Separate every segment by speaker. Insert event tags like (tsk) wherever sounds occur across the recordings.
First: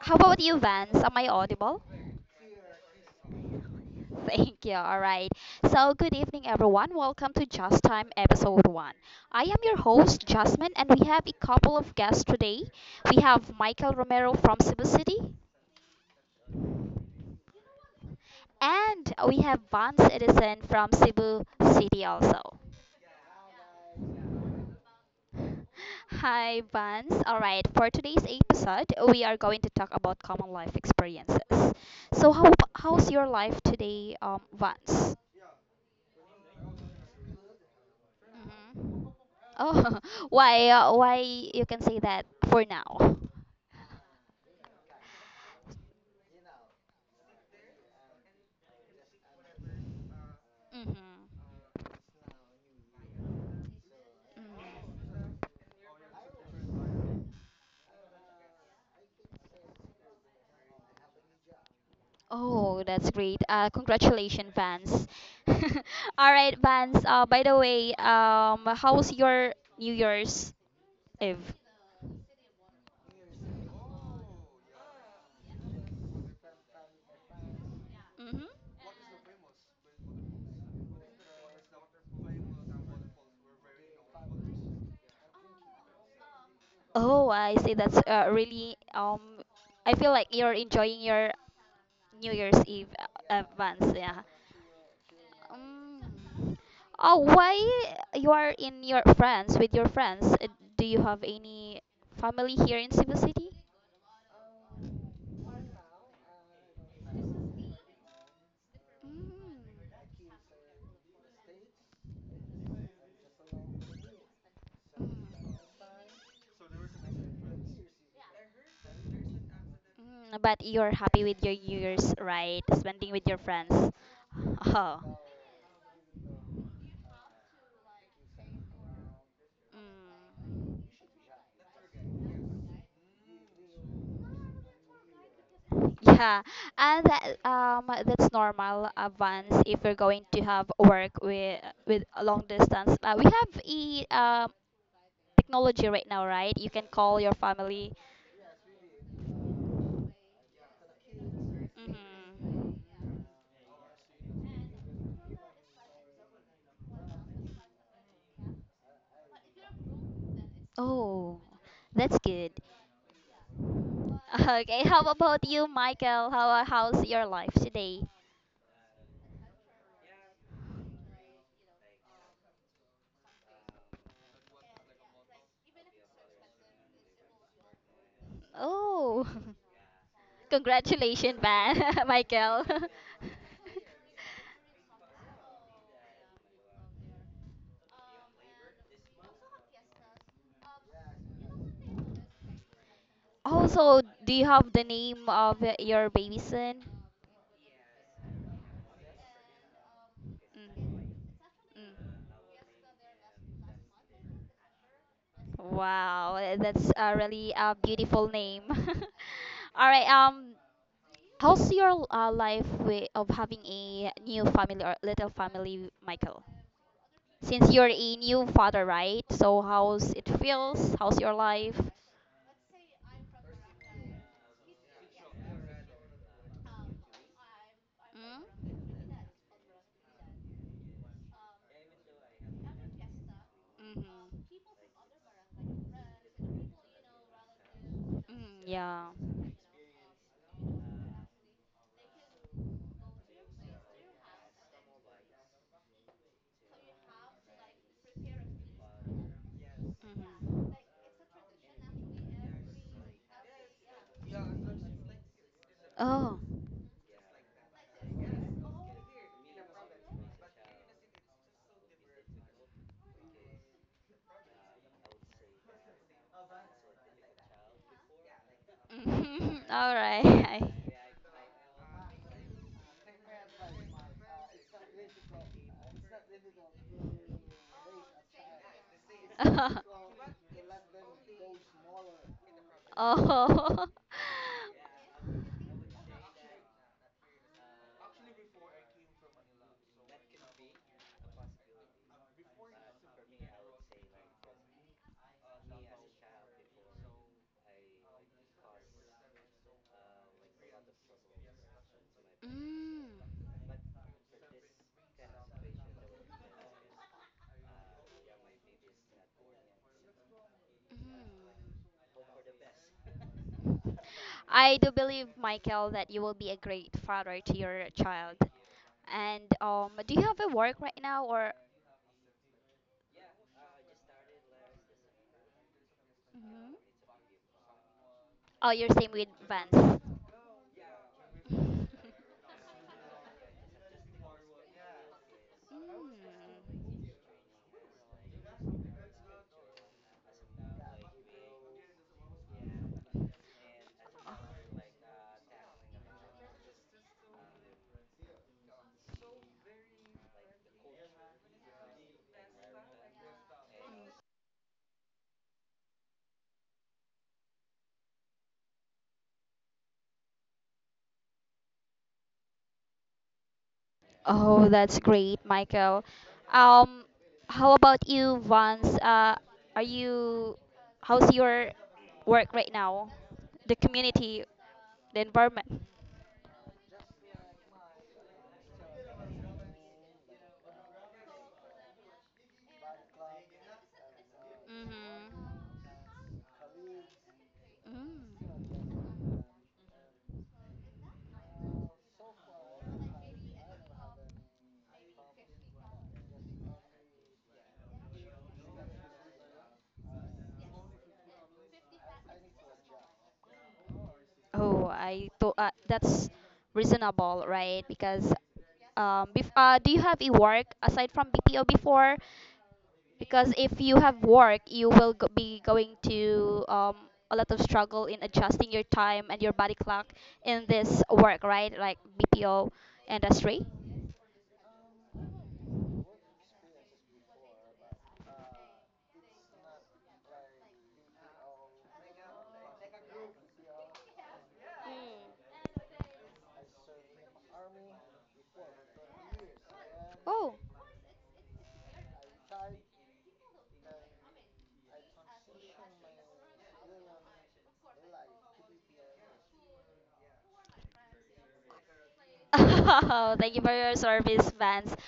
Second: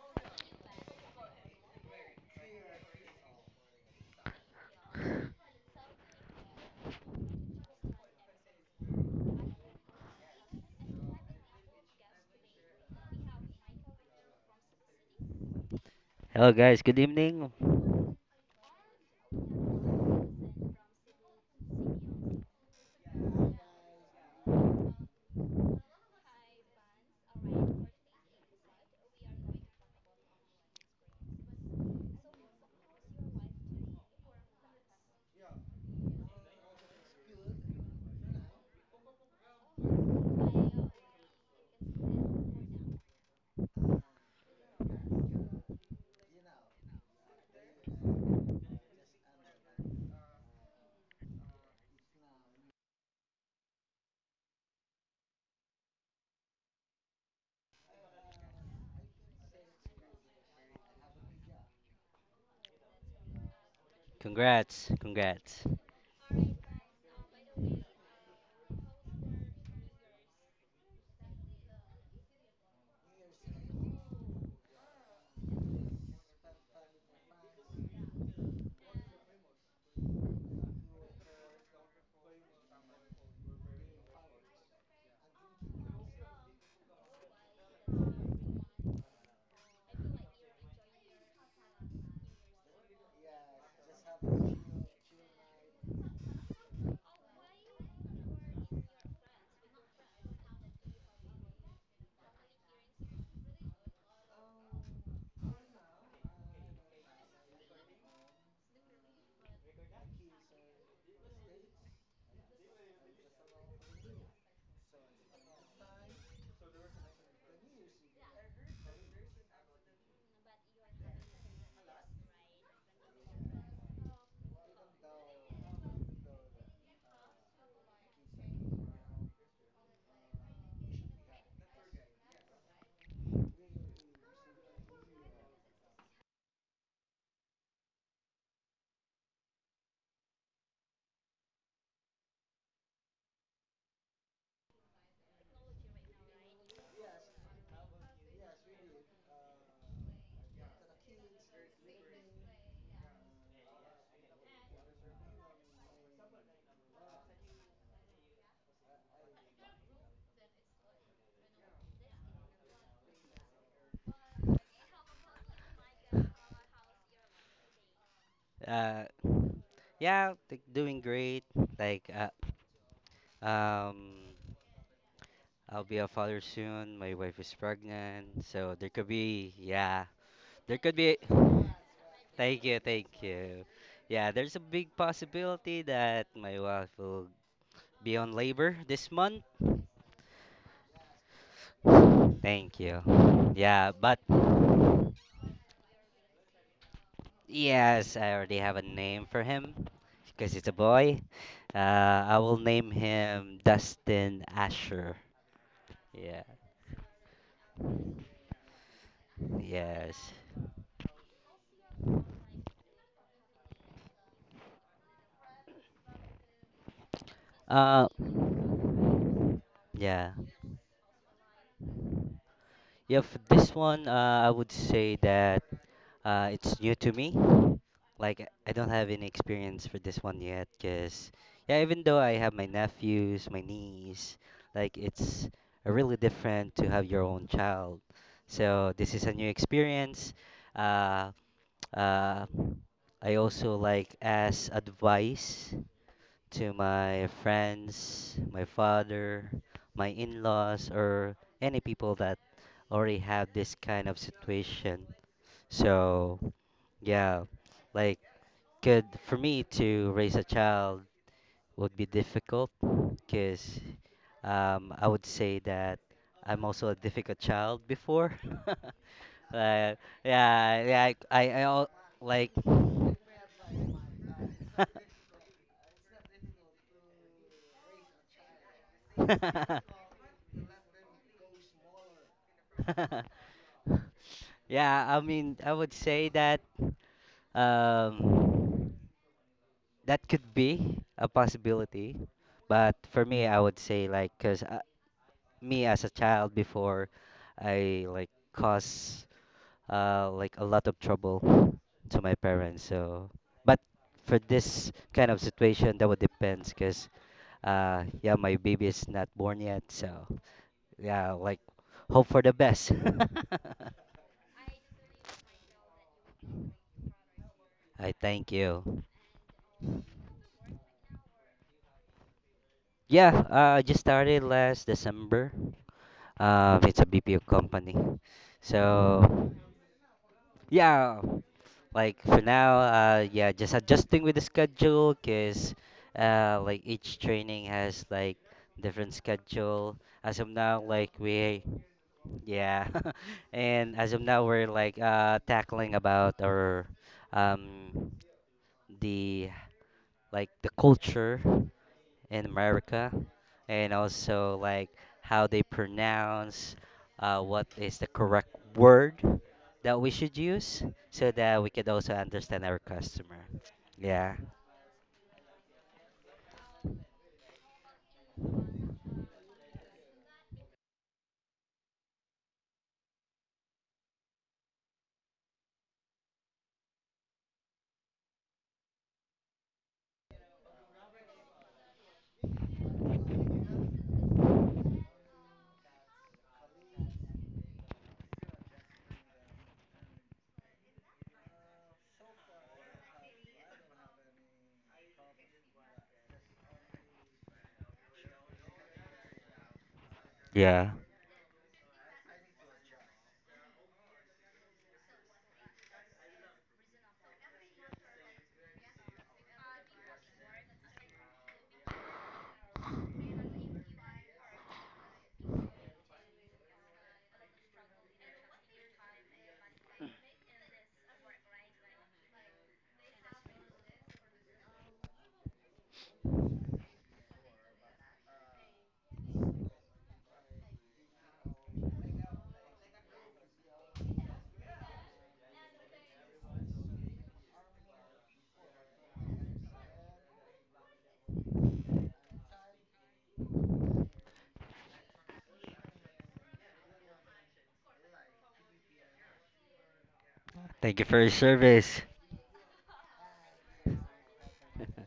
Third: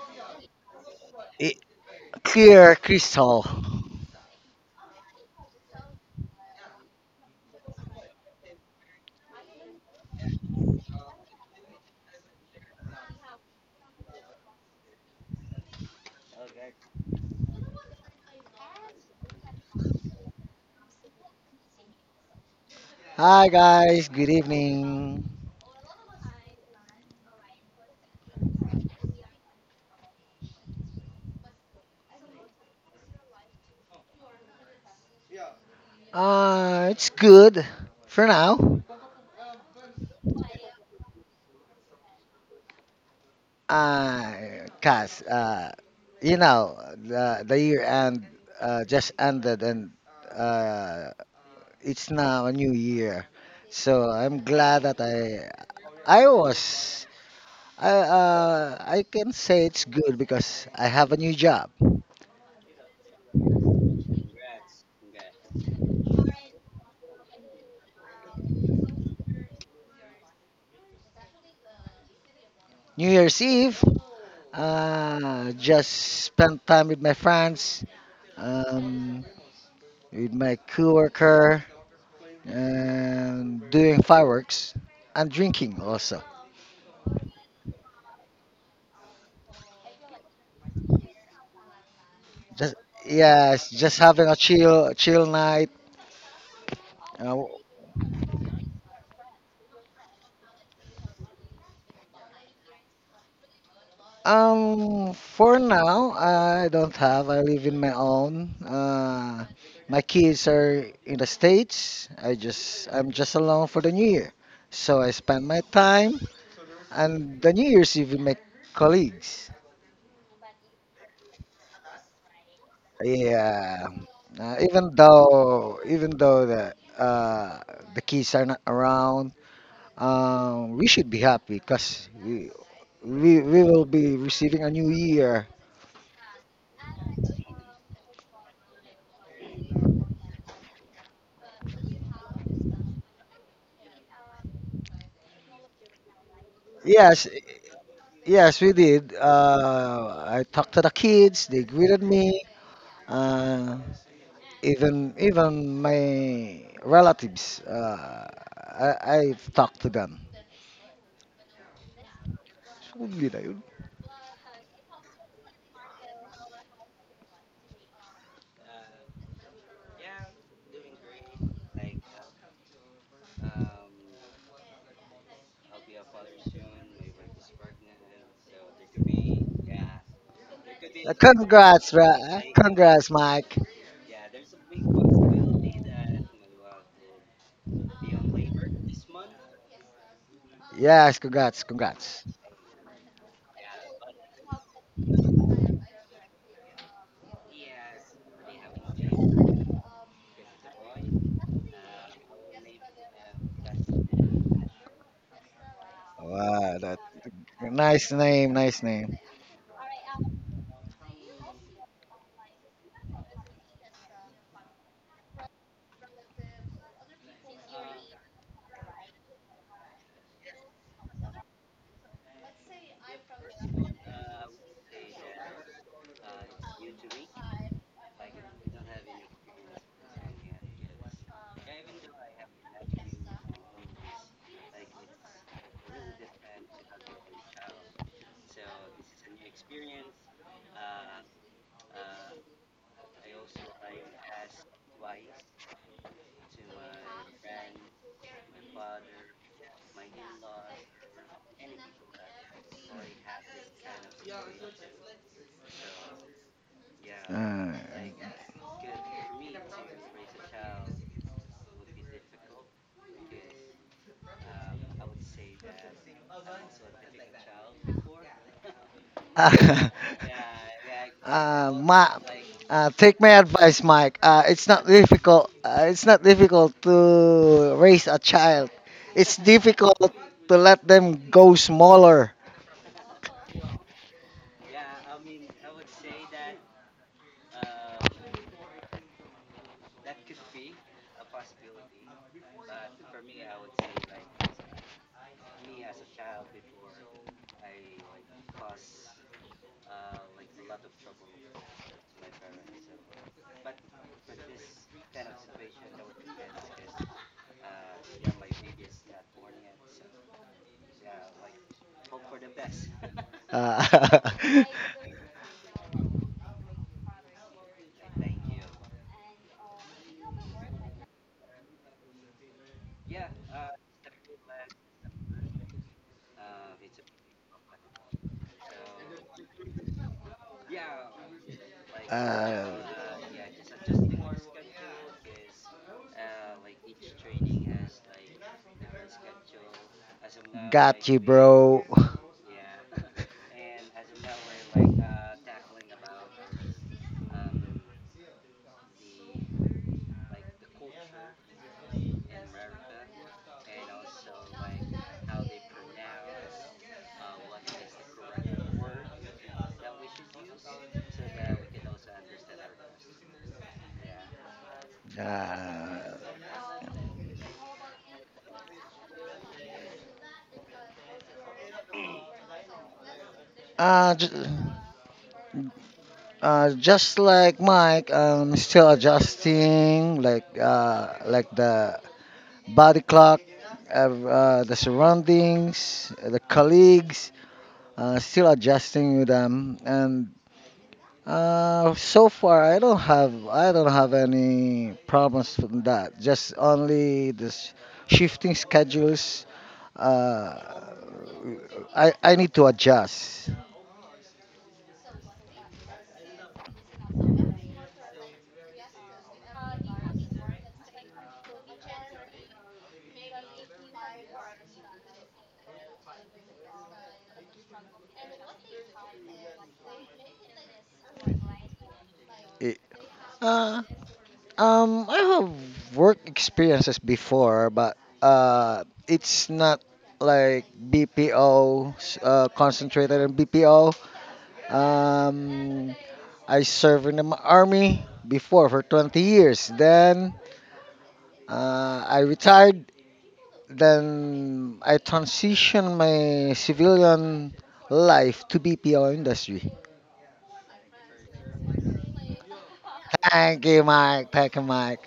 Speaker 1: How about you, Vance? Am I
Speaker 2: I-
Speaker 1: audible?
Speaker 2: Clear Crystal.
Speaker 1: (laughs) Thank you. All right. So, good evening, everyone. Welcome to Just Time Episode 1. I am your host, Jasmine, and we have a couple of guests today. We have Michael Romero from Cebu City,
Speaker 3: Hello, guys. Good evening.
Speaker 1: and we have Vance Edison from Cebu City also.
Speaker 2: Hi guys, good evening.
Speaker 1: Hi, Vance. All right. For today's episode, we are going to talk about common life experiences. So, how's your life today, Vance?
Speaker 2: It's good for now.
Speaker 1: Mhm. Oh, (laughs) why you can say that for now?
Speaker 2: Uh, cause You know the year end just ended, and
Speaker 1: Mhm.
Speaker 2: uh, it's now a new year, so I'm glad that
Speaker 1: Mhm.
Speaker 2: I was I can say it's good because I have a new job.
Speaker 1: Oh, that's great. Congratulations,
Speaker 3: Congrats,
Speaker 1: Vance. (laughs)
Speaker 3: congrats.
Speaker 1: All right, Vance. By the way, how's your New Year's Eve?
Speaker 2: New Year's Eve, just spent time with my friends,
Speaker 1: Mhm.
Speaker 2: um, with my coworker, and doing fireworks and drinking also.
Speaker 1: Oh, I see. That's really, I feel like you're enjoying your New Year's
Speaker 2: Just
Speaker 1: Eve
Speaker 2: Yes,
Speaker 1: advance,
Speaker 2: just
Speaker 1: yeah.
Speaker 2: having a chill night.
Speaker 1: Mm. Oh,
Speaker 2: Uh,
Speaker 1: why you are in your friends with your friends? Do you have any family here in Cebu City?
Speaker 2: for now I don't have. I live in my own.
Speaker 1: Mm.
Speaker 2: My kids are in the states. I'm just alone for the new year, so I spend my time and the New Year's Eve with my colleagues.
Speaker 1: Mm, but you're happy with your New Year's, right? Spending with your
Speaker 2: Yeah.
Speaker 1: friends.
Speaker 2: Uh,
Speaker 1: (laughs)
Speaker 2: even
Speaker 1: Oh.
Speaker 2: though even though uh, the kids are not around, we should be happy because we will be receiving a new year.
Speaker 1: Yeah, and that's normal advance if you're going to have work with a long distance. We have a technology right now, right? You can call
Speaker 2: Yes,
Speaker 1: your family.
Speaker 2: yes, we did. I talked to the kids. They greeted me.
Speaker 1: Hmm.
Speaker 2: Uh, even my relatives. I talked to them.
Speaker 1: Oh, that's good.
Speaker 2: So,
Speaker 1: (laughs) Okay, how about you, Michael? How's your life today?
Speaker 3: Uh, yeah, like doing great. Like, um, I'll be a father soon. My wife is pregnant, so there could
Speaker 1: Oh,
Speaker 3: be, yeah,
Speaker 1: (laughs)
Speaker 3: there could be.
Speaker 1: congratulations, man,
Speaker 2: congrats,
Speaker 1: (laughs)
Speaker 3: Thank
Speaker 1: Michael. (laughs)
Speaker 3: you, thank
Speaker 2: congrats, Mike.
Speaker 3: you. Yeah, there's a big possibility that my wife will be on labor this month.
Speaker 2: Yes, congrats, congrats.
Speaker 3: Thank you. Yeah,
Speaker 1: Also,
Speaker 3: but
Speaker 1: do you have the name of your baby son?
Speaker 3: Yes, I already have a name for him
Speaker 1: Mm.
Speaker 3: because it's a boy.
Speaker 1: Mm.
Speaker 3: I will name him Dustin Asher.
Speaker 1: Wow,
Speaker 3: Yeah,
Speaker 2: Wow,
Speaker 1: that's
Speaker 2: that
Speaker 1: a really a
Speaker 2: nice
Speaker 1: beautiful
Speaker 2: name,
Speaker 1: name. (laughs)
Speaker 2: nice name.
Speaker 1: All right,
Speaker 3: yes.
Speaker 1: how's your life way of having a new family or little family, Michael? Since you're
Speaker 3: Uh,
Speaker 1: a new father, right? So how's it
Speaker 3: yeah.
Speaker 1: feels? How's your life?
Speaker 3: Yeah, for this one, I would say that it's new to me. Like I
Speaker 1: Mm?
Speaker 3: don't have any experience for this one yet, cause yeah, even though I have my nephews, my niece,
Speaker 1: Mm-hmm.
Speaker 3: like it's a really different to have your own child.
Speaker 1: Mm,
Speaker 3: So
Speaker 1: yeah.
Speaker 3: this is a new experience. Uh, uh, I also like ask advice to my friends, my father, my
Speaker 1: Mm-hmm.
Speaker 3: in-laws, or any people that already have this kind of situation. So
Speaker 1: Oh.
Speaker 3: yeah,
Speaker 2: Uh,
Speaker 3: like good for me to raise a child would be difficult because I would say that I'm also a difficult child before. (laughs)
Speaker 1: Mm-hmm. (laughs) All
Speaker 3: Uh
Speaker 2: (laughs)
Speaker 1: right.
Speaker 3: yeah, I, I, I
Speaker 2: uh,
Speaker 3: al-
Speaker 2: Ma,
Speaker 3: like. (laughs)
Speaker 2: take my advice, Mike. It's not difficult. It's not difficult to raise a child. It's difficult
Speaker 1: (laughs)
Speaker 2: to let them go smaller.
Speaker 1: Oh.
Speaker 3: Yeah, I mean, I would say that um, that could be a possibility, but for me, I would say like, cause me as a child before I like cause like a lot of trouble to my
Speaker 1: (laughs) Mm.
Speaker 3: parents. So, but for this kind of situation, that would depends because yeah, my baby is not born yet. So yeah,
Speaker 1: Mm.
Speaker 3: like hope for the best.
Speaker 2: Uh,
Speaker 3: (laughs)
Speaker 1: I do believe, Michael, that you will be a great father to your
Speaker 3: I
Speaker 1: child.
Speaker 3: thank you.
Speaker 1: And do you have a work right now, or?
Speaker 3: Yeah, I just started last December.
Speaker 1: Mhm.
Speaker 3: It's a BPO company.
Speaker 1: Oh, you're same with
Speaker 3: So
Speaker 1: Vance. (laughs)
Speaker 3: yeah,
Speaker 2: (laughs)
Speaker 3: like for
Speaker 2: uh,
Speaker 3: now, yeah, just adjusting with the schedule, cause like
Speaker 1: Mm.
Speaker 3: each training has like different schedule. As of now,
Speaker 2: got
Speaker 3: like
Speaker 2: you,
Speaker 3: we,
Speaker 2: bro.
Speaker 3: yeah, (laughs) and as of now we're like tackling about our um the like the culture in America, and also like how they pronounce, what is the correct word that we should use so that we can also understand our customer. Yeah.
Speaker 1: Oh, that's great,
Speaker 2: Uh,
Speaker 1: Michael. Um, how about you, Vance? Are you? How's your work right now? The
Speaker 2: uh, j-
Speaker 1: community, the environment.
Speaker 2: just like Mike, I'm still adjusting, like the body clock, the
Speaker 1: Mm-hmm.
Speaker 2: surroundings, the colleagues. Still
Speaker 1: Mm.
Speaker 2: adjusting with them. And so far I don't have any problems from that. Just only this shifting schedules. Uh,
Speaker 3: Yeah.
Speaker 2: I need to adjust.
Speaker 1: Oh, I thought that's reasonable, right? Because do you have a work aside from BPO before? Because if you have work, you will be going to, a lot of struggle in adjusting your time and your body clock in this work, right, like BPO
Speaker 2: It-
Speaker 1: industry.
Speaker 2: Uh, I have work experiences before, but it's not like BPO uh, concentrated in BPO.
Speaker 1: Mm.
Speaker 2: Um, I served in the army before for 20 years. Then
Speaker 1: Oh,
Speaker 2: I retired, then I transitioned my civilian life to BPO industry.
Speaker 3: Thank you for your service.
Speaker 1: (laughs) thank you
Speaker 2: Thank
Speaker 1: for
Speaker 2: you,
Speaker 1: your
Speaker 2: Mike.
Speaker 1: service,
Speaker 2: Thank you,
Speaker 1: Vance.
Speaker 2: Mike.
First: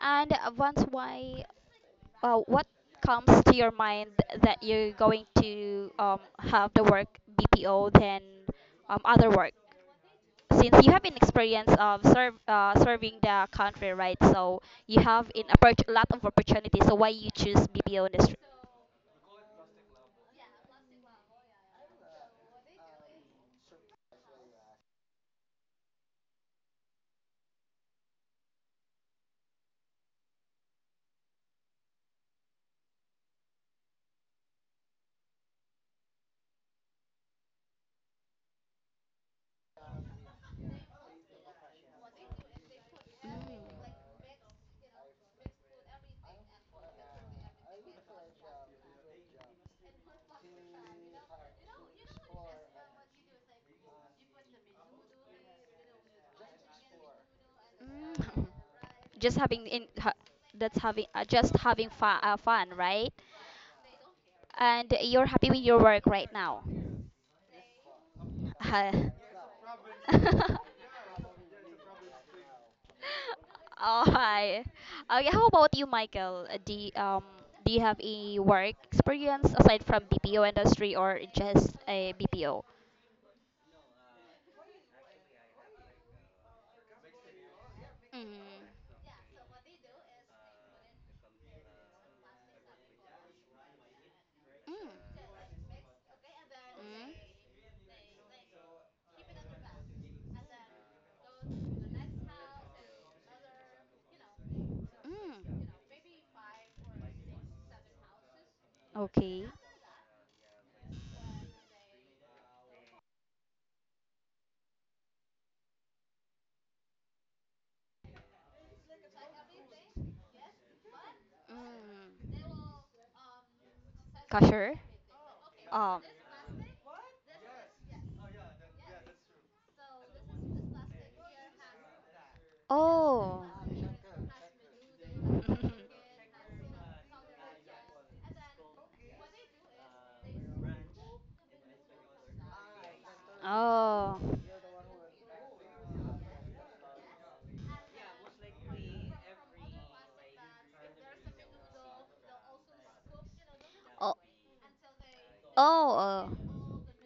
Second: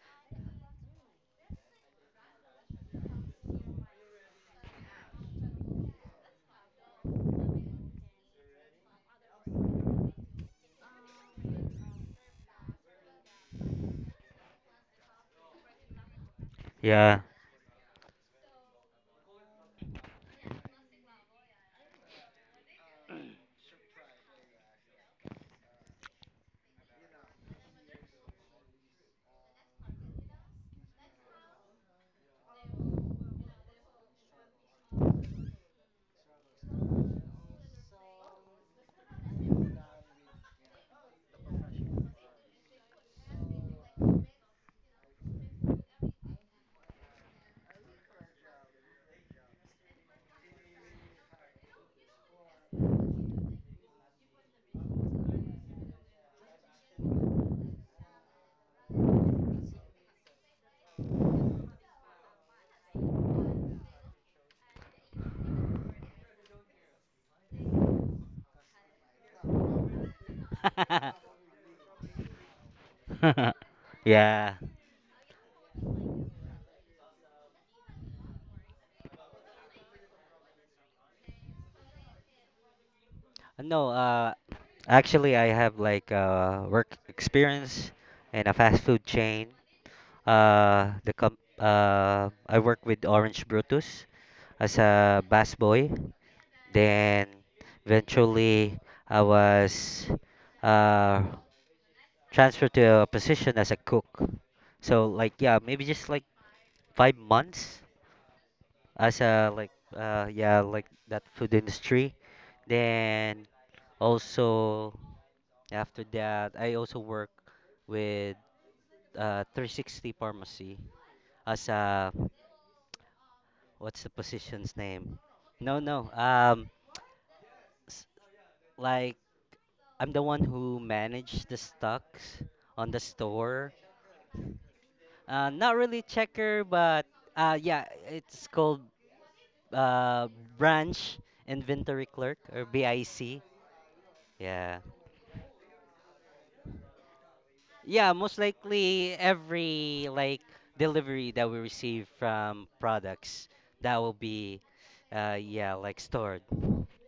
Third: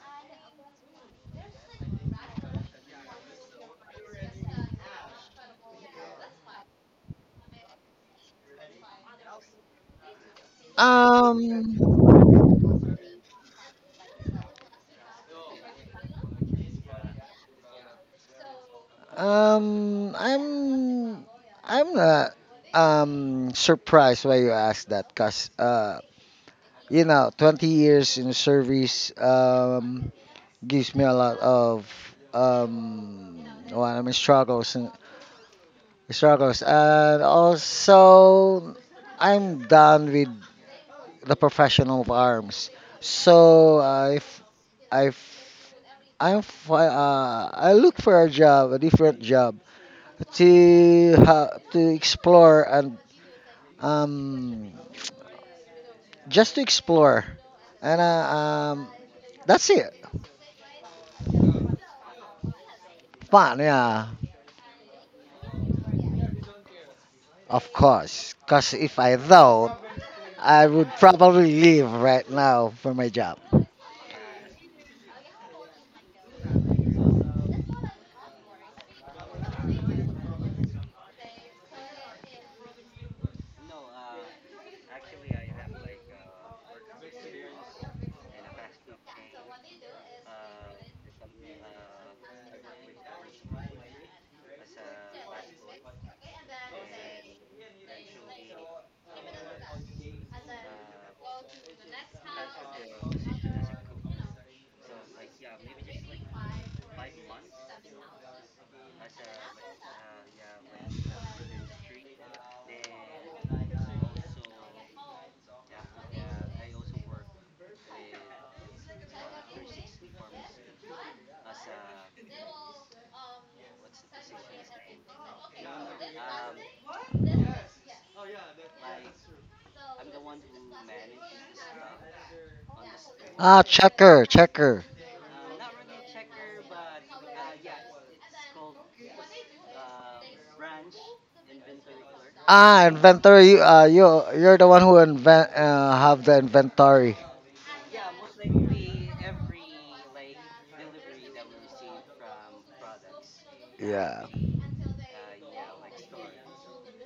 Speaker 1: And Vance, why? What comes to your mind that you're going to have the work BPO than other work? Since you have an experience of
Speaker 2: Um,
Speaker 1: serving the country, right? So you have a lot of opportunities. So why
Speaker 3: Yeah.
Speaker 1: you choose BPO industry?
Speaker 2: um, I'm, I'm not surprised why you asked that, cause you know, 20 years in service gives me a lot of um, well, I mean, struggles. And also, I'm done with the professional of arms. So
Speaker 1: Mm.
Speaker 2: I f- I'm, fi- I look for a job, a different job, to explore and um, just to explore. And
Speaker 1: Mm.
Speaker 2: um,
Speaker 1: Just having
Speaker 2: that's it.
Speaker 1: that's having just having fun, fun, right?
Speaker 2: Fun, yeah,
Speaker 1: And you're happy with your work right now.
Speaker 2: of course. Cause if
Speaker 1: I-
Speaker 2: I don't, I would
Speaker 1: (laughs)
Speaker 2: probably leave right now for my job.
Speaker 3: (laughs)
Speaker 1: All
Speaker 3: Yeah.
Speaker 1: right. Okay, how about you, Michael? Do you have a work experience aside from BPO industry or just a BPO?
Speaker 3: No, actually, I have like work experience
Speaker 1: Mm.
Speaker 3: in a fast food chain. The comp I worked with Orange Brutus as
Speaker 1: Mm.
Speaker 3: a bass boy. Then eventually I was uh, transferred to a position as a cook.
Speaker 1: Mm.
Speaker 3: So like yeah,
Speaker 1: Mm.
Speaker 3: maybe just like 5 months as
Speaker 1: Okay.
Speaker 3: a like yeah like that food industry. Then also after that I also work with 360 Pharmacy as a,
Speaker 1: Mm.
Speaker 3: what's the
Speaker 1: Cashier?
Speaker 3: position's name? No,
Speaker 1: Um.
Speaker 3: no. S- like I'm the one who managed the stocks on the
Speaker 1: Oh.
Speaker 2: Ah,
Speaker 3: store.
Speaker 2: checker, checker.
Speaker 3: Not really checker, but yeah, it's called uh branch inventory clerk or
Speaker 2: Ah,
Speaker 3: BIC.
Speaker 1: (laughs)
Speaker 2: inventory.
Speaker 1: Oh. Oh.
Speaker 2: You're the
Speaker 3: Yeah,
Speaker 2: one who have the inventory.
Speaker 3: yeah. Most likely every like delivery that we receive from products that will
Speaker 1: Oh.
Speaker 2: Yeah,
Speaker 3: be, yeah, like
Speaker 1: Oh.
Speaker 3: stored.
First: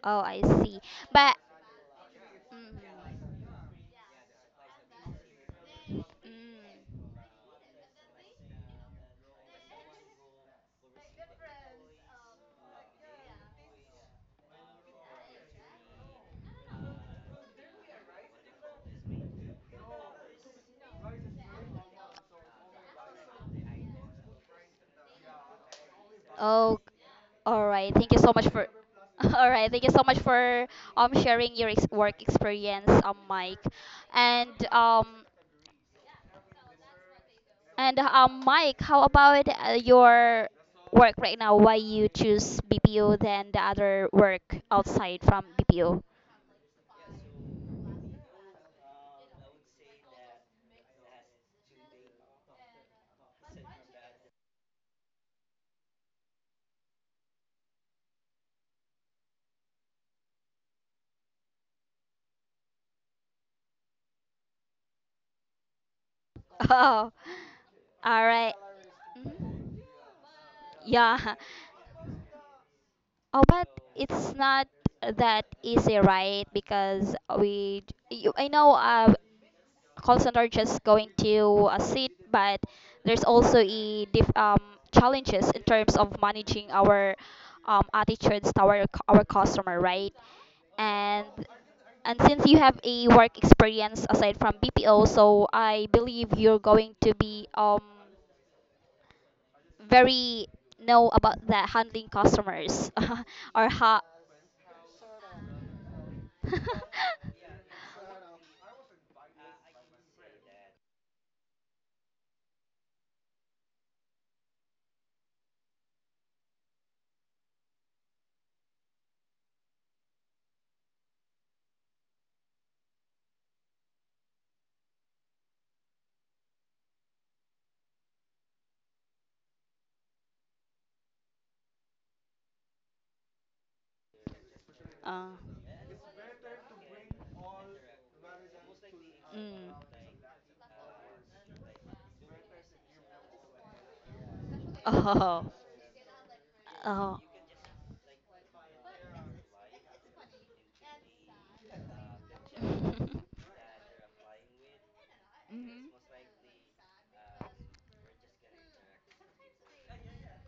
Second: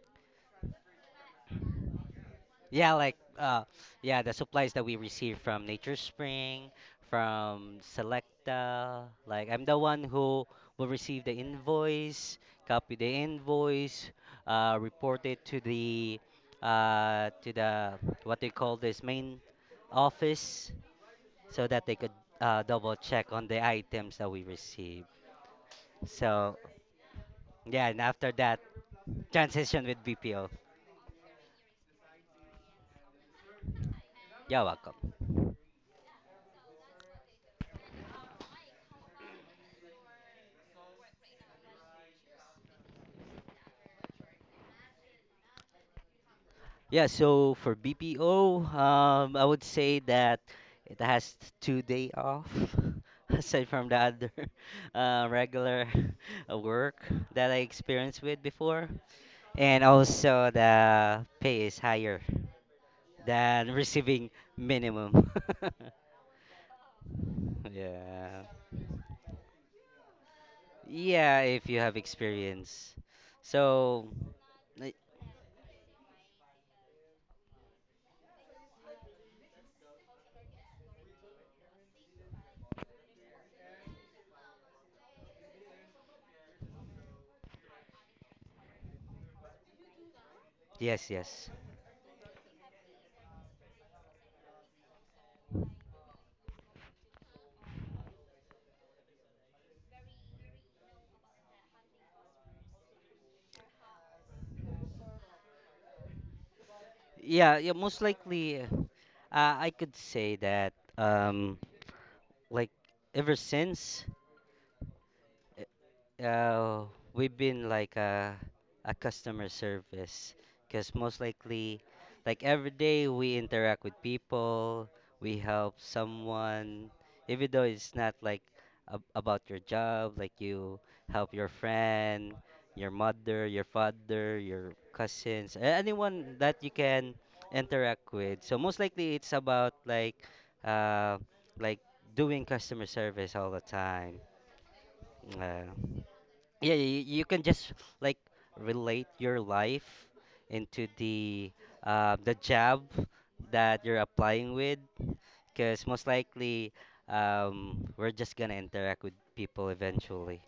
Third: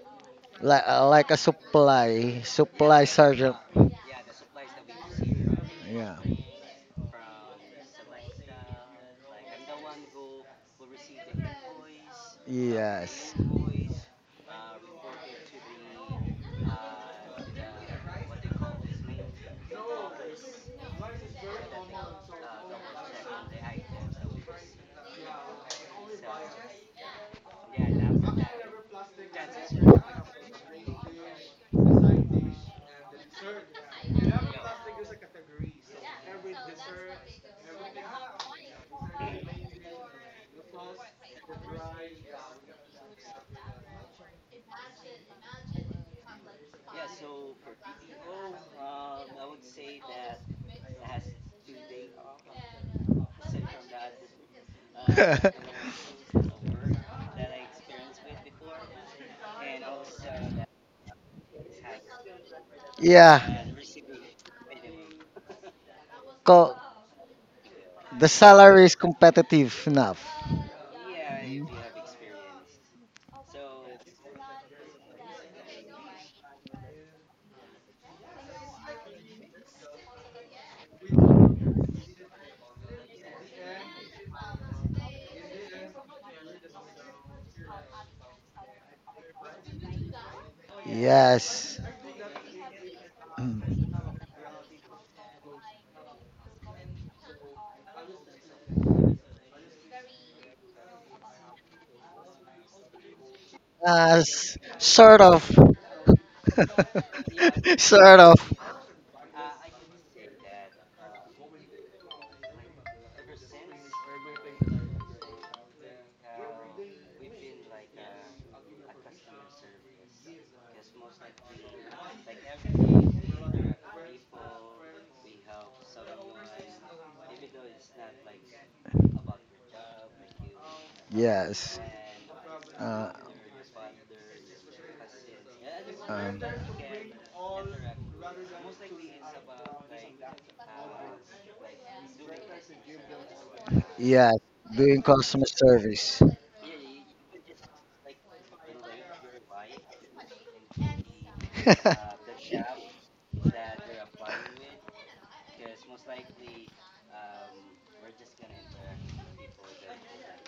Speaker 1: Oh, I see.
Speaker 2: like a
Speaker 1: But
Speaker 3: Yeah,
Speaker 2: supply
Speaker 3: like
Speaker 2: sergeant.
Speaker 3: yeah, the supplies that we receive from Nature
Speaker 2: Yeah.
Speaker 3: Spring,
Speaker 1: Mm.
Speaker 3: from Selecta. Like I'm the one who will receive the invoice, copy the
Speaker 2: Yes.
Speaker 3: invoice, report it to the, uh to the what they call this main office so that they could double check on the items that we receive. So
Speaker 1: Oh, all
Speaker 3: yeah,
Speaker 1: right.
Speaker 3: and
Speaker 1: Thank you
Speaker 3: after
Speaker 1: so much
Speaker 3: that
Speaker 1: for. (laughs) All right. Thank
Speaker 3: transition
Speaker 1: you so
Speaker 3: with
Speaker 1: much
Speaker 3: BPO.
Speaker 1: for sharing your work experience, Mike, and
Speaker 3: You're welcome.
Speaker 1: Mike, how about your work right now? Why you choose BPO than the other work outside from BPO?
Speaker 3: Yeah, so for BPO, I would say that it has 2 day off (laughs) aside from the other (laughs) regular
Speaker 2: (laughs)
Speaker 3: (laughs) work that I experienced with before, and also the pay is higher
Speaker 2: yeah.
Speaker 3: than receiving minimum. (laughs)
Speaker 1: (laughs)
Speaker 2: Co-
Speaker 1: Oh, all
Speaker 2: the
Speaker 3: Yeah.
Speaker 1: right.
Speaker 2: salary is
Speaker 1: Mhm.
Speaker 2: competitive enough.
Speaker 1: Yeah.
Speaker 3: Yeah, if you have experience.
Speaker 1: Oh, but
Speaker 3: So,
Speaker 1: it's not
Speaker 3: uh,
Speaker 1: that easy, right? Because we, you, I know. Call center just going to a seat, but there's also a challenges in terms of managing our attitudes toward our customer, right?
Speaker 3: yes,
Speaker 1: And
Speaker 3: yes.
Speaker 2: Yes. (clears throat)
Speaker 1: and since you have a work
Speaker 2: Mm.
Speaker 1: experience aside from BPO, so I believe you're going to be very know about the handling customers (laughs) or how.
Speaker 2: Uh, sort of.
Speaker 1: (laughs)
Speaker 3: Yeah, yeah,
Speaker 2: (laughs)
Speaker 3: most
Speaker 2: sort of.
Speaker 3: likely I could say that like ever since, uh, we've been like a customer service because most likely, like every day, we interact with people, we help someone, even though it's not like ab about your job, like you help your
Speaker 2: Yes.
Speaker 3: friend, your
Speaker 2: Uh,
Speaker 3: mother, your father, your
Speaker 1: uh,
Speaker 3: cousins, anyone
Speaker 2: um,
Speaker 3: that you can interact with. So most likely, it's about
Speaker 1: mm.
Speaker 3: uh, like doing customer service all the time.
Speaker 2: yeah, doing
Speaker 1: Oh.
Speaker 2: customer
Speaker 3: Uh,
Speaker 2: service.
Speaker 3: yeah,
Speaker 1: Oh.
Speaker 3: you can just like relate your life into the
Speaker 2: (laughs)
Speaker 3: job
Speaker 1: (laughs)
Speaker 3: that you're applying with because
Speaker 1: Mhm.
Speaker 3: most likely, we're just gonna interact with people eventually,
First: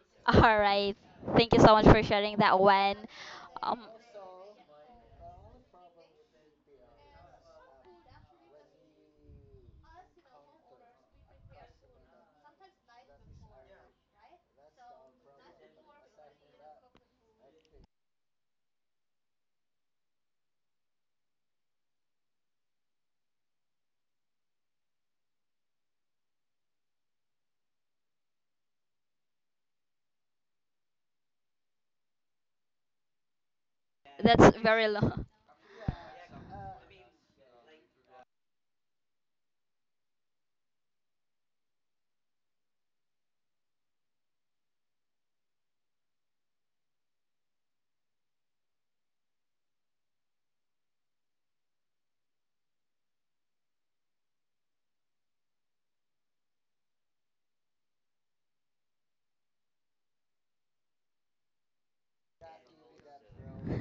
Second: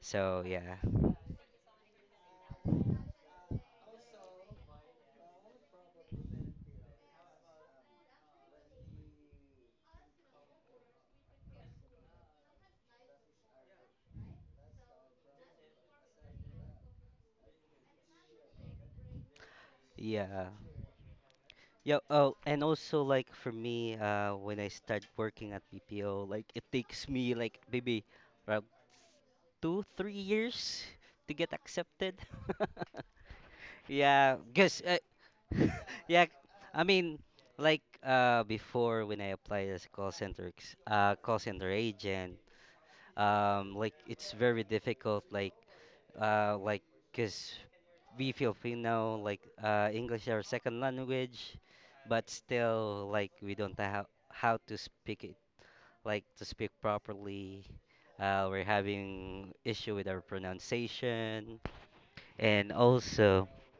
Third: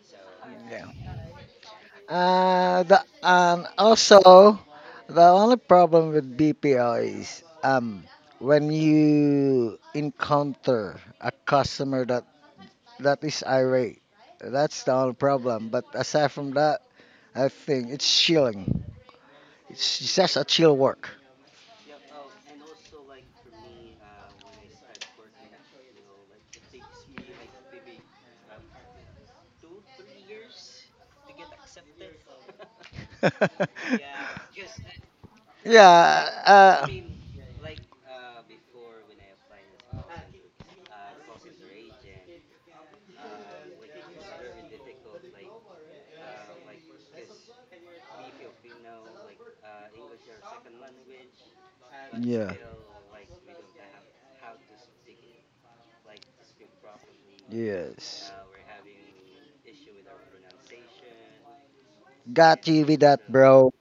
Speaker 3: so
Speaker 1: All
Speaker 3: yeah,
Speaker 1: right.
Speaker 2: yeah.
Speaker 1: Thank you so much for sharing that one.
Speaker 2: The
Speaker 1: Um,
Speaker 2: Also, the only problem with BPO is when you encounter a customer that is irate. That's the only problem. But aside from that, I think it's chilling. It's just a
Speaker 3: yeah,
Speaker 2: chill work.
Speaker 3: yeah. Oh, and also like for me, when I start working at BPO, like it takes me like maybe around 2-3 years to get accepted. (laughs)
Speaker 2: (laughs)
Speaker 3: Yeah,
Speaker 1: that's
Speaker 3: because,
Speaker 1: very long.
Speaker 3: (laughs) yeah,
Speaker 2: yeah.
Speaker 3: I mean, like before when I applied as a call center agent, like it's very difficult, like uh, like because we Filipino, like English is our second language, but
Speaker 2: Yeah.
Speaker 3: still like we don't know how to speak it, like to speak properly.
Speaker 2: Yes.
Speaker 3: We're having issue with our pronunciation
Speaker 2: Got
Speaker 3: and
Speaker 2: you with that,
Speaker 3: also.
Speaker 2: bro.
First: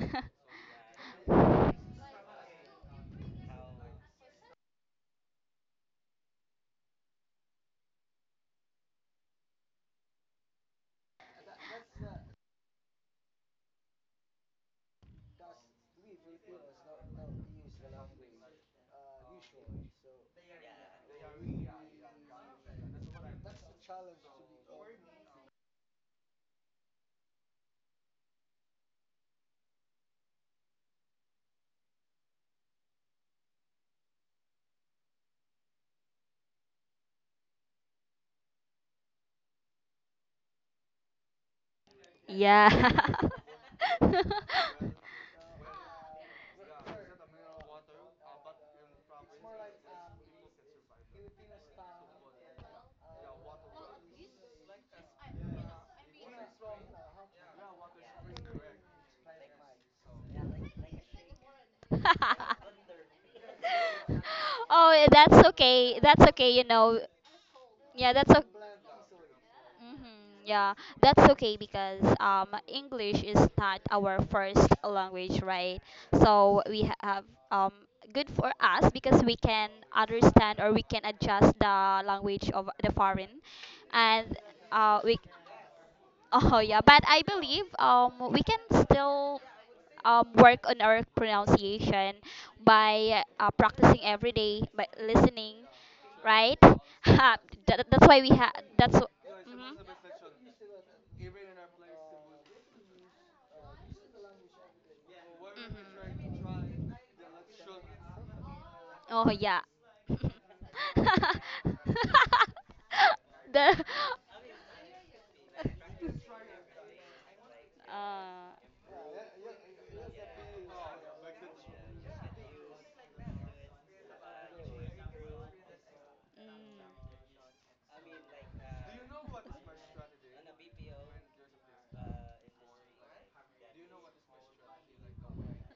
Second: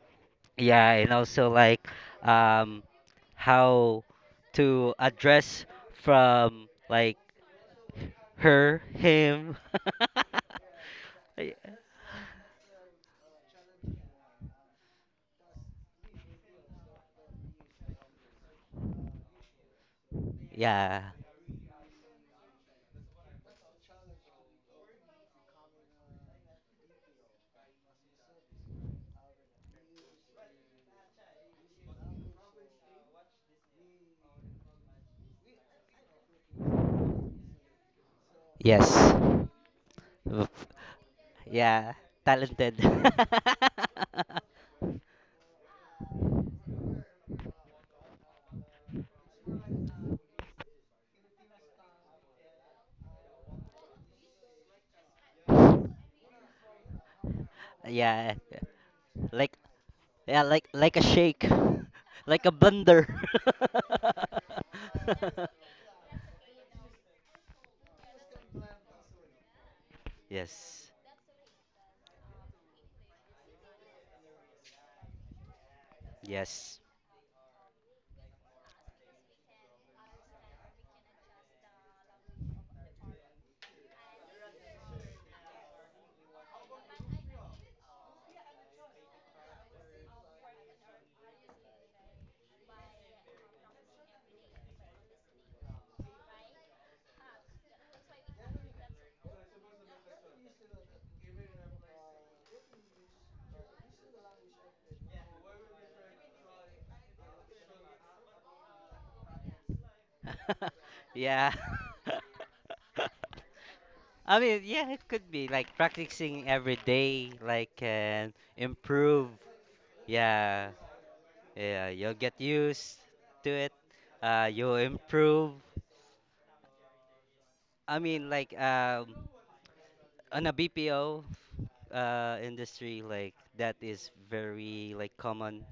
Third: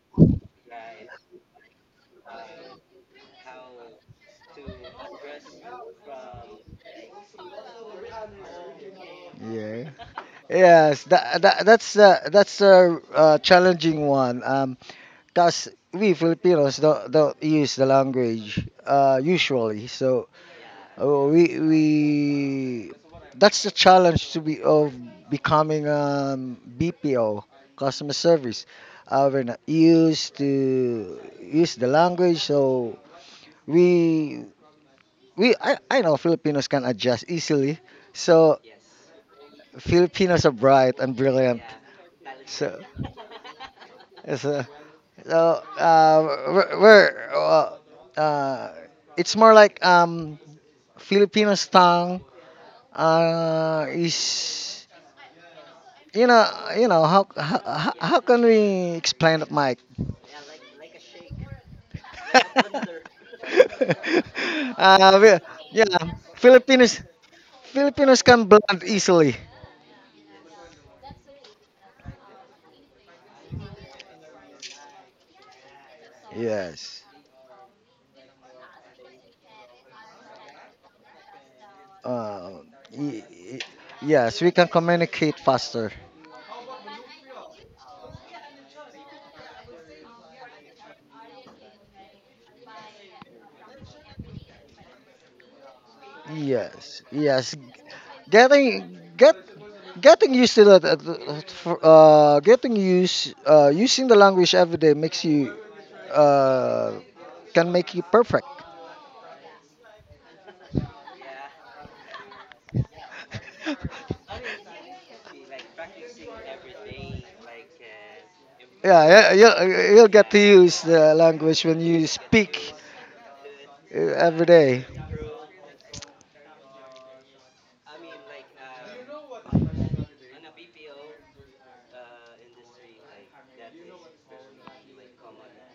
Speaker 3: Yeah, and also like um how to address from like her, him.
Speaker 2: Yeah. Yes,
Speaker 3: (laughs)
Speaker 2: that's the challenging one. Cause we Filipinos don't use the language usually, so
Speaker 3: Yeah.
Speaker 2: we that's the challenge to be of becoming BPO customer service. We're not used to use the language, so we I know Filipinos can adjust easily. So
Speaker 3: Yes.
Speaker 2: Filipinos are
Speaker 3: Oof.
Speaker 2: bright and brilliant.
Speaker 3: Yeah,
Speaker 1: (laughs)
Speaker 3: talented.
Speaker 2: So,
Speaker 1: Yeah.
Speaker 3: (laughs)
Speaker 1: (laughs)
Speaker 2: so, so uh, we're uh, it's more like Filipinos tongue is you know you know how
Speaker 3: Yeah,
Speaker 2: can we explain it,
Speaker 3: like
Speaker 2: Mike?
Speaker 3: yeah, like a shake, (laughs) like a blender.
Speaker 2: (laughs)
Speaker 1: Oh,
Speaker 2: uh, we-
Speaker 1: that's
Speaker 2: yeah,
Speaker 1: okay. That's okay. You know.
Speaker 2: Filipinos
Speaker 1: Yeah,
Speaker 2: Filipinos
Speaker 1: that's okay.
Speaker 2: can blend easily.
Speaker 3: (laughs)
Speaker 1: Mm-hmm. Yeah,
Speaker 3: Yes.
Speaker 1: that's okay because English is not our first language, right? So
Speaker 3: Yes.
Speaker 1: we
Speaker 2: Yes.
Speaker 1: have um good for us because we can understand or we can adjust the language
Speaker 2: Um,
Speaker 1: of the
Speaker 2: y-
Speaker 1: foreign,
Speaker 2: y-
Speaker 1: and
Speaker 2: yes, we can
Speaker 1: we.
Speaker 2: communicate faster.
Speaker 1: Oh yeah, but I believe we can still work on our pronunciation by practicing every day by listening, right? (laughs)
Speaker 2: Yes,
Speaker 1: Ha,
Speaker 2: yes.
Speaker 1: that's why we have.
Speaker 2: Getting
Speaker 1: That's.
Speaker 2: get
Speaker 1: Mhm.
Speaker 2: Getting used to that. Getting used using the language every day makes you
Speaker 1: Mhm.
Speaker 2: uh, can make you perfect.
Speaker 1: Oh yeah.
Speaker 3: (laughs)
Speaker 1: (laughs)
Speaker 3: Yeah.
Speaker 1: the
Speaker 3: (laughs) I
Speaker 2: (laughs)
Speaker 3: mean, yeah, it could be like
Speaker 1: (laughs) uh,
Speaker 3: practicing every day, like can improve.
Speaker 2: yeah, yeah, you'll, you'll get to
Speaker 3: Yeah,
Speaker 2: use the language when
Speaker 3: yeah,
Speaker 2: you
Speaker 3: you'll get
Speaker 2: speak
Speaker 3: used to it.
Speaker 2: every
Speaker 3: You'll
Speaker 2: day.
Speaker 3: improve. I mean, like on a BPO industry, like that is very like common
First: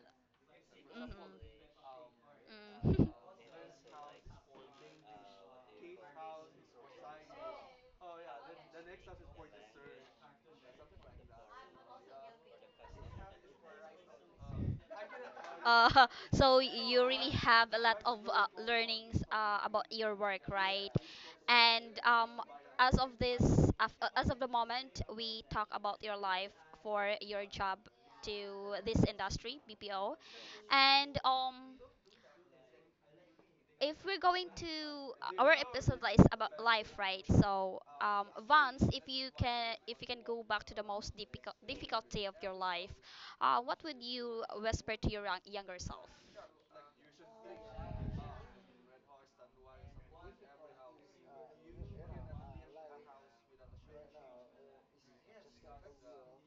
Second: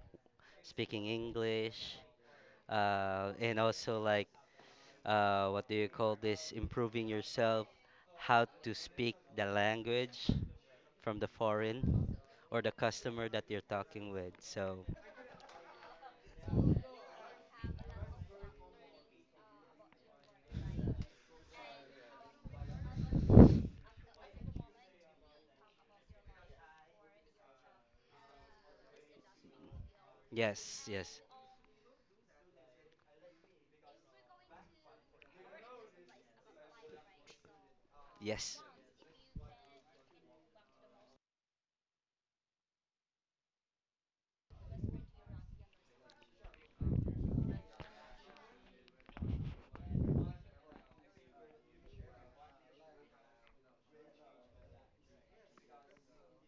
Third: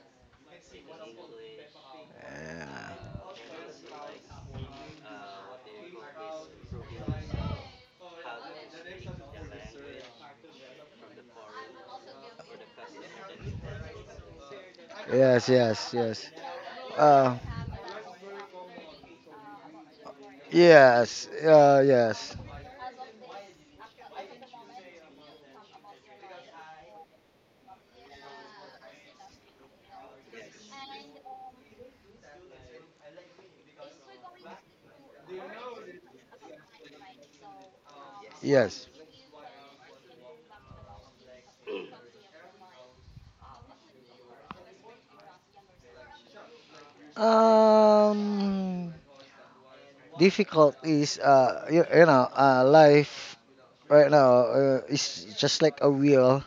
Speaker 1: mm,
Speaker 3: speaking English,
Speaker 1: mm-hmm. Hmm. Mm. (laughs)
Speaker 3: and also like, what do you call this? Improving
Speaker 2: Yeah.
Speaker 3: yourself, how to speak the language. From the foreign or the customer that you're talking with. So,
Speaker 2: Yes, yes,
Speaker 1: Uh,
Speaker 2: yes.
Speaker 1: (laughs) so you really
Speaker 2: Uh,
Speaker 1: have a lot of learnings about your work, right? And
Speaker 2: yes,
Speaker 1: as of this, as of the moment, we talk about your life for your job to this industry, BPO,
Speaker 3: yes,
Speaker 1: and
Speaker 3: yes,
Speaker 1: if we're going to our episode is about life, right? So
Speaker 3: yes,
Speaker 1: Vance,
Speaker 2: yes.
Speaker 1: if you can go back to the most difficult difficulty of your life, what would you whisper to your younger self?
Speaker 2: Um, difficult is you, you know, life right now is just like a wheel.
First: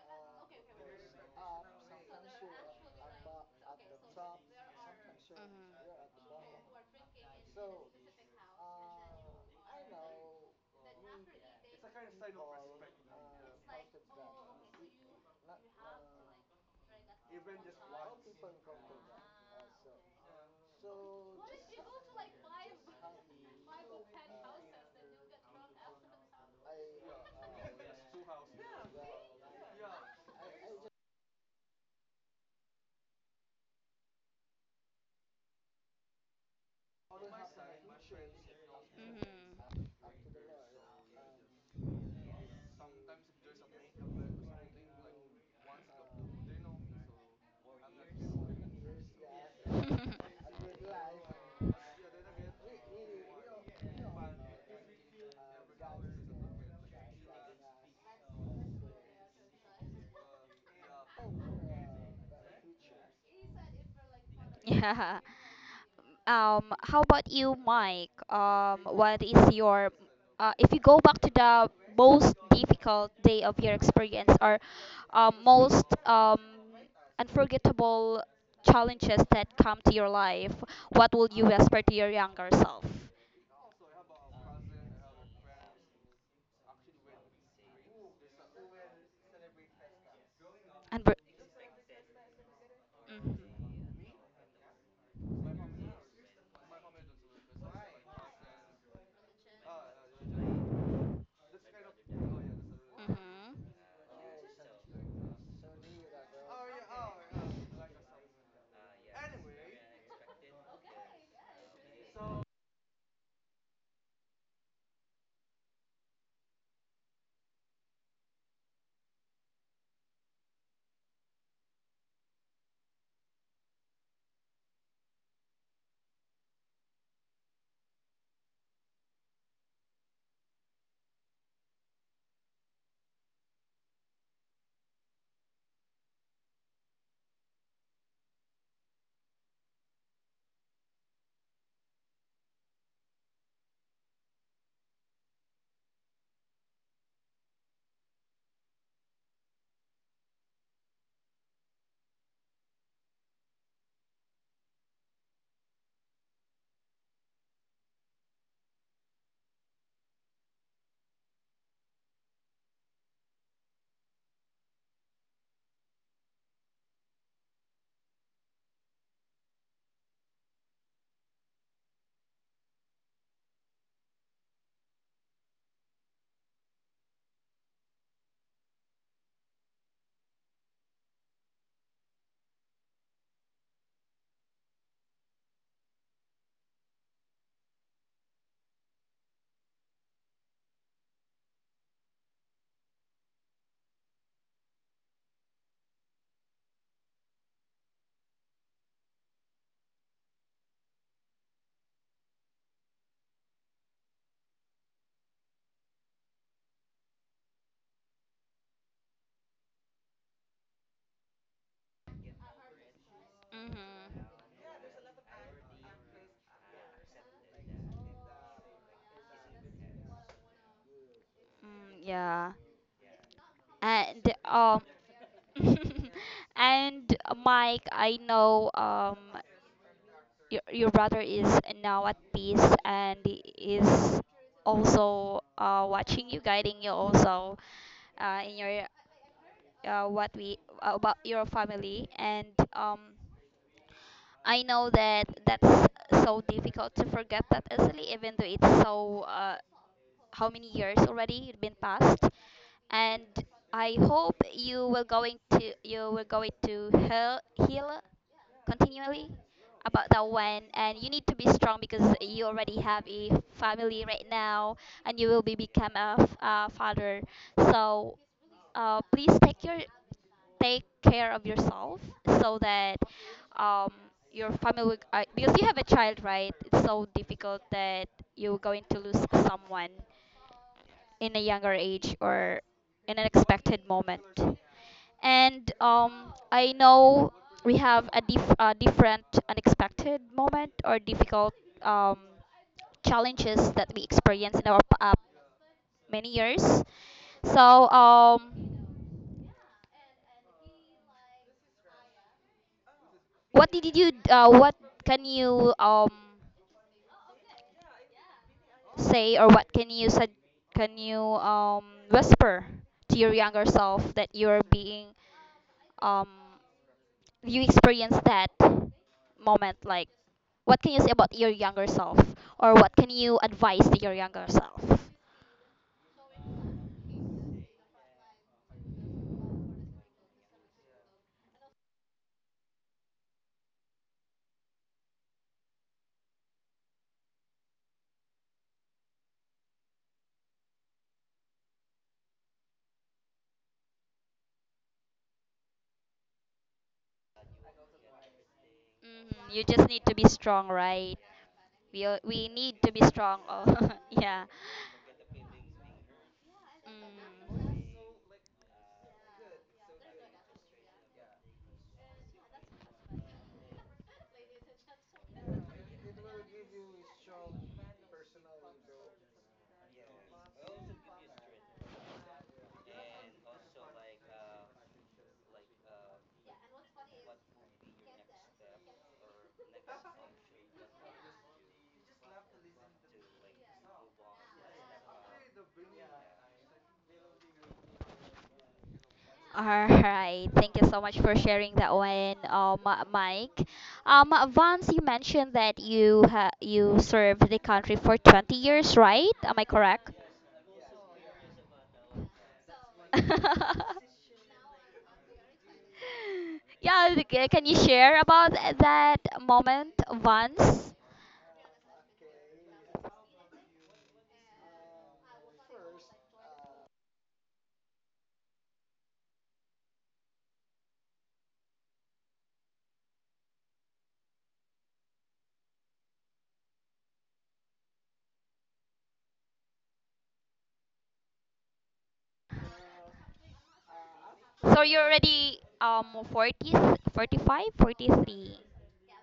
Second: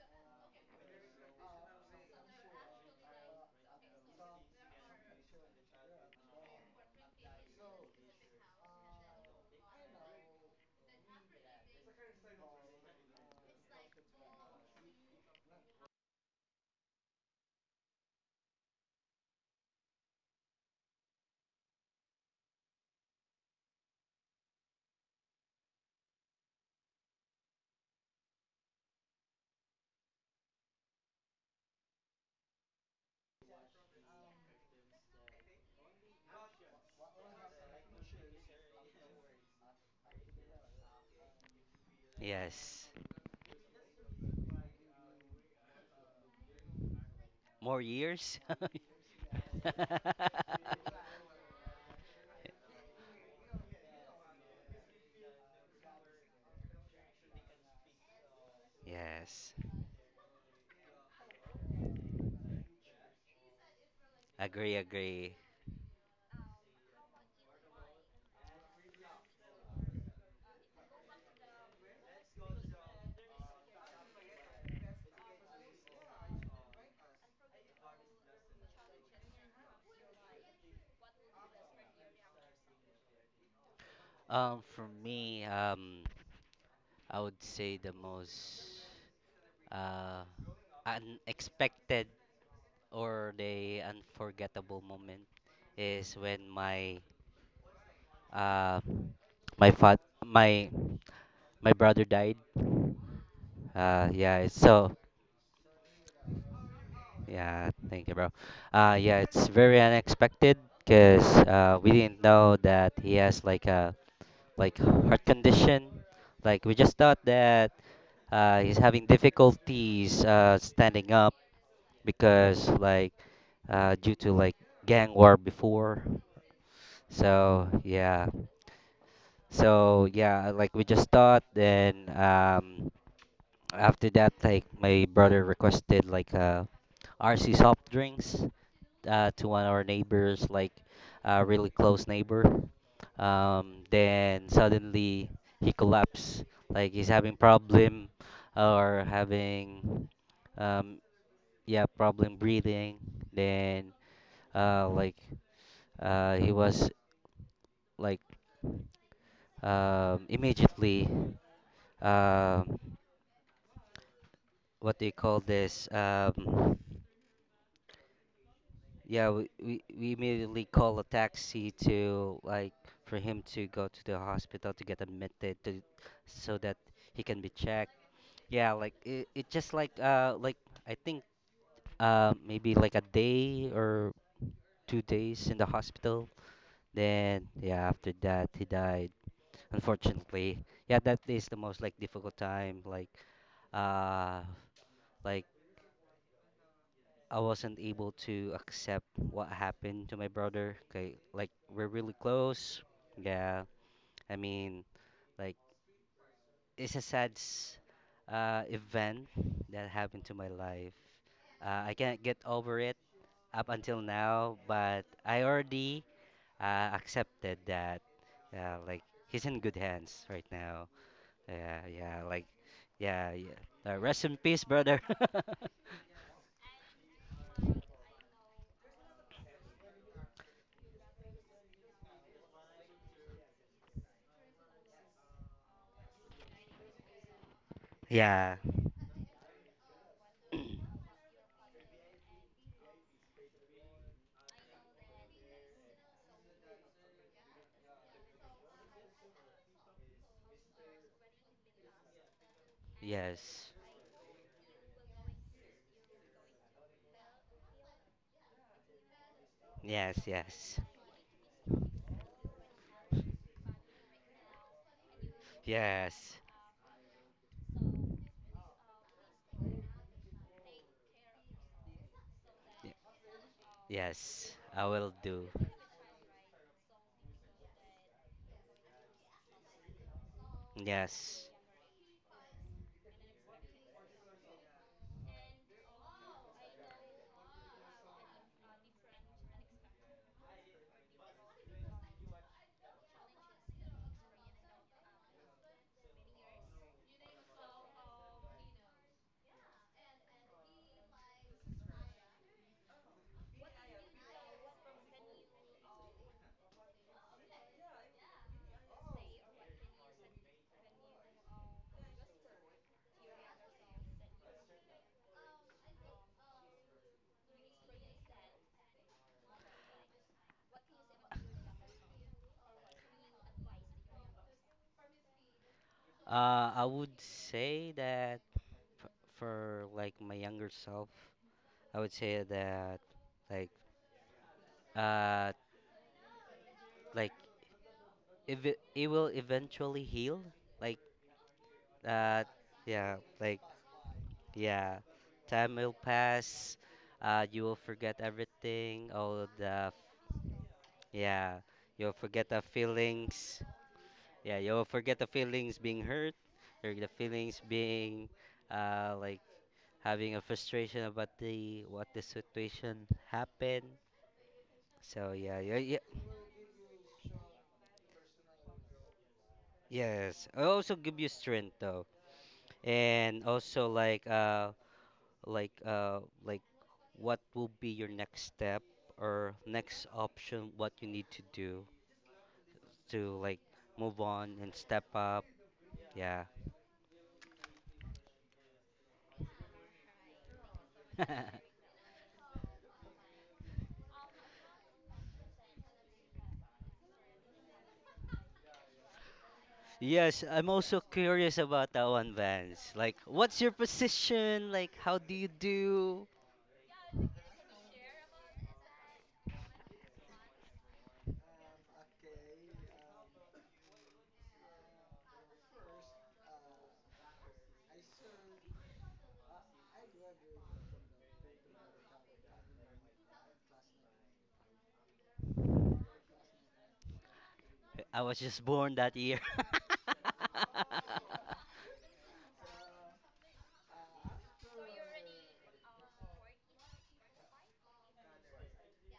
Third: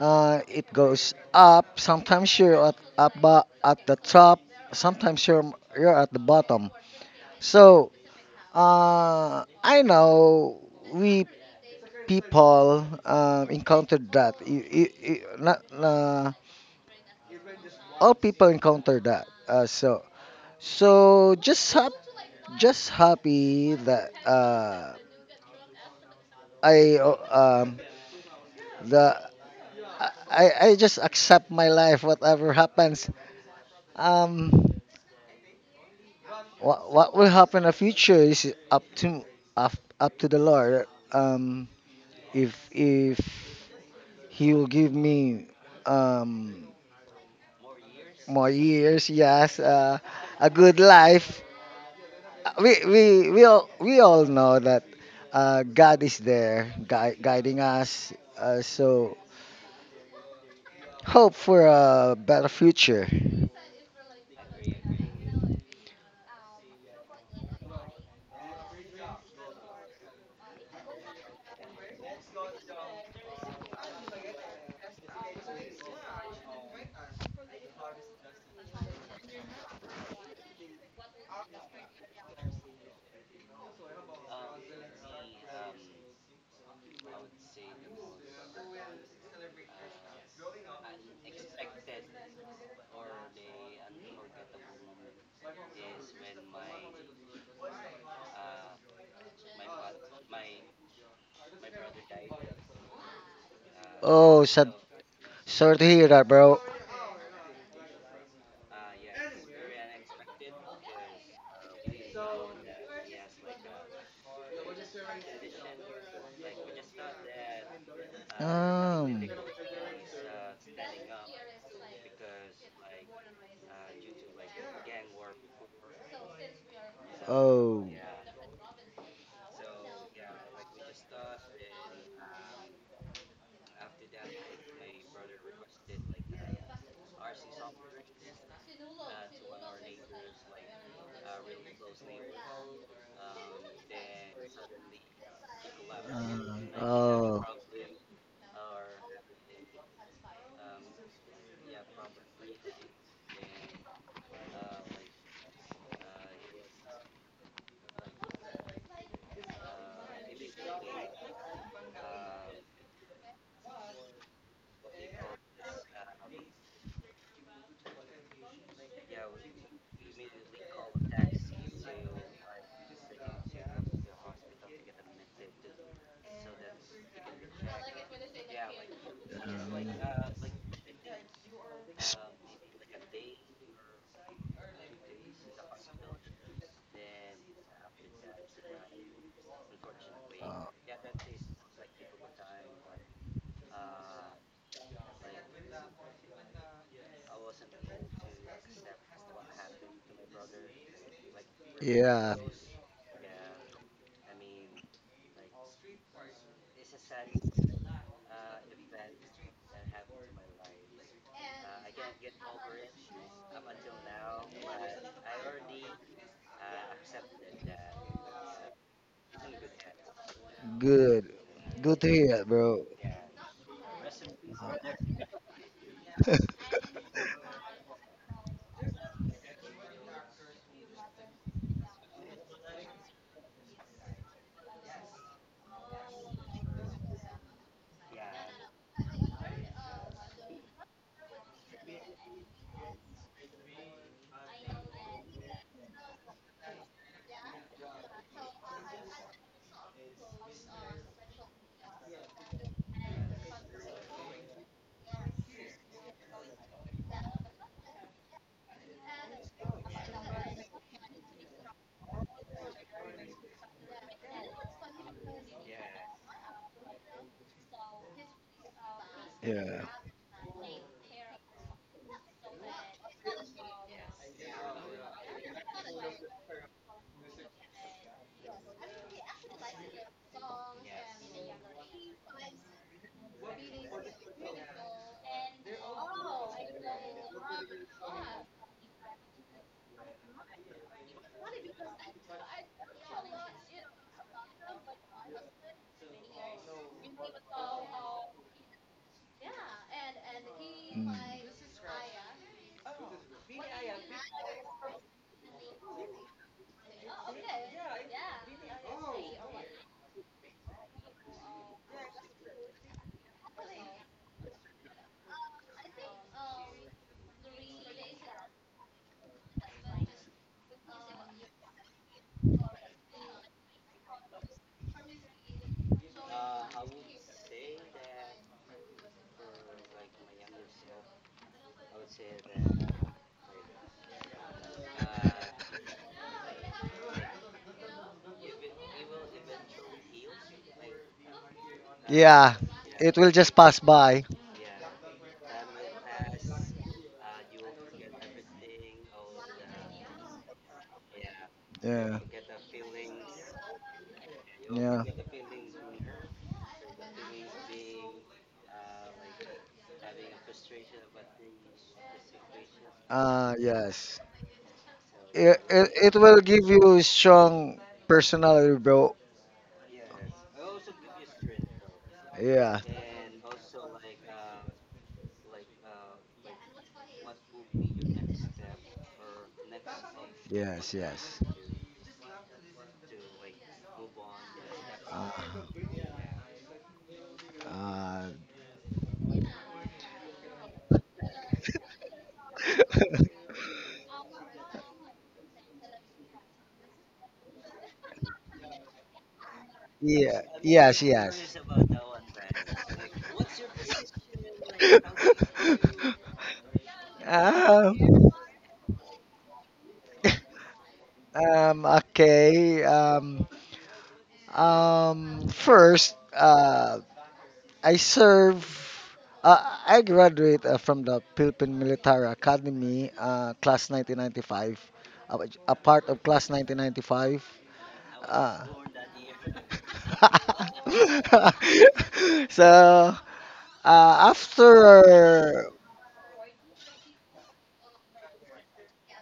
Speaker 2: It goes up. Sometimes you're at the top.
Speaker 1: You.
Speaker 2: Sometimes you're at the
Speaker 1: Mhm.
Speaker 2: bottom.
Speaker 1: Are-.
Speaker 2: So I know we people encountered that. Not all people encounter that. So just hap just happy that I um the I just accept my life whatever happens. Um, what will happen in the future is up to up up to the Lord. Um,
Speaker 3: yes.
Speaker 2: if he'll give me um
Speaker 3: More years?
Speaker 2: more years, yes, a
Speaker 3: (laughs)
Speaker 1: (laughs)
Speaker 2: good life. We all know that God is there, guiding us. So
Speaker 3: Yes.
Speaker 2: hope for a better future.
Speaker 3: Agree,
Speaker 1: Yeah.
Speaker 3: agree.
Speaker 1: How about you, Mike? What is your, if you go back to the most difficult day of your experience or most unforgettable challenges that come to your life, what will you whisper to your younger self?
Speaker 3: For me, I would say the most uh
Speaker 1: And,
Speaker 3: unexpected or the
Speaker 1: mm-hmm.
Speaker 3: unforgettable moment is when my uh my fat my my brother died.
Speaker 1: Really.
Speaker 2: Oh,
Speaker 3: Yeah.
Speaker 2: sad,
Speaker 3: So
Speaker 2: sorry to hear that, bro.
Speaker 3: yeah, thank you, bro. Yeah, it's very unexpected because we didn't know that he has like a, like, heart condition. Like we just thought that, he's having
Speaker 2: Um.
Speaker 3: difficulties, standing up because like, due to like gang war before. So
Speaker 2: Oh.
Speaker 3: yeah, so yeah, like we just thought. Then, after that, like my brother requested like, RC soft drinks, to one of our neighbors, like a really close neighbor. Then suddenly he collapsed, like he's having
Speaker 2: Oh.
Speaker 3: problem or having, um, yeah, problem breathing. Then, like, he was like, immediately, um, what do you call this? Yeah, we immediately call a taxi to like for him to go to the hospital to get admitted to, so that he can be checked. Yeah, like it just like I think maybe like a day or 2 days in the hospital. Then yeah, after that he died, unfortunately.
Speaker 2: uh,
Speaker 3: Yeah, that is the most like difficult time, uh like. I wasn't able to accept what happened to my brother. Okay, like we're really
Speaker 2: yeah.
Speaker 3: close. Yeah, I mean, like it's a sad, event that happened to my life. I can't get over it up until
Speaker 1: Mhm.
Speaker 3: now, but I already, accepted that. Yeah, like he's in good hands right now.
Speaker 2: Good.
Speaker 1: Mhm.
Speaker 3: Yeah,
Speaker 1: Mm,
Speaker 2: Good to
Speaker 3: yeah,
Speaker 2: hear
Speaker 3: like
Speaker 2: that,
Speaker 1: yeah.
Speaker 2: bro.
Speaker 3: yeah, yeah. Rest
Speaker 1: And
Speaker 3: in peace, brother.
Speaker 1: (laughs)
Speaker 2: (laughs)
Speaker 1: And Mike, I know your brother is now at peace, and he is also watching you, guiding you also
Speaker 3: (laughs) Yeah.
Speaker 1: in your what we about your family, and um I know that that's so difficult to forget that easily, even though it's so how many years already it been passed. And
Speaker 3: Yes.
Speaker 1: I hope you will going to heal, continually about that
Speaker 3: Yes.
Speaker 1: one.
Speaker 3: Yes.
Speaker 1: And you need to be strong because you already have a family right now, and you will be become a, f-
Speaker 3: Yes.
Speaker 1: a father. So please
Speaker 2: yeah.
Speaker 1: take care of yourself so that
Speaker 3: Y-
Speaker 1: um, your
Speaker 3: Yes,
Speaker 1: family
Speaker 3: I will do.
Speaker 1: because you have a child, right? It's so difficult that you're going to lose someone in a
Speaker 3: Yes.
Speaker 1: younger age or in an expected moment. And I know we have a different unexpected moment or difficult um, challenges that we experience in our many years. So,
Speaker 2: Mm.
Speaker 1: what did you? What can you say, or what can you whisper to your younger self that um you experience that moment, like, what can you say about your younger self or what can you advise to your younger self?
Speaker 3: I would say that, f- for like my younger self, I would say that like uh like if it, it will eventually heal, like uh
Speaker 2: Yeah. It
Speaker 3: yeah,
Speaker 2: will just
Speaker 3: like
Speaker 2: pass by.
Speaker 3: yeah, time will pass. You will forget everything,
Speaker 1: Hmm,
Speaker 3: all
Speaker 1: you just
Speaker 3: the,
Speaker 1: need to be strong, right?
Speaker 3: yeah,
Speaker 1: we, all-
Speaker 3: you'll
Speaker 2: Yeah.
Speaker 1: we
Speaker 3: forget the
Speaker 1: need to be strong. Oh.
Speaker 3: feelings.
Speaker 1: (laughs) Yeah.
Speaker 3: Yeah, you'll
Speaker 2: Yeah.
Speaker 3: forget the feelings being hurt, or the feelings
Speaker 1: Mm.
Speaker 3: being, like having a frustration about the what the situation
Speaker 2: Ah,
Speaker 3: happened.
Speaker 2: yes.
Speaker 3: So yeah, yeah, yeah,
Speaker 2: It will give you strong personality, bro.
Speaker 3: yes. It also give you strength though,
Speaker 2: Yeah.
Speaker 3: and also like, like what will be your next step or next option,
Speaker 2: Yes,
Speaker 3: what you need
Speaker 2: yes.
Speaker 3: to do to like move on and step up.
Speaker 2: Ah.
Speaker 3: Yeah.
Speaker 2: ah.
Speaker 1: All right. Thank you so much for
Speaker 3: (laughs)
Speaker 1: sharing that one,
Speaker 2: (laughs)
Speaker 1: Mike. Vance, you mentioned that you served the country for 20 years, right? Am I correct?
Speaker 2: Yeah.
Speaker 3: Yes, I'm
Speaker 2: Yes.
Speaker 3: also
Speaker 2: Yes.
Speaker 3: curious about that one, Vance. Like, what's your
Speaker 1: (laughs)
Speaker 3: position? Like, how do you
Speaker 2: (laughs)
Speaker 3: do?
Speaker 1: Yeah, can you
Speaker 2: Um.
Speaker 1: share about that moment once?
Speaker 2: Okay. First. I serve. Uh, I graduate from the Philippine Military Academy, class 1995. I was a part of class 1995.
Speaker 3: I was
Speaker 2: Uh,
Speaker 3: just born that year. (laughs)
Speaker 2: (laughs) so
Speaker 1: So you're already
Speaker 2: after
Speaker 1: 40, 45, 43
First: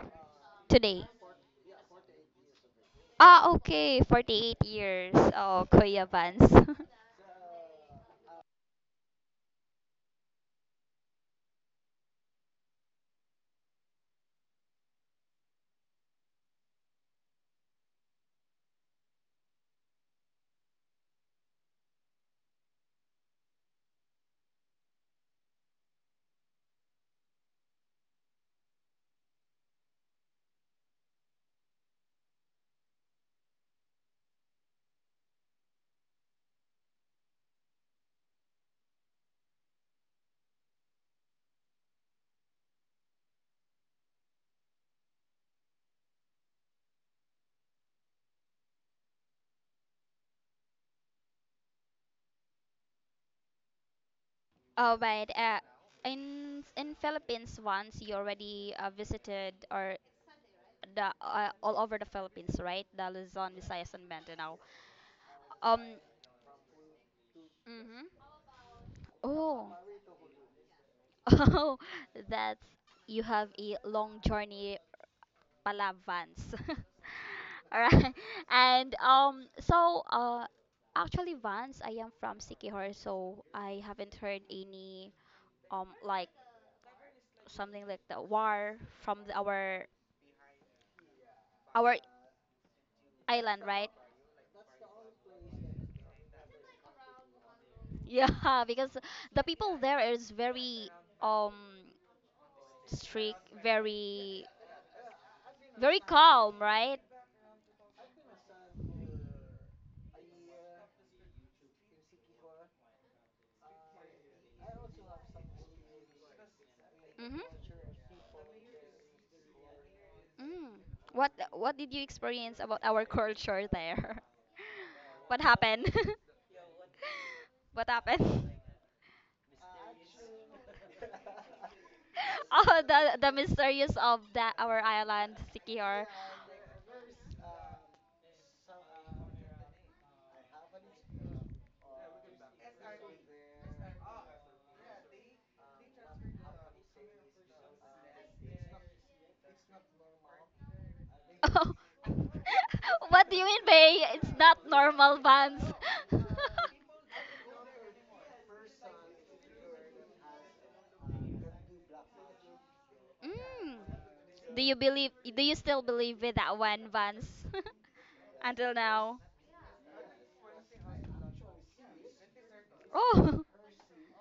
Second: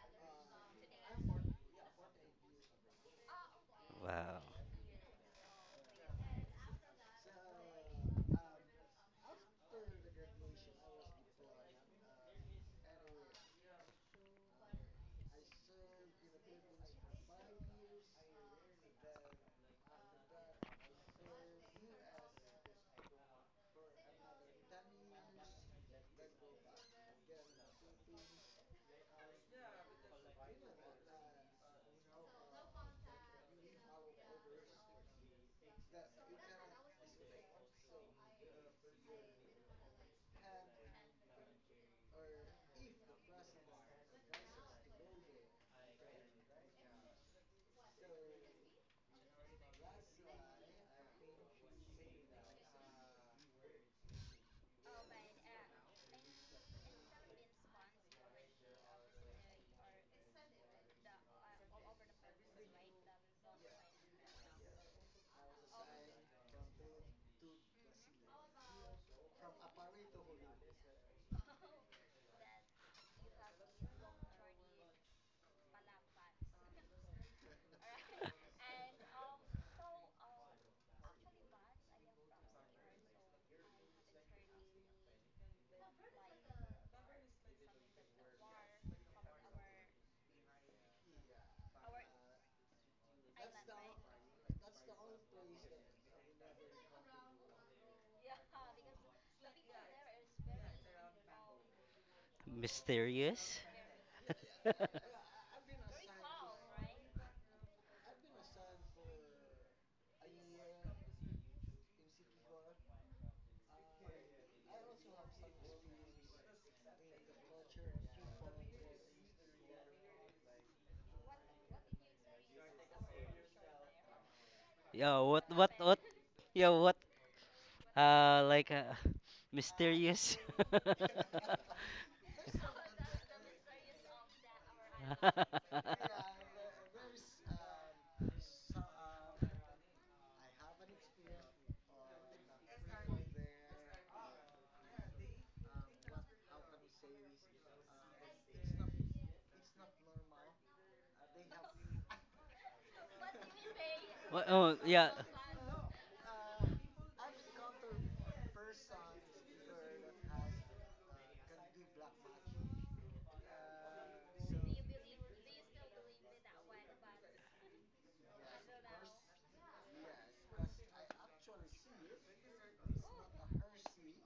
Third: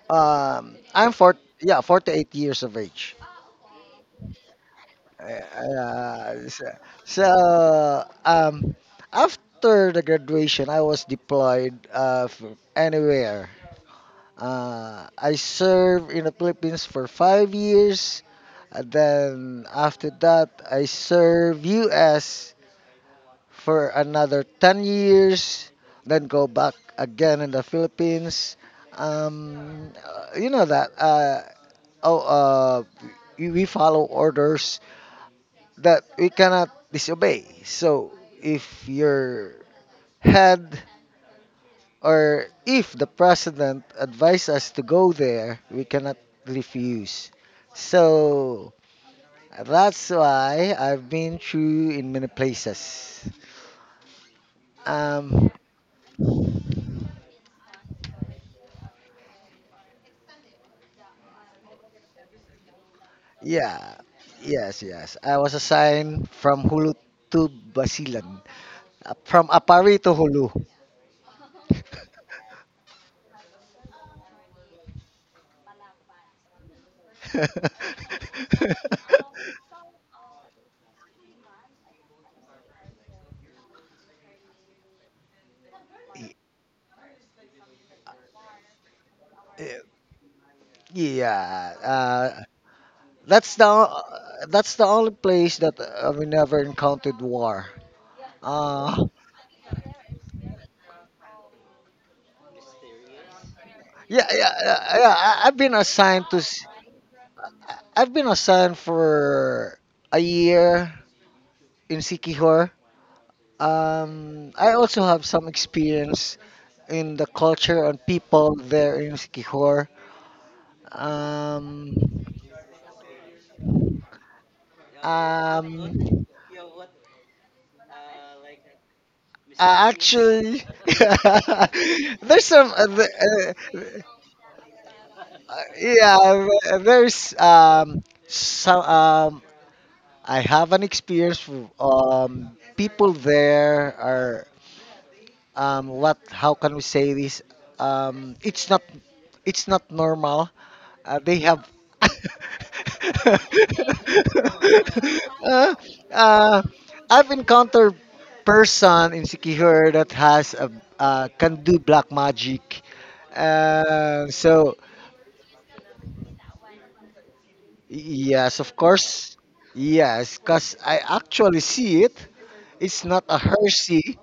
Speaker 1: today.
Speaker 2: I'm 48 years of age.
Speaker 1: Ah, okay,
Speaker 3: Wow.
Speaker 1: 48 years. Oh, Kuya
Speaker 2: Uh,
Speaker 1: Vance.
Speaker 2: so,
Speaker 1: (laughs)
Speaker 2: so, um, After the graduation, I was deployed anywhere. I served in the Philippines for 5 years. And then after that, I served U.S. for another 10 years. Then go back again in the Philippines. You know that. Oh, uh, we follow orders that we cannot disobey. So if your head, or if the president advised us to go there, we cannot refuse. So that's why I've been through in many places.
Speaker 1: All right.
Speaker 2: Um,
Speaker 1: In Philippines once you already visited or the all over the Philippines, right? The Luzon, Visayas,
Speaker 2: yeah,
Speaker 1: and Mindanao.
Speaker 2: yes, yes. I was
Speaker 1: Um.
Speaker 2: assigned from Hulu to
Speaker 1: Hmm.
Speaker 2: Basilan, from
Speaker 1: Oh.
Speaker 2: Apari
Speaker 1: (laughs)
Speaker 2: to Hulu.
Speaker 1: Oh, that's you have a long journey, Palavans, (laughs) Vance. Alright. And
Speaker 2: (laughs)
Speaker 1: so actually, Vans. I am from Sikihor, so I haven't heard any like
Speaker 2: Y-
Speaker 1: something like the war from the,
Speaker 2: eh, Yeah,
Speaker 1: our
Speaker 2: that's
Speaker 1: island,
Speaker 2: the
Speaker 1: right?
Speaker 2: o- that's the only place that we never encountered war.
Speaker 1: (laughs) Yeah, because
Speaker 2: Uh,
Speaker 1: the people there is very um strict,
Speaker 3: Mysterious?
Speaker 1: very,
Speaker 3: (laughs)
Speaker 2: I've been
Speaker 1: very calm, right?
Speaker 2: I've been assigned for a year in Sikihor. I also have some experience in the
Speaker 1: Mhm.
Speaker 2: culture and people there in Sikihor.
Speaker 1: Mm. What did
Speaker 2: Um,
Speaker 1: you experience about our culture there?
Speaker 3: Yo,
Speaker 1: (laughs)
Speaker 3: what,
Speaker 1: What
Speaker 3: what,
Speaker 1: happened?
Speaker 3: what?
Speaker 1: (laughs)
Speaker 2: um,
Speaker 3: Yo, what?
Speaker 1: What happened?
Speaker 3: Like, mysterious?
Speaker 2: Actually, (laughs) there's
Speaker 1: (laughs)
Speaker 2: some.
Speaker 3: (laughs)
Speaker 1: Oh, the mysterious of that our island, Sikior.
Speaker 2: Yeah, there's some
Speaker 3: (laughs)
Speaker 2: I have an experience people there are what, how can we say this, it's not normal. They have
Speaker 1: Oh, (laughs) what do you mean
Speaker 2: (laughs)
Speaker 1: by it's
Speaker 3: Well,
Speaker 1: not
Speaker 3: oh yeah,
Speaker 1: normal bands?
Speaker 2: uh, uh, I've encountered person in Sikihor that has a can do black magic,
Speaker 1: (laughs) Mm. Do
Speaker 2: so
Speaker 1: you believe? Do you still believe with that one, Vance? (laughs)
Speaker 2: yes, of
Speaker 1: Until now.
Speaker 2: course. Yes, because I actually see it. It's not a
Speaker 1: Oh. (laughs)
Speaker 2: Hershey.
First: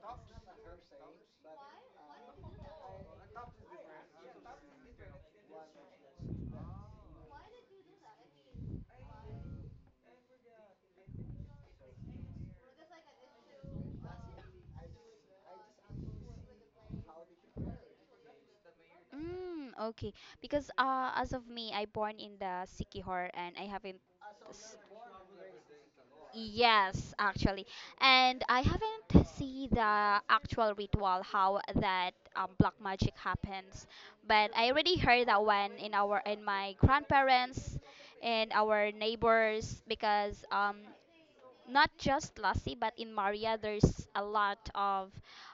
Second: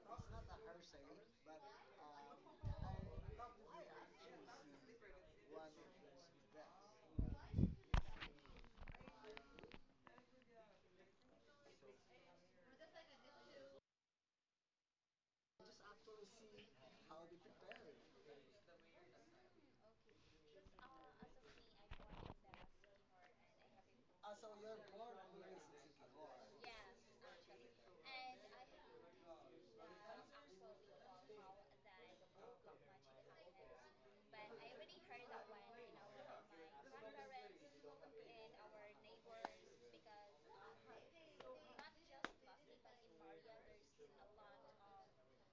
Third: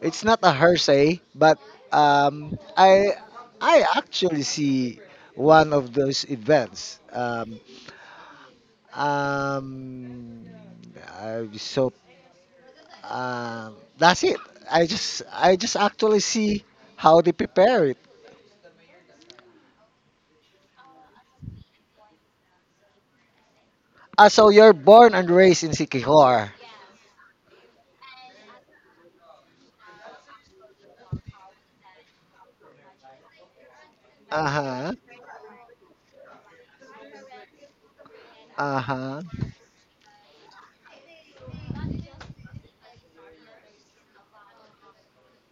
Speaker 2: It's not a Hershey, but um, I I actually see one of those events. Um, I, so That's it. I just actually see how they prepare it.
Speaker 1: Mm, okay. Because as of me, I born in the Sikihor and I haven't.
Speaker 2: Ah, so you're born and raised in Sikihor.
Speaker 1: Yes, actually. And I haven't seen the actual ritual how that black magic happens,
Speaker 2: Uh
Speaker 1: but I
Speaker 2: huh.
Speaker 1: already heard that one in my grandparents and
Speaker 2: Uh
Speaker 1: our
Speaker 2: huh.
Speaker 1: neighbors because not just Lassie, but in Maria, there's a lot of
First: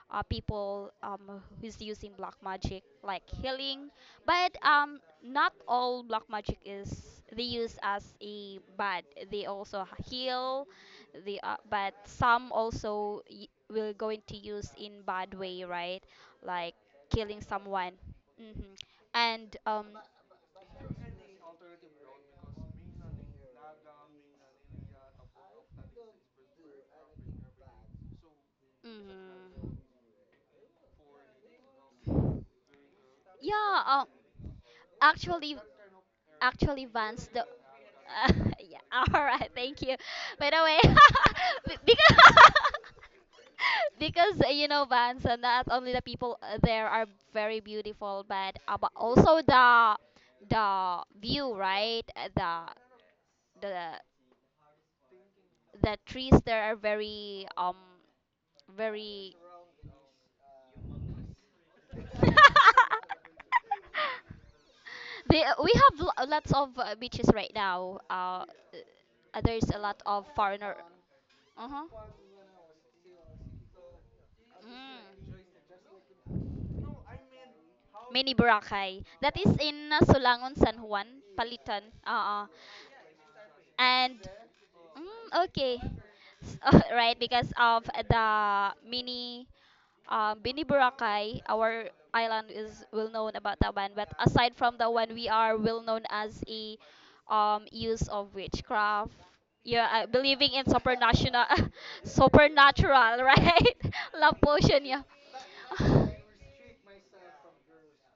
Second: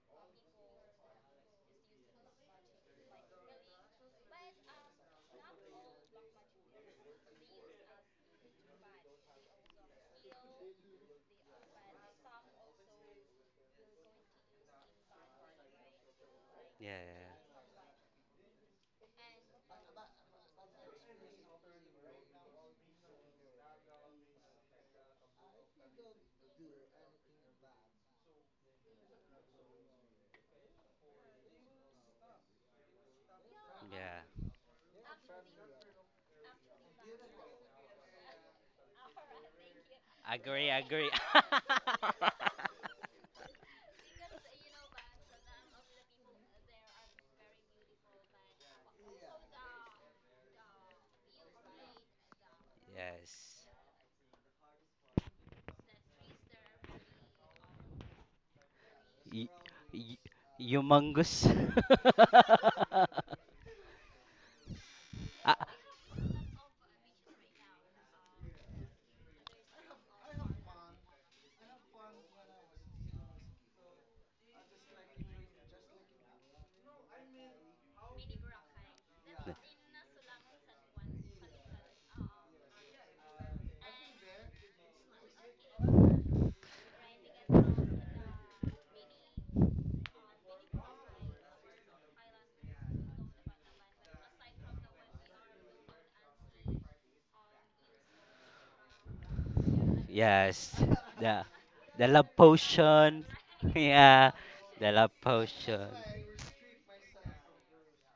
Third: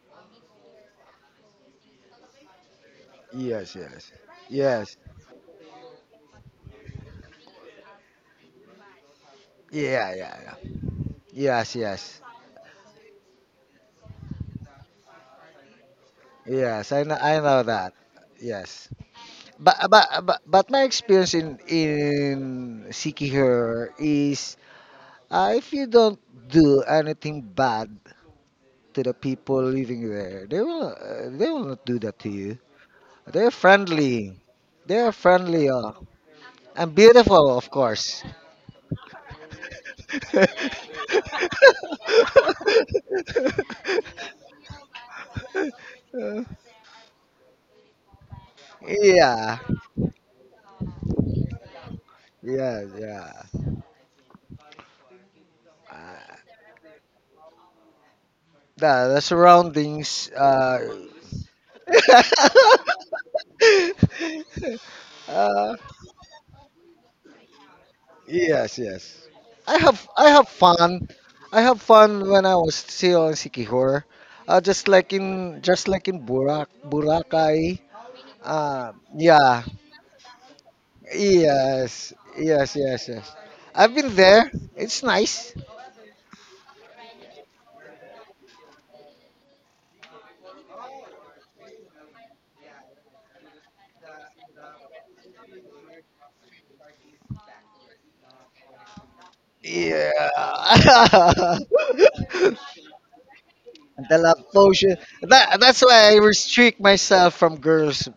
Speaker 1: people who's using black magic, like
Speaker 2: Yes,
Speaker 1: healing.
Speaker 2: yes,
Speaker 1: But
Speaker 2: yes.
Speaker 1: not all black magic is they use as a bad. They also
Speaker 2: Yeah, yeah, yeah.
Speaker 1: heal. They
Speaker 2: Yes,
Speaker 1: but
Speaker 2: yes,
Speaker 1: some also will going to use in bad way, right? Like
Speaker 3: yeah,
Speaker 2: yes.
Speaker 1: killing
Speaker 2: I know
Speaker 3: yeah.
Speaker 1: someone.
Speaker 2: that.
Speaker 1: Hmm.
Speaker 2: Yes,
Speaker 1: And
Speaker 2: but my experience in seeking her is if you don't do anything bad to the people
Speaker 1: Mhm.
Speaker 2: living there, they will not do that to you. They're
Speaker 1: Yeah,
Speaker 2: friendly.
Speaker 3: Yeah.
Speaker 2: They're
Speaker 1: actually
Speaker 2: friendly.
Speaker 1: actually
Speaker 2: And
Speaker 1: Vance the
Speaker 2: beautiful, of course.
Speaker 1: (laughs) yeah, all right, thank you, by the
Speaker 3: Agree,
Speaker 1: way,
Speaker 3: agree.
Speaker 2: (laughs)
Speaker 1: (laughs) because,
Speaker 3: (laughs)
Speaker 1: (laughs) because you know, Vance, not only the people there are very beautiful, but but also
Speaker 2: yeah.
Speaker 1: the view, right?
Speaker 2: Yeah, yeah.
Speaker 3: Yes.
Speaker 1: The the trees there are very
Speaker 2: The
Speaker 1: very
Speaker 3: Y-
Speaker 2: surroundings.
Speaker 3: y- Humongous. (laughs)
Speaker 1: (laughs)
Speaker 2: (laughs)
Speaker 3: Ah,
Speaker 1: we
Speaker 2: Uh,
Speaker 1: have lots of beaches right now,
Speaker 2: yes, yes.
Speaker 1: there is a lot
Speaker 2: I
Speaker 1: of
Speaker 2: have
Speaker 1: foreigner.
Speaker 2: fun. I
Speaker 1: Uh
Speaker 2: have
Speaker 1: huh.
Speaker 2: fun when I was still in Sikihor. Just like in
Speaker 1: Mm.
Speaker 2: Burak Boracay.
Speaker 1: Mini Boracay. That is
Speaker 2: Yeah.
Speaker 1: in Sulangon, San Juan, Palitan.
Speaker 2: Yes. Yes. Yes. Yes. I've been
Speaker 1: And
Speaker 2: there. It's nice.
Speaker 1: okay. S- (laughs) Right, because of the mini Bini Boracay, our island is well known about that one. But aside from that one, we are well known as a use of witchcraft. Yeah, believing in
Speaker 3: yes.
Speaker 2: Yeah.
Speaker 3: The
Speaker 1: supernatural, (laughs)
Speaker 3: the love
Speaker 2: (laughs)
Speaker 1: supernatural,
Speaker 3: potion. (laughs)
Speaker 1: right?
Speaker 2: The
Speaker 1: (laughs)
Speaker 3: Yeah,
Speaker 1: Love
Speaker 2: love
Speaker 1: potion,
Speaker 3: the
Speaker 2: potion.
Speaker 1: yeah.
Speaker 3: love
Speaker 2: That that's
Speaker 3: potion.
Speaker 2: why I restrict myself from girls.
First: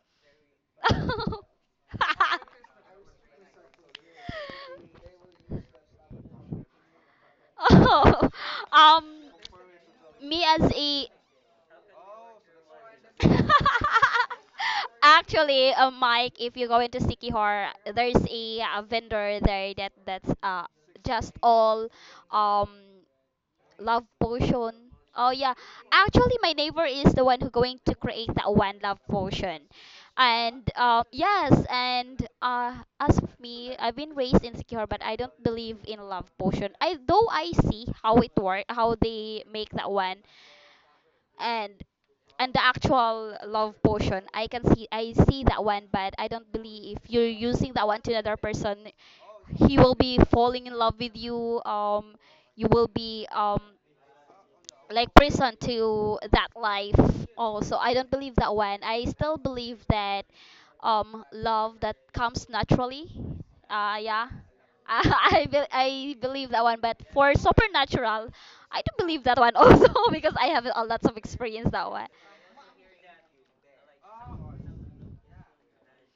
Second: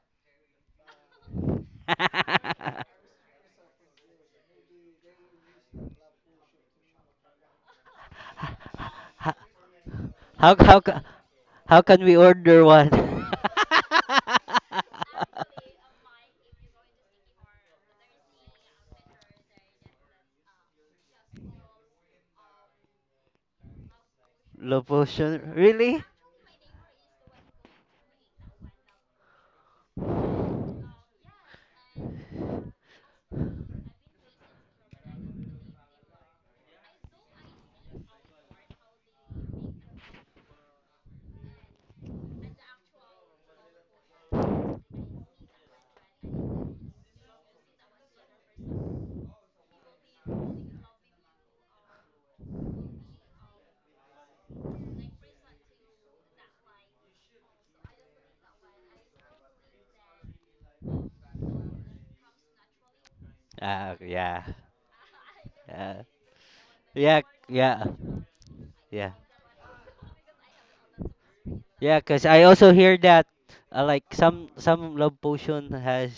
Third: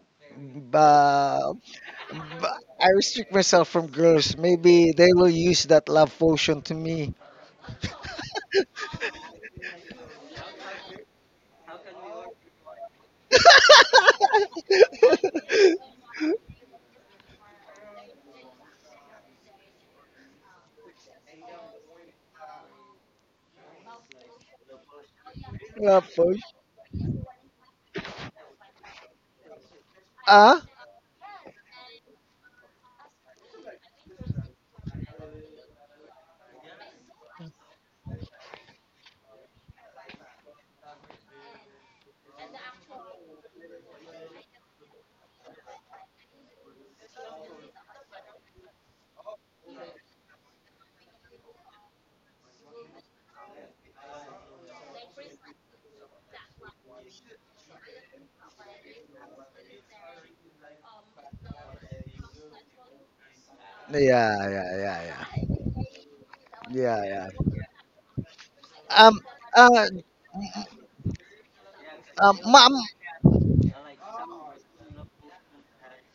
Speaker 2: Uh,
Speaker 3: (laughs)
Speaker 2: I restrict myself from girls. Maybe they will use that love potion to
Speaker 1: (laughs)
Speaker 2: me.
Speaker 1: (laughs) Oh,
Speaker 2: (laughs)
Speaker 1: um,
Speaker 3: how
Speaker 1: me
Speaker 3: how
Speaker 1: as
Speaker 3: how co-
Speaker 1: a
Speaker 3: How can we order one?
Speaker 1: (laughs) actually, Mike,
Speaker 3: (laughs)
Speaker 1: if you go into Sikihor, there's a, vendor there that's just all um love
Speaker 3: Low
Speaker 1: potion. Oh
Speaker 3: potion?
Speaker 1: yeah.
Speaker 3: Really?
Speaker 2: Love
Speaker 1: Actually
Speaker 2: potion.
Speaker 1: my neighbor is the one who going to create that one love potion.
Speaker 2: Ah?
Speaker 1: And yes, and as of me, I've been raised insecure, but I don't believe in love potion. I though I see how it work, how they make that one, and the actual love potion, I can see I see that one, but I don't believe if you're using that one to another person, he will be falling in love with you. You will be like prison to that life. Also, I don't believe that one. I still believe that love that comes naturally.
Speaker 3: Ah,
Speaker 1: Yeah.
Speaker 3: yeah.
Speaker 2: Yeah, yeah,
Speaker 1: (laughs)
Speaker 2: yeah,
Speaker 3: Yeah.
Speaker 1: I believe that one, but
Speaker 2: yeah,
Speaker 3: Yeah.
Speaker 2: yeah,
Speaker 1: for
Speaker 2: yeah.
Speaker 3: Yeah.
Speaker 1: supernatural I don't
Speaker 3: Yeah.
Speaker 2: Um,
Speaker 1: believe that one also.
Speaker 2: uh,
Speaker 1: (laughs) Because I have a lots of experience that
Speaker 3: Yeah,
Speaker 1: one.
Speaker 3: cause I also
Speaker 2: Mom.
Speaker 3: hear that, like some love potion has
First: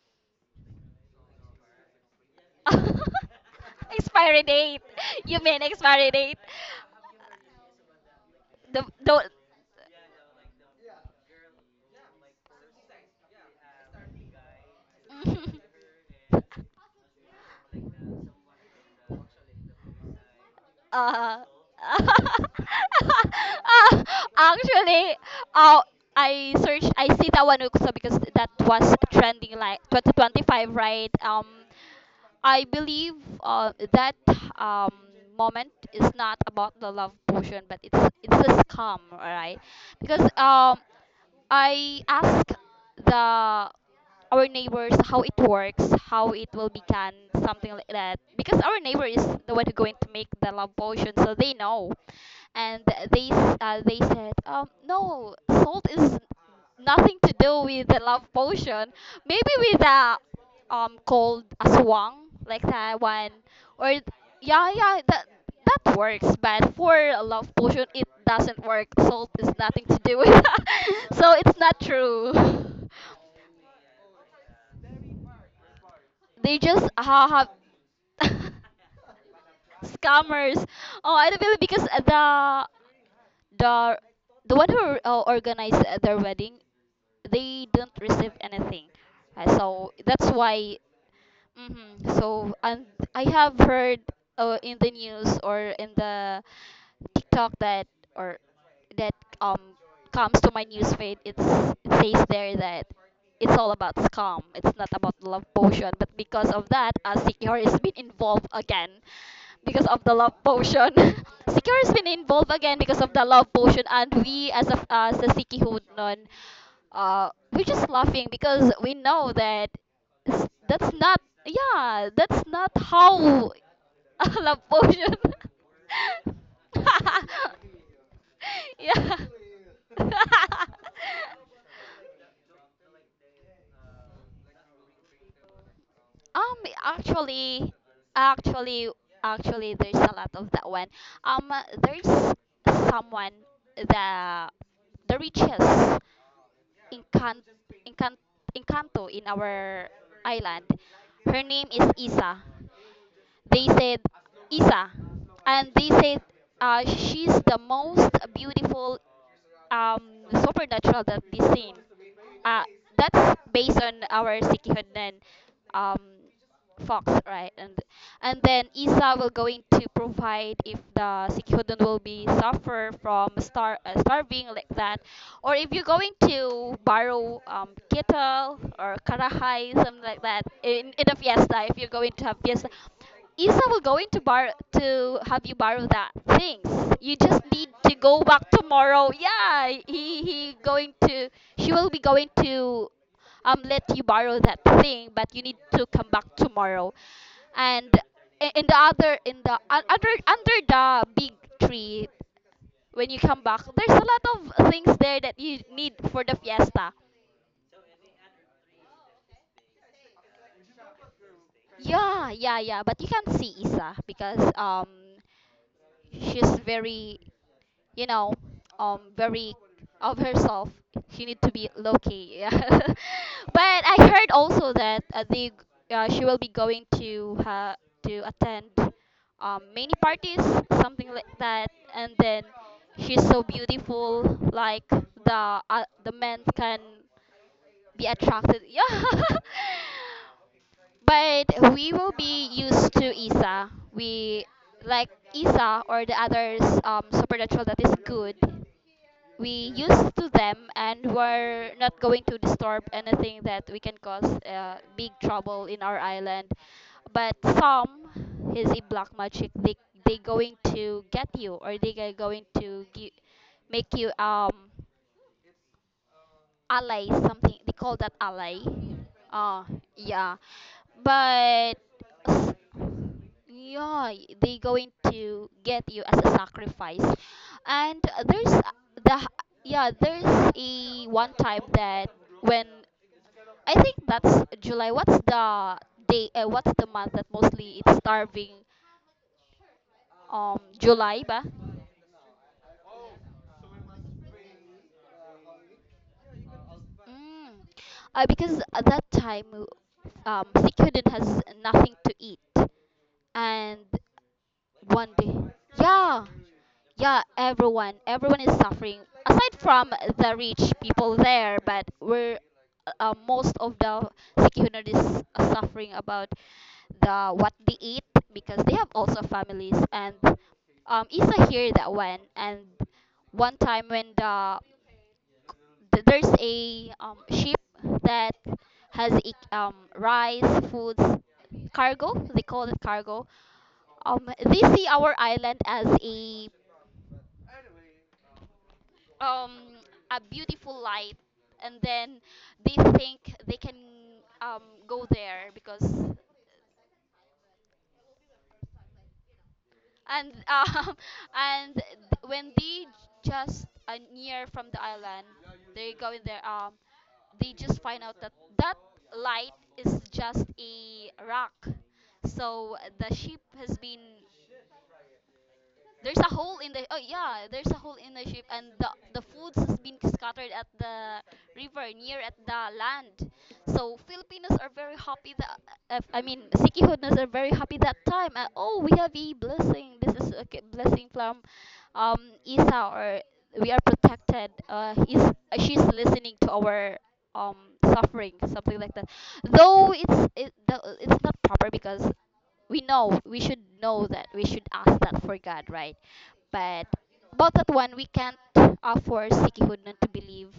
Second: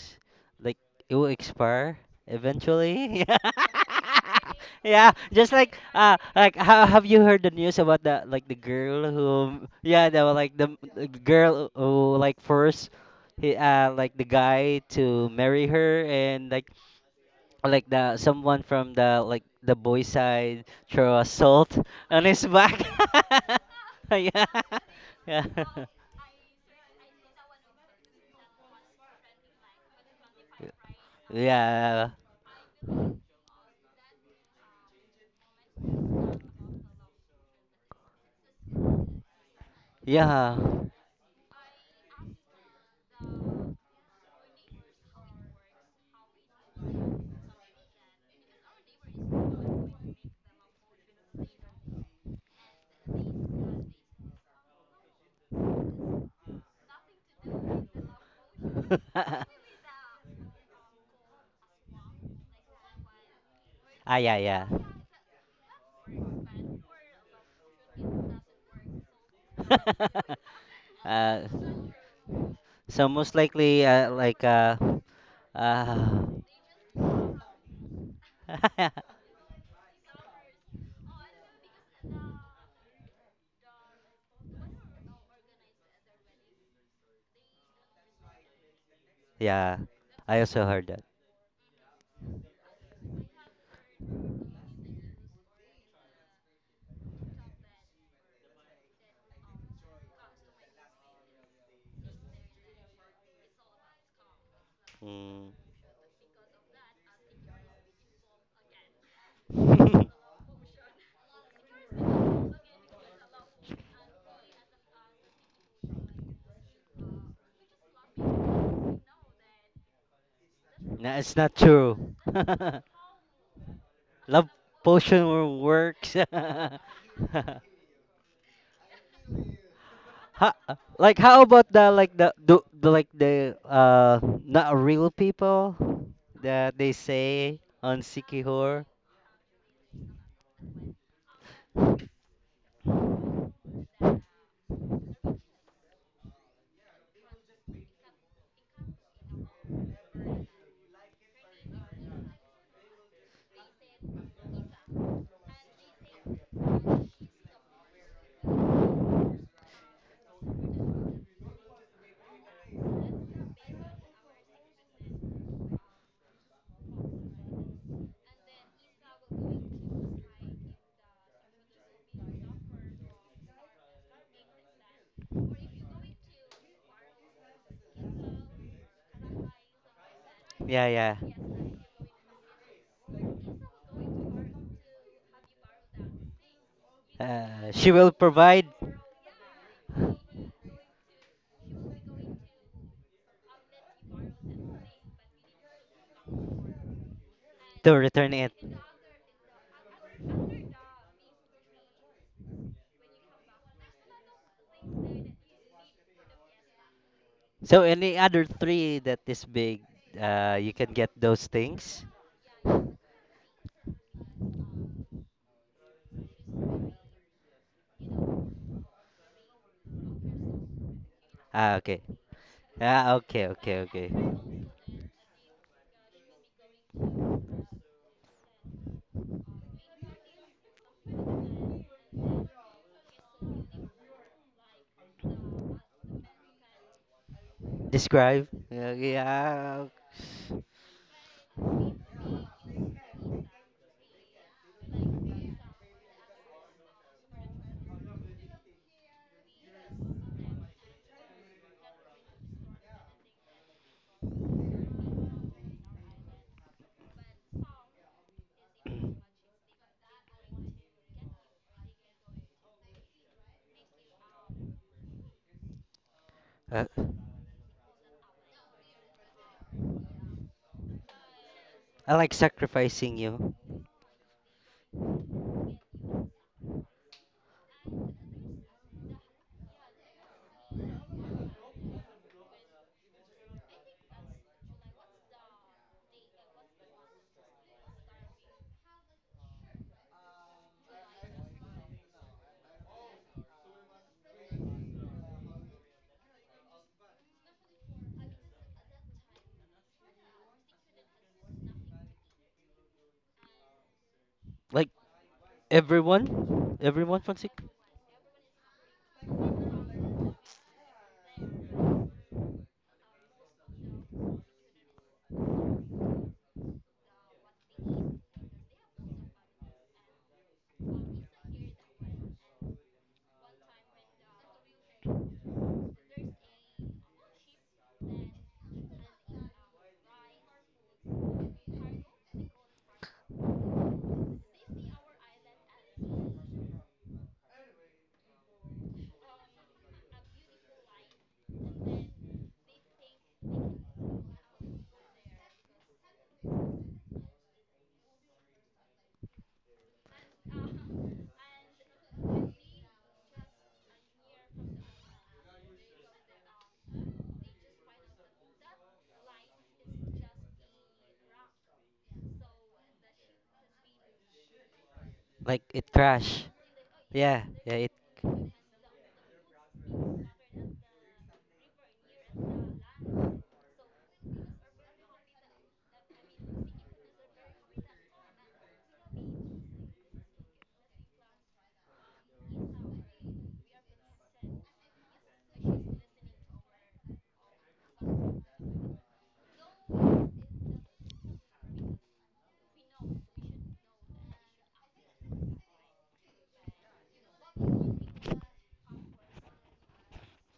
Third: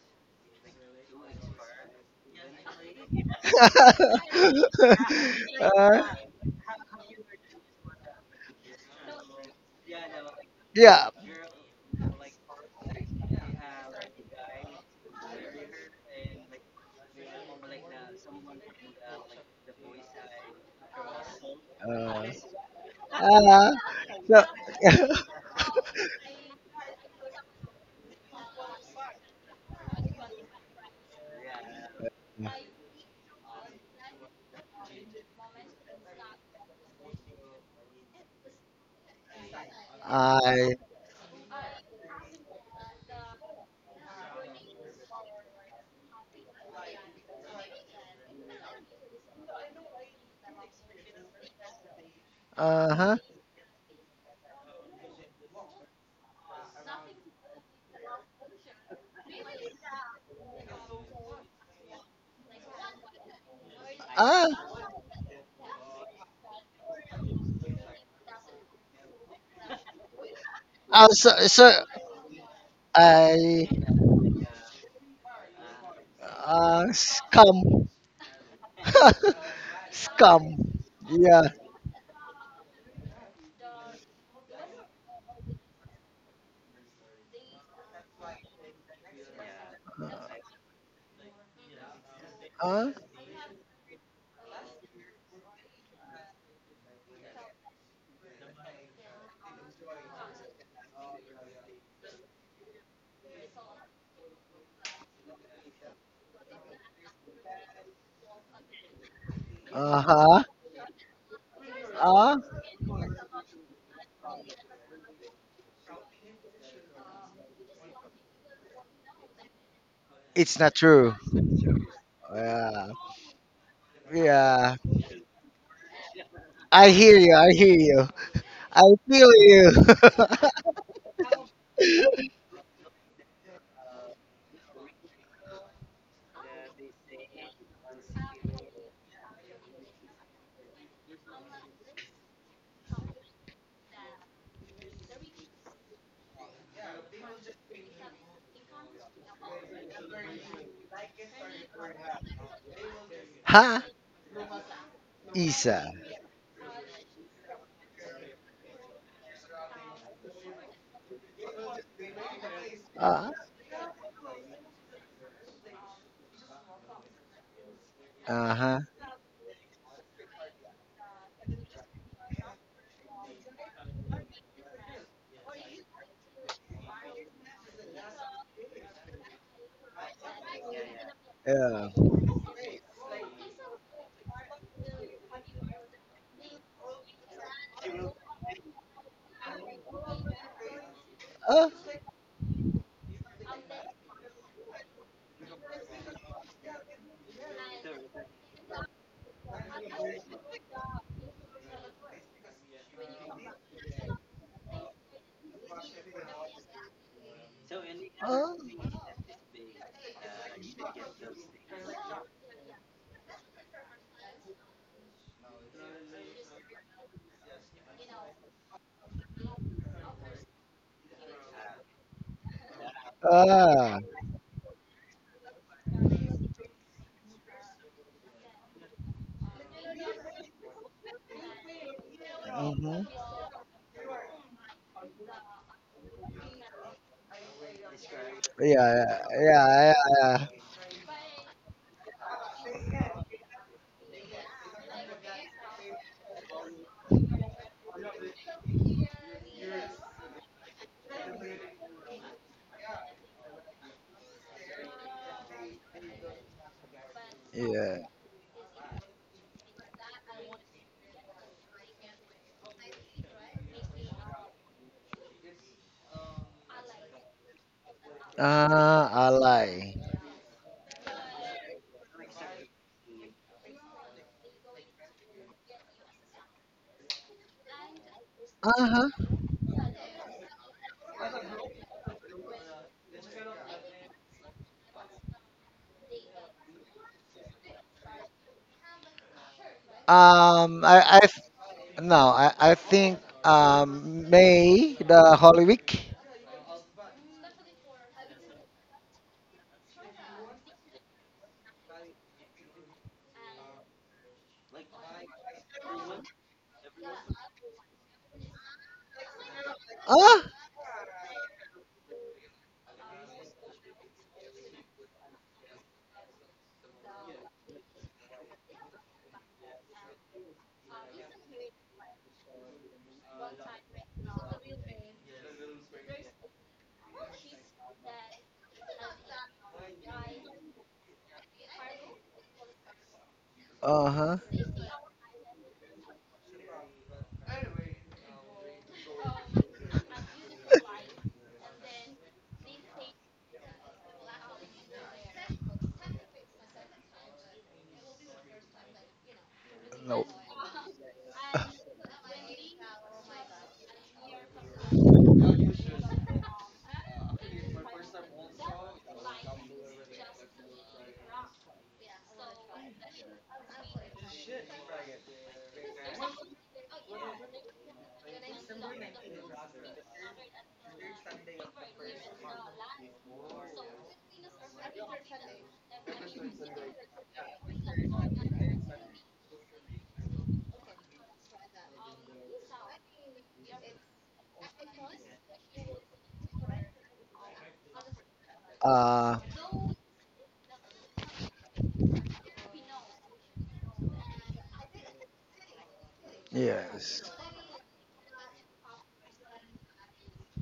Speaker 3: like it will expire eventually.
Speaker 1: (laughs)
Speaker 3: (laughs)
Speaker 2: (laughs)
Speaker 1: Expiry date.
Speaker 3: Yeah,
Speaker 1: You
Speaker 3: just
Speaker 1: mean
Speaker 3: like
Speaker 2: uh,
Speaker 1: expiry date,
Speaker 3: how have you heard the news about the like the girl who,
Speaker 1: the
Speaker 3: yeah, the like the
Speaker 2: yeah.
Speaker 3: girl who like first he like the guy to
Speaker 1: (laughs)
Speaker 3: marry her and like, the
Speaker 1: (laughs)
Speaker 3: someone from the like the boy side throw a
Speaker 1: Uh,
Speaker 3: salt
Speaker 1: (laughs)
Speaker 3: (laughs)
Speaker 1: also
Speaker 3: on
Speaker 2: Uh,
Speaker 3: his back. (laughs)
Speaker 2: uh, so,
Speaker 3: Yeah.
Speaker 1: actually,
Speaker 3: Yeah.
Speaker 1: oh,
Speaker 3: (laughs)
Speaker 1: I searched, I see that one also because that was trending like 2025, right?
Speaker 3: Yeah.
Speaker 1: I
Speaker 2: (laughs)
Speaker 1: believe that um, moment is not about the love potion, but it's a scam, right? Because
Speaker 3: Yeah.
Speaker 2: I
Speaker 1: I asked the our neighbors how it works, how it will be done, something like that. Because our neighbor is the one who going to make the love potion, so they know. And
Speaker 2: uh huh.
Speaker 1: they said, no, salt is nothing to do with the love potion.
Speaker 3: (laughs) Ah,
Speaker 1: Maybe with a called aswang like that one, or
Speaker 3: yeah,
Speaker 2: Ah,
Speaker 3: yeah.
Speaker 1: yeah, yeah, that that works. But for a love potion, it doesn't work. Salt is nothing to do with
Speaker 3: (laughs)
Speaker 1: (laughs) that, so
Speaker 3: uh,
Speaker 1: it's
Speaker 2: so
Speaker 1: not true. (laughs)
Speaker 3: so most
Speaker 2: I
Speaker 3: likely, like, uh,
Speaker 1: They just ha
Speaker 2: scum.
Speaker 1: ha (laughs)
Speaker 3: (laughs)
Speaker 2: (laughs) Scum.
Speaker 1: scammers. Oh, I don't
Speaker 2: Yeah.
Speaker 1: believe because the the one who organized their wedding, they didn't receive anything.
Speaker 3: yeah.
Speaker 1: So that's
Speaker 3: I also
Speaker 1: why.
Speaker 3: heard that.
Speaker 1: Mm-hmm. So, and
Speaker 2: Uh
Speaker 1: I have heard in the news or in the TikTok that, or that um comes to my news feed. It's it says there that it's all about scam. It's not about love
Speaker 3: Mm.
Speaker 1: potion. But because of that, Secure has been involved again because
Speaker 2: uh
Speaker 1: of the
Speaker 3: (laughs)
Speaker 1: love
Speaker 2: huh.
Speaker 1: potion. (laughs) Secure has been
Speaker 2: Uh,
Speaker 1: involved again because of the love potion, and we as a Sikihudnon, we're just laughing because we know that.
Speaker 2: it's not
Speaker 1: That's
Speaker 2: true.
Speaker 3: No,
Speaker 1: not,
Speaker 3: it's not
Speaker 1: yeah,
Speaker 3: true. (laughs)
Speaker 1: that's not
Speaker 2: Yeah.
Speaker 1: how (laughs) a
Speaker 3: Love
Speaker 1: love
Speaker 2: Yeah.
Speaker 1: potion.
Speaker 3: potion works. (laughs)
Speaker 2: I hear you. I hear you.
Speaker 1: (laughs)
Speaker 2: I
Speaker 1: yeah.
Speaker 2: feel you.
Speaker 3: Ha,
Speaker 1: (laughs)
Speaker 3: like how about the like the like the not real people
Speaker 1: Um,
Speaker 3: that they say
Speaker 1: actually,
Speaker 3: on Sikihor?
Speaker 1: actually, actually, there's a lot of that one. Um, there's someone the the richest. Encan- Encan- Encanto in our island. Her name is Isa.
Speaker 2: (laughs)
Speaker 1: They
Speaker 2: ha,
Speaker 1: said Isa, and
Speaker 2: Isa.
Speaker 1: they said she's the most beautiful um, supernatural that they seen. Uh,
Speaker 2: Uh
Speaker 1: that's based on our Sikihoden um, fox, right? And
Speaker 2: uh
Speaker 1: then
Speaker 2: huh.
Speaker 1: Isa will going to provide if the Sikihoden will be suffer from starving like that, or if you're going to borrow kettle or karahay something like that
Speaker 3: Yeah,
Speaker 1: in
Speaker 3: yeah.
Speaker 1: a fiesta. If you're
Speaker 2: Yeah.
Speaker 1: going to have fiesta, Isa will going to bar to have you borrow that things. You just need
Speaker 3: She
Speaker 1: to
Speaker 3: will
Speaker 1: go back
Speaker 3: provide
Speaker 1: tomorrow. Yeah, he going to,
Speaker 2: Uh,
Speaker 1: she will be going to let you borrow that thing, but you need to come back tomorrow. And
Speaker 3: to return it.
Speaker 1: in the other in the under the big tree, when you come back, there's a lot of things there that you need for the fiesta.
Speaker 3: So any other three
Speaker 2: uh,
Speaker 3: that is big, you can get those things.
Speaker 1: Yeah, yeah, yeah. But you can't see Isa because she's very, you know, very of herself. She need to be
Speaker 3: Ah,
Speaker 1: low
Speaker 3: okay.
Speaker 1: key. Yeah. (laughs)
Speaker 3: Ah,
Speaker 2: uh,
Speaker 3: okay, okay,
Speaker 1: But I
Speaker 2: uh.
Speaker 3: okay.
Speaker 1: heard also that the she will be going to attend many parties something like that, and then
Speaker 2: Mhm.
Speaker 1: she's so beautiful like the men can be
Speaker 3: Describe.
Speaker 1: attracted. (laughs)
Speaker 3: Yeah,
Speaker 2: Yeah,
Speaker 1: Yeah,
Speaker 3: yeah.
Speaker 2: yeah, yeah,
Speaker 1: but we will be used to Isa. We like Isa or the others supernatural that is good. We used to them and we're not going to disturb anything that we can cause big trouble in our island. But
Speaker 2: yeah. yeah.
Speaker 1: some is a black magic. They going to get you, or they are going to make you
Speaker 3: Uh,
Speaker 1: alley, something they call that alley.
Speaker 2: I
Speaker 1: Oh
Speaker 2: lie.
Speaker 1: yeah. but
Speaker 3: I like
Speaker 1: s-
Speaker 3: sacrificing you.
Speaker 1: yeah, they going to get you as a sacrifice. And there's
Speaker 2: Uh-huh.
Speaker 1: the h- yeah, there's a one time that when, I think that's july, what's the day, what's the month that mostly it's starving,
Speaker 2: I,
Speaker 1: July ba?
Speaker 2: th- no, I think May, the Holy Week.
Speaker 1: Mm. Because at that time Sikhyudin has nothing to eat, and
Speaker 3: Like
Speaker 1: one day yeah,
Speaker 3: everyone
Speaker 1: yeah,
Speaker 3: from sick.
Speaker 1: everyone, everyone is suffering aside from the
Speaker 2: Ah.
Speaker 1: rich people there, but we're most of the Sikhyudin is suffering about the what they eat because they have also families. And isa hear that one, and one time when there's a ship that has rice, foods, cargo. They call it cargo.
Speaker 2: uh-huh.
Speaker 1: They see our island as um, a beautiful light, and then they think they can um, go there because.
Speaker 2: No.
Speaker 1: And (laughs) and when they just near from the island, they go in there, they just find out that that light is just a rock, so the ship has been,
Speaker 3: Like it
Speaker 1: there's a
Speaker 3: crash.
Speaker 1: hole in the, oh
Speaker 3: Yeah,
Speaker 1: yeah, there's a
Speaker 3: yeah. It.
Speaker 1: hole in the ship, and the foods has been scattered at the river near at the land. So Filipinos are very happy that, I mean Sikihodnas are very happy that time. Oh, we have a blessing. This is a blessing from um Isa, or we are protected. He's she's listening to our um suffering, something like that.
Speaker 2: Uh,
Speaker 1: Though it's not proper because we know we should know that we should ask that for god, right? But
Speaker 2: yes.
Speaker 1: about that one, we can't offer sikihud not to believe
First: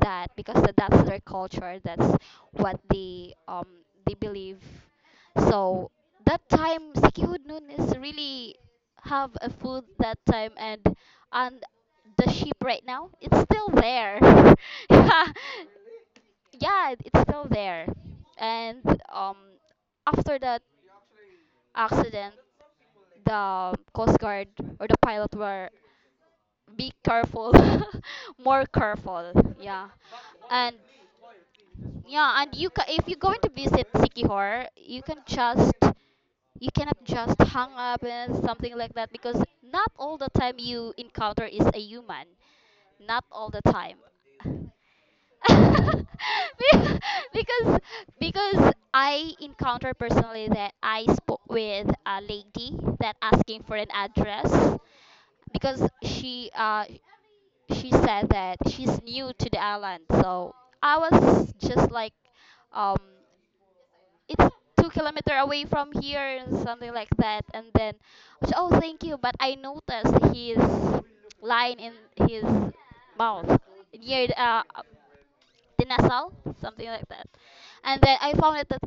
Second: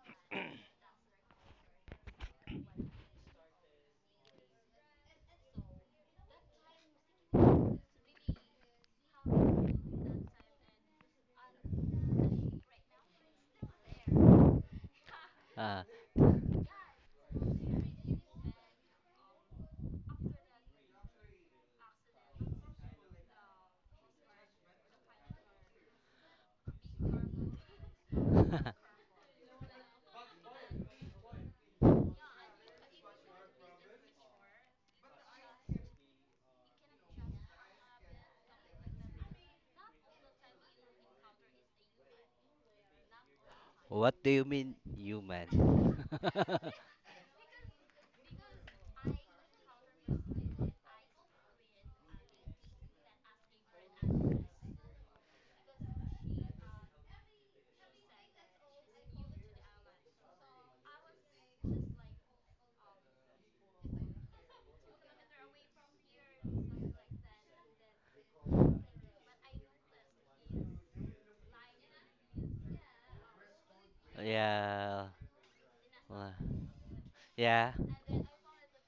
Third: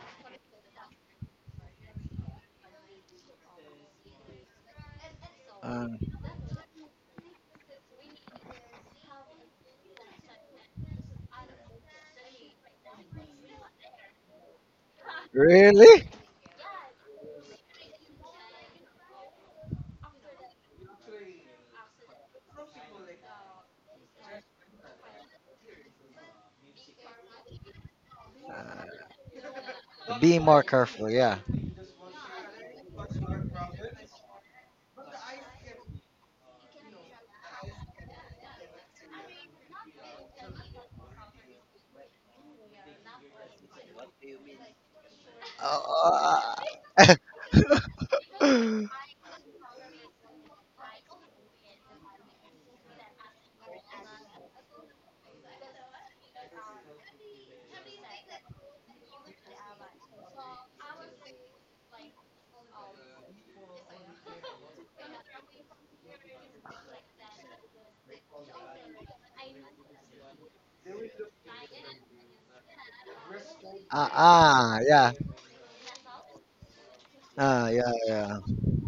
Speaker 1: that, because that's their culture, that's what they believe. So
Speaker 2: Um,
Speaker 1: that time sikihud noon is really have a food that time. And and the sheep right now, it's still there. (laughs) Yeah,
Speaker 3: Uh,
Speaker 2: really?
Speaker 1: yeah, it's still there. And um after that accident, the Coast Guard or the pilot were be careful, (laughs) more
Speaker 2: Uh,
Speaker 3: (laughs)
Speaker 1: careful. Yeah,
Speaker 2: be more
Speaker 1: and
Speaker 2: careful. Yeah.
Speaker 1: yeah, and if you're going to visit Sikihor, you can just, you cannot just hang up and something like that, because not all the time you encounter is a human. Not all the time.
Speaker 3: what do you mean, human?
Speaker 1: (laughs)
Speaker 3: (laughs)
Speaker 2: Uh,
Speaker 1: Be-
Speaker 2: (laughs)
Speaker 1: because because
Speaker 2: uh,
Speaker 1: I encountered personally that I spoke with a lady that asking for an address because she said that she's new to the island, so I was just like, um it's 2 kilometers away from here and something like that. And then I said, oh thank you, but I noticed his line in his mouth near
Speaker 3: yeah.
Speaker 2: yeah.
Speaker 1: the nasal,
Speaker 3: uh,
Speaker 1: something like that.
Speaker 2: Ah.
Speaker 3: Yeah.
Speaker 2: yeah,
Speaker 1: And then I
Speaker 2: yeah.
Speaker 1: found it that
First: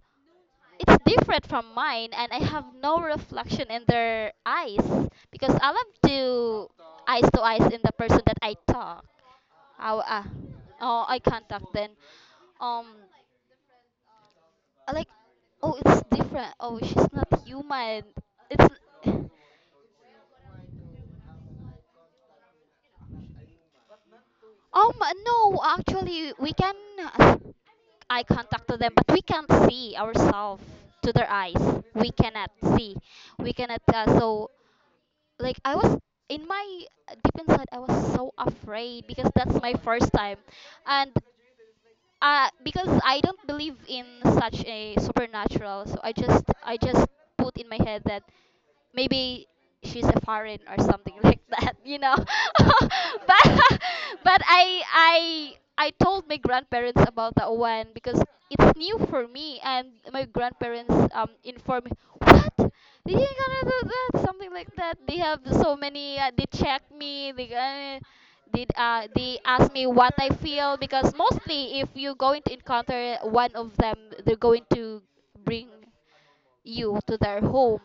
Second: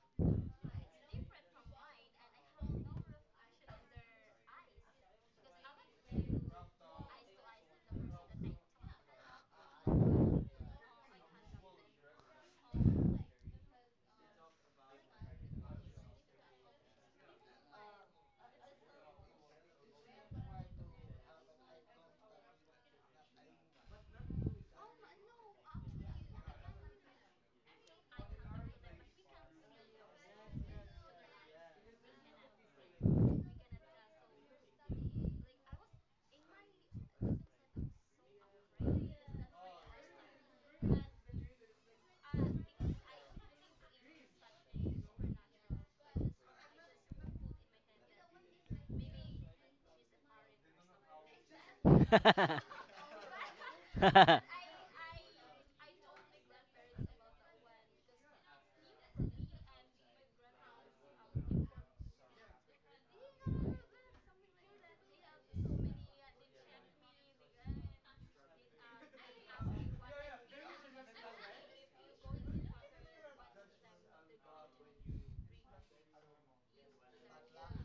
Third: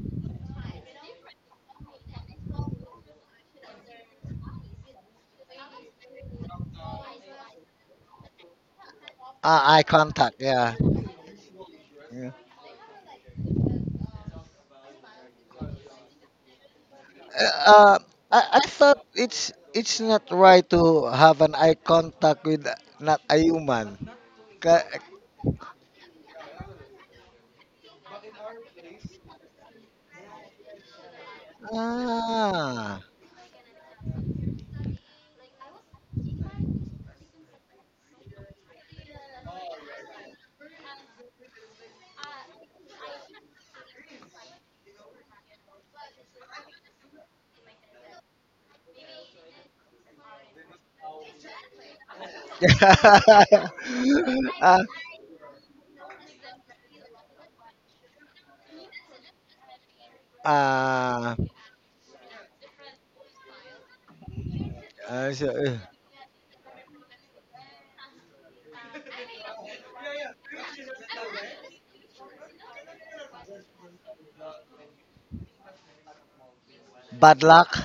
Speaker 1: it's different from mine, and I have no reflection in their eyes because I love to eyes in the person that I talk.
Speaker 2: Eye
Speaker 1: How, uh,
Speaker 2: contact, yeah.
Speaker 1: oh, I can't talk then.
Speaker 2: yeah.
Speaker 1: um I like, oh, it's different. Oh, she's not
Speaker 2: Uh,
Speaker 1: human.
Speaker 2: I
Speaker 1: It's
Speaker 2: thought
Speaker 1: n- (laughs)
Speaker 2: it's not right to have an eye contact with not a human. Ka-
Speaker 1: um no, actually, we can uh, eye contact to them, but we can't see ourselves to their eyes. We cannot see.
Speaker 2: ah. (laughs)
Speaker 1: We cannot. So like I was in my deep inside I was so afraid because that's my first time, and because I don't believe in such a supernatural, so I just put in my head that maybe she's a foreign or something (laughs) like that, you know. (laughs)
Speaker 3: (laughs)
Speaker 1: But (laughs) but I told my grandparents about that one because it's new for me, and my grandparents
Speaker 2: Ah, ah,
Speaker 1: informed me what you gonna do, that something like that. They
Speaker 2: ah,
Speaker 1: have
Speaker 2: so,
Speaker 1: so
Speaker 2: eh,
Speaker 1: many they check me, they gonna did, they ask me what I feel, because mostly if you're going to encounter one of them, they're going to bring you to their
Speaker 2: bad luck.
Speaker 1: home.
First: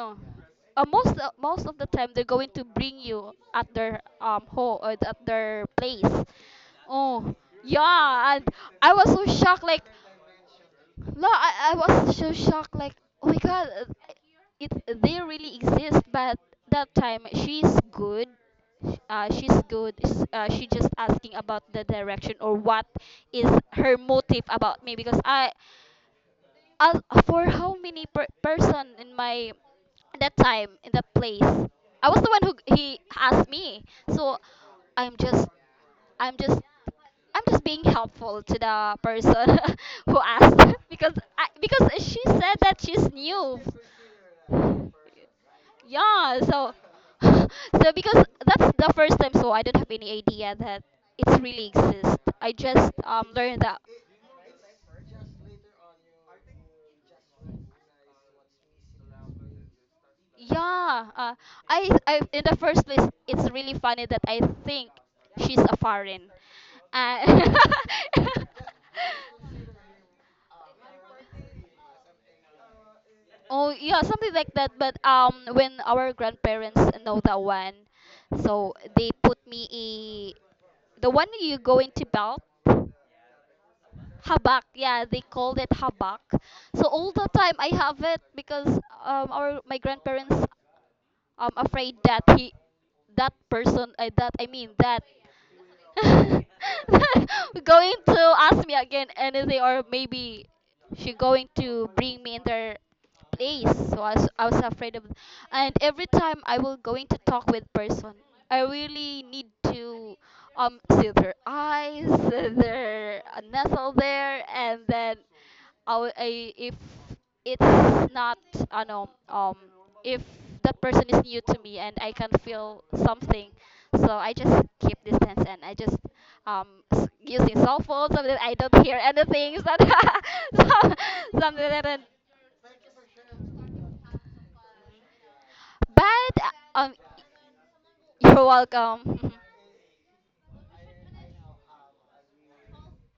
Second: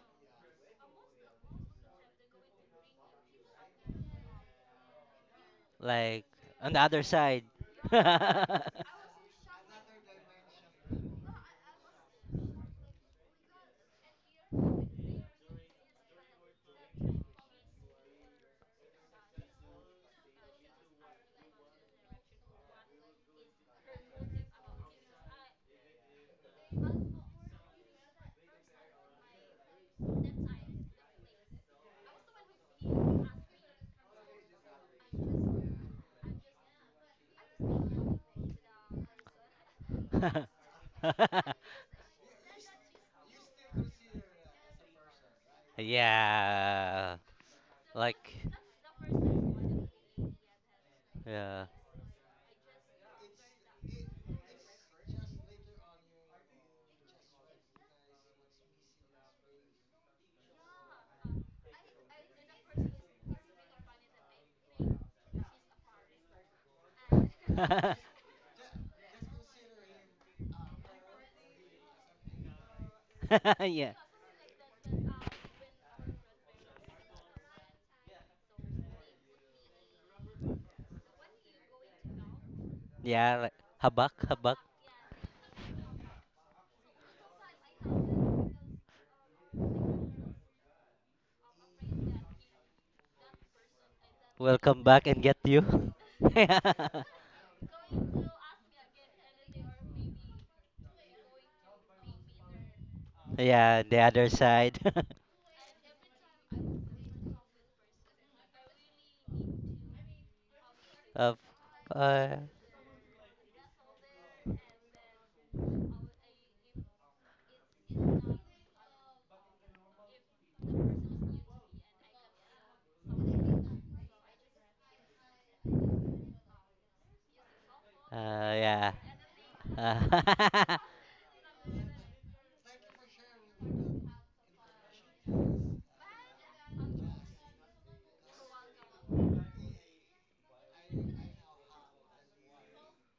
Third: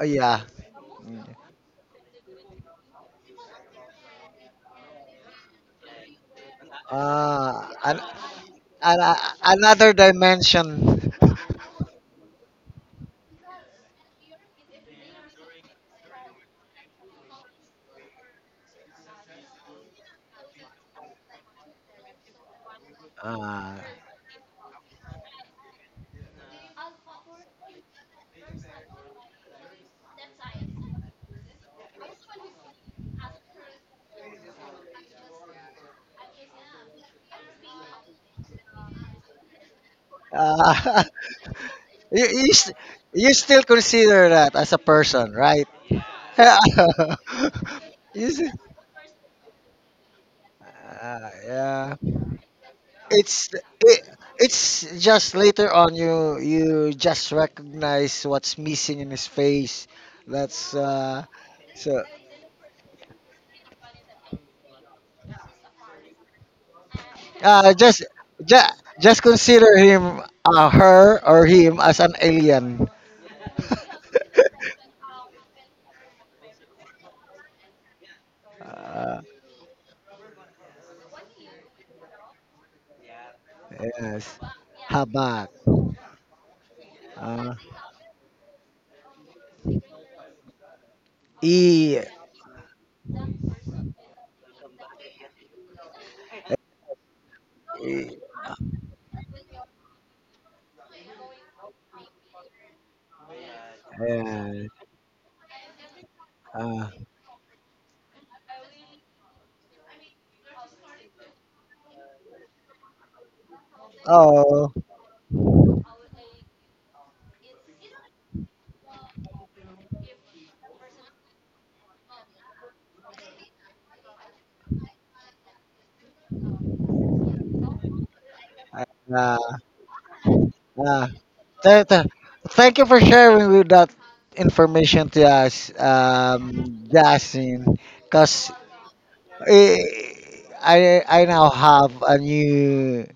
Speaker 2: Oh, yeah.
Speaker 1: most of the time they're going to bring you at their home or at their place.
Speaker 3: Like on the other
Speaker 1: Oh,
Speaker 3: side.
Speaker 2: Ah,
Speaker 3: (laughs)
Speaker 2: an,
Speaker 1: yeah, and I
Speaker 2: an,
Speaker 1: was
Speaker 2: uh,
Speaker 1: so shocked. Like,
Speaker 2: Another dimension.
Speaker 1: no, I
Speaker 2: (laughs)
Speaker 1: was so shocked. Like, oh my god, it they really exist. But that time she's good. She's good. She just asking about the direction or what is
Speaker 2: Ah.
Speaker 1: her motive about me, because I uh, for how many person in my that time in that place? I was the one who he asked me. So I'm just I'm just I'm just being helpful to the person (laughs) who asked (laughs)
Speaker 2: Ah.
Speaker 1: because because
Speaker 2: (laughs)
Speaker 1: she
Speaker 2: you, you,
Speaker 1: said
Speaker 2: st-
Speaker 1: that she's
Speaker 2: you
Speaker 1: new.
Speaker 2: still consider that as a person, right? (laughs)
Speaker 1: Yeah,
Speaker 2: Yeah.
Speaker 1: so (sighs)
Speaker 3: yeah.
Speaker 1: (laughs) so because
Speaker 2: Is
Speaker 3: Like
Speaker 2: it?
Speaker 1: that's the first time, so I don't have any idea that it's
Speaker 3: yeah.
Speaker 1: really
Speaker 2: Yeah.
Speaker 1: exists. I just
Speaker 2: It's
Speaker 1: learned that.
Speaker 2: it, it's just later on you just recognize what's missing in his face. That's
Speaker 1: Yeah, I
Speaker 2: so
Speaker 1: I in the first place, it's really funny that I think she's a foreign. Uh,
Speaker 2: uh just
Speaker 3: (laughs)
Speaker 2: just just consider him her or him
Speaker 1: (laughs)
Speaker 2: as an alien.
Speaker 1: Oh
Speaker 2: (laughs)
Speaker 3: yeah.
Speaker 1: yeah, something like that. But when our grandparents know that one, so they
Speaker 2: Uh,
Speaker 1: put me a the one you go into belt
Speaker 3: Yeah, like habak,
Speaker 2: yes.
Speaker 3: habak.
Speaker 1: habak. Yeah, they
Speaker 2: Habak.
Speaker 1: called it habak. So all the time
Speaker 2: Uh,
Speaker 1: I have it because our my grandparents I'm afraid
Speaker 2: e,
Speaker 1: that that person, that I
Speaker 3: We'll
Speaker 1: mean
Speaker 3: come
Speaker 1: that,
Speaker 3: back and get you.
Speaker 1: (laughs)
Speaker 3: (laughs)
Speaker 1: going
Speaker 2: e
Speaker 1: to ask me again anything, or maybe she going to bring me in their place.
Speaker 3: yeah, the
Speaker 1: So
Speaker 3: other
Speaker 1: I
Speaker 2: Yeah.
Speaker 1: was
Speaker 3: side
Speaker 1: afraid of, and every time I will
Speaker 2: Uh,
Speaker 1: going to talk with person, I really need to see
Speaker 3: (laughs)
Speaker 1: their
Speaker 3: of
Speaker 1: eyes, (laughs)
Speaker 3: uh
Speaker 1: their nestle there,
Speaker 2: oh.
Speaker 1: and then our if it's not ano if that person is new to me and I can feel something, so I just keep distance and I just using cell phone so that I don't
Speaker 3: yeah.
Speaker 1: hear
Speaker 2: Yeah.
Speaker 1: anything, so that- (laughs)
Speaker 3: Uh,
Speaker 1: so-
Speaker 2: Yeah.
Speaker 1: something like
Speaker 2: Th-
Speaker 1: that.
Speaker 2: th- Thank you for sharing with that information to us,
Speaker 1: But um,
Speaker 2: Justin.
Speaker 1: you're
Speaker 2: Because
Speaker 1: welcome. (laughs)
Speaker 2: I now have a new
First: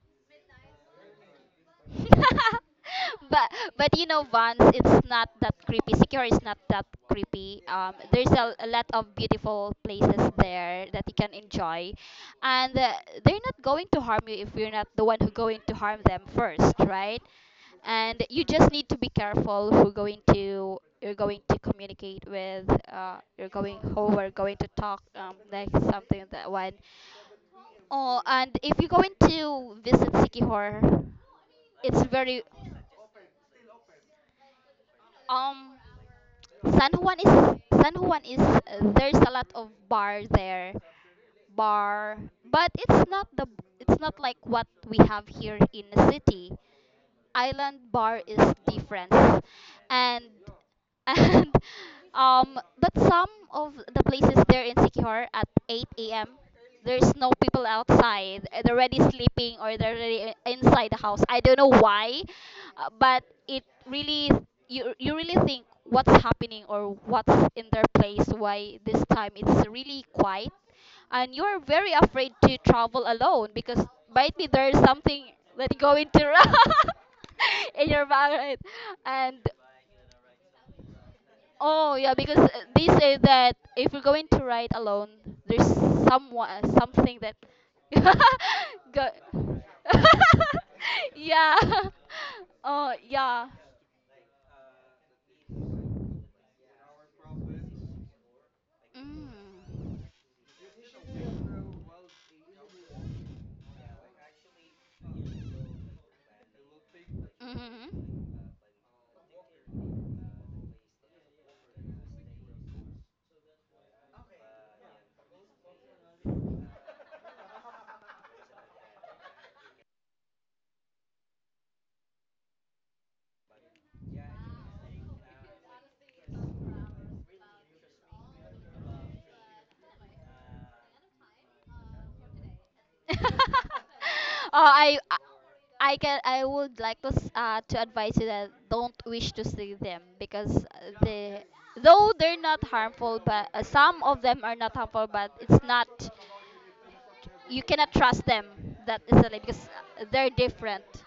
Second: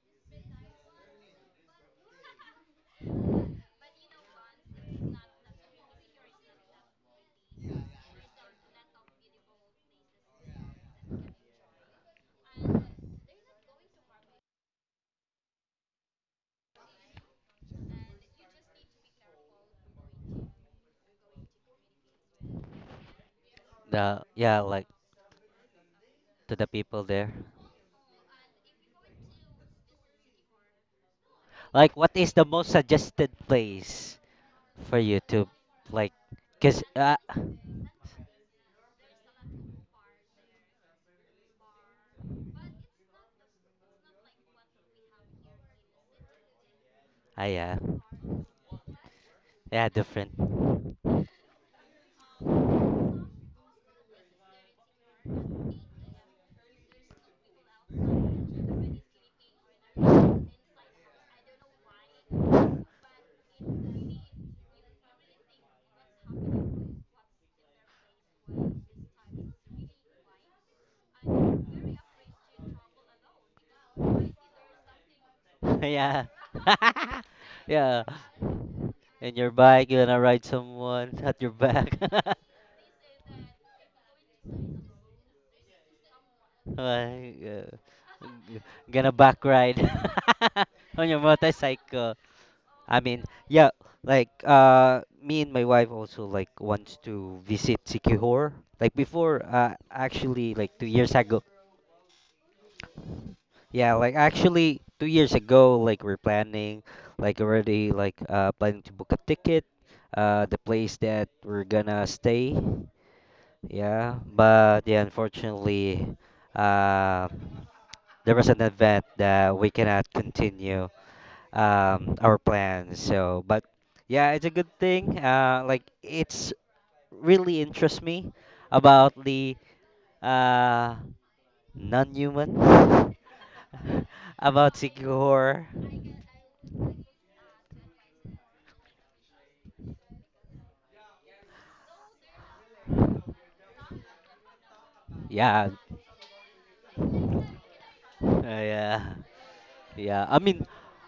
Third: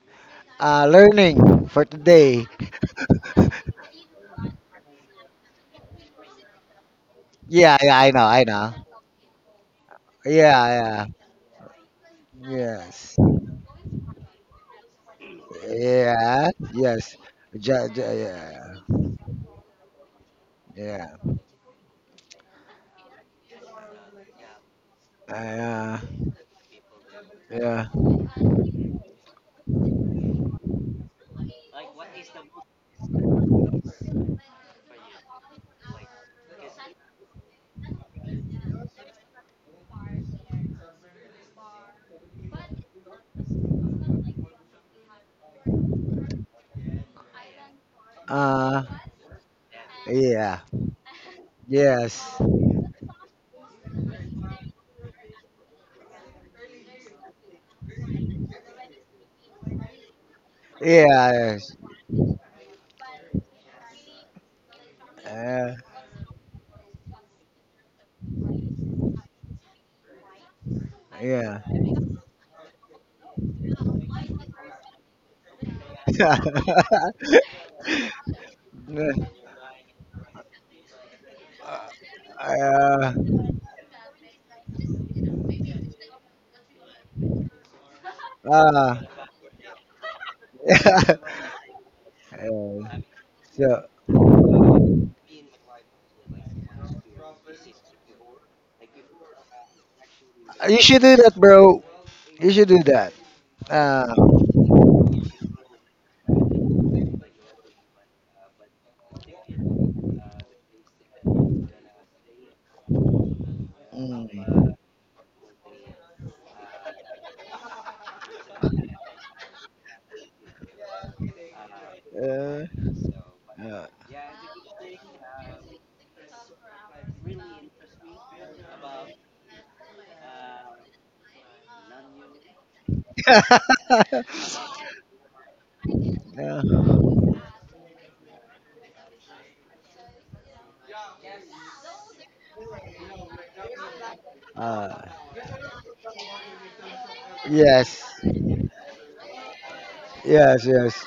Speaker 2: learning for today.
Speaker 1: (laughs)
Speaker 2: (laughs)
Speaker 1: but but you know, Vans, it's not that creepy. Secure is not that creepy,
Speaker 2: Yeah, yeah, I know,
Speaker 1: there's
Speaker 2: I
Speaker 1: a
Speaker 2: know.
Speaker 1: lot of beautiful places there that
Speaker 2: Yeah,
Speaker 1: you can enjoy
Speaker 2: yeah,
Speaker 1: and
Speaker 2: yes,
Speaker 1: they're not going to harm you if you're not the one who going to harm them
Speaker 2: yeah,
Speaker 1: first,
Speaker 2: yes,
Speaker 1: right? And you just
Speaker 2: Yeah,
Speaker 1: need to be careful who going to
Speaker 2: yeah,
Speaker 1: you're going to communicate with, you're going
Speaker 3: (laughs)
Speaker 1: who
Speaker 3: the
Speaker 1: are going
Speaker 3: yeah,
Speaker 1: to
Speaker 3: like
Speaker 1: talk, like
Speaker 2: uh,
Speaker 1: something that
Speaker 3: to the
Speaker 1: one.
Speaker 3: people there.
Speaker 2: yeah,
Speaker 1: Oh, and if you're going to visit Sikihor,
Speaker 3: Like
Speaker 1: it's
Speaker 3: what is
Speaker 1: very
Speaker 3: the most suggested place for YouTube,
Speaker 1: um
Speaker 3: like, cause
Speaker 1: San Juan is San Juan is there's a lot of bar there, bar, but it's not the it's not like what we have here in the city.
Speaker 3: yeah,
Speaker 1: Island bar is
Speaker 2: uh,
Speaker 1: different.
Speaker 3: yeah,
Speaker 1: And
Speaker 3: different.
Speaker 2: yeah,
Speaker 1: (laughs) and
Speaker 2: yes,
Speaker 1: but some of the places there in Sikihor at 8 a.m there's no people outside, they're already sleeping or they're already inside the house.
Speaker 2: yeah,
Speaker 1: I don't know
Speaker 2: yes.
Speaker 1: why. But it really you you really think
Speaker 2: Uh,
Speaker 1: what's happening or what's in their place, why this time it's really quiet, and you're
Speaker 2: Yeah. (laughs)
Speaker 1: very afraid to
Speaker 3: (laughs)
Speaker 1: travel alone because might be there's something that going
Speaker 3: yeah,
Speaker 1: to (laughs) wrong
Speaker 3: (laughs)
Speaker 1: in
Speaker 3: yeah.
Speaker 1: your bag, right?
Speaker 2: Yeah.
Speaker 3: In
Speaker 1: And
Speaker 3: your bike, you're gonna ride someone (laughs) at your
Speaker 1: Oh
Speaker 3: back.
Speaker 1: yeah, because
Speaker 3: (laughs)
Speaker 1: they
Speaker 2: uh,
Speaker 1: say that if you're going to ride alone, there's someone, something that
Speaker 3: Like,
Speaker 1: (laughs)
Speaker 3: g-
Speaker 2: uh,
Speaker 1: go
Speaker 3: gonna
Speaker 2: (laughs)
Speaker 3: back ride
Speaker 1: (laughs)
Speaker 3: (laughs) on
Speaker 2: yeah.
Speaker 3: your
Speaker 1: yeah.
Speaker 3: motorcycle.
Speaker 1: (laughs) Oh
Speaker 3: I mean,
Speaker 1: yeah.
Speaker 3: yeah,
Speaker 2: so
Speaker 3: like me and my wife also like wants to visit Sikihor. Like before,
Speaker 1: Mm.
Speaker 3: actually, like
Speaker 2: you
Speaker 3: two
Speaker 2: should
Speaker 3: years
Speaker 2: do that,
Speaker 3: ago.
Speaker 2: bro. You should do that.
Speaker 3: Yeah,
Speaker 2: Uh,
Speaker 3: like actually 2 years ago, like we're planning, like already like
Speaker 1: Mhm.
Speaker 3: planning to book a ticket, the place that we're gonna stay. Yeah,
Speaker 2: mm,
Speaker 3: but yeah, unfortunately, uh, there was an event that we cannot continue our
Speaker 2: uh,
Speaker 3: plans. So, but
Speaker 2: uh,
Speaker 3: yeah, it's a good thing. Like it's really interests me about the uh non-human
Speaker 1: (laughs) oh,
Speaker 3: (laughs) about
Speaker 2: (laughs)
Speaker 1: I, I
Speaker 3: horror.
Speaker 1: I can I
Speaker 2: yeah.
Speaker 1: would like to to advise you that don't wish to see them because they though they're not harmful, but some of them are not
Speaker 2: Uh,
Speaker 1: harmful, but it's
Speaker 3: Yeah,
Speaker 1: not you cannot
Speaker 2: yes.
Speaker 1: trust them that
Speaker 3: yeah,
Speaker 1: easily because
Speaker 3: yeah.
Speaker 1: they're
Speaker 3: I
Speaker 2: Yes.
Speaker 3: mean,
Speaker 1: different.
Speaker 2: Yes.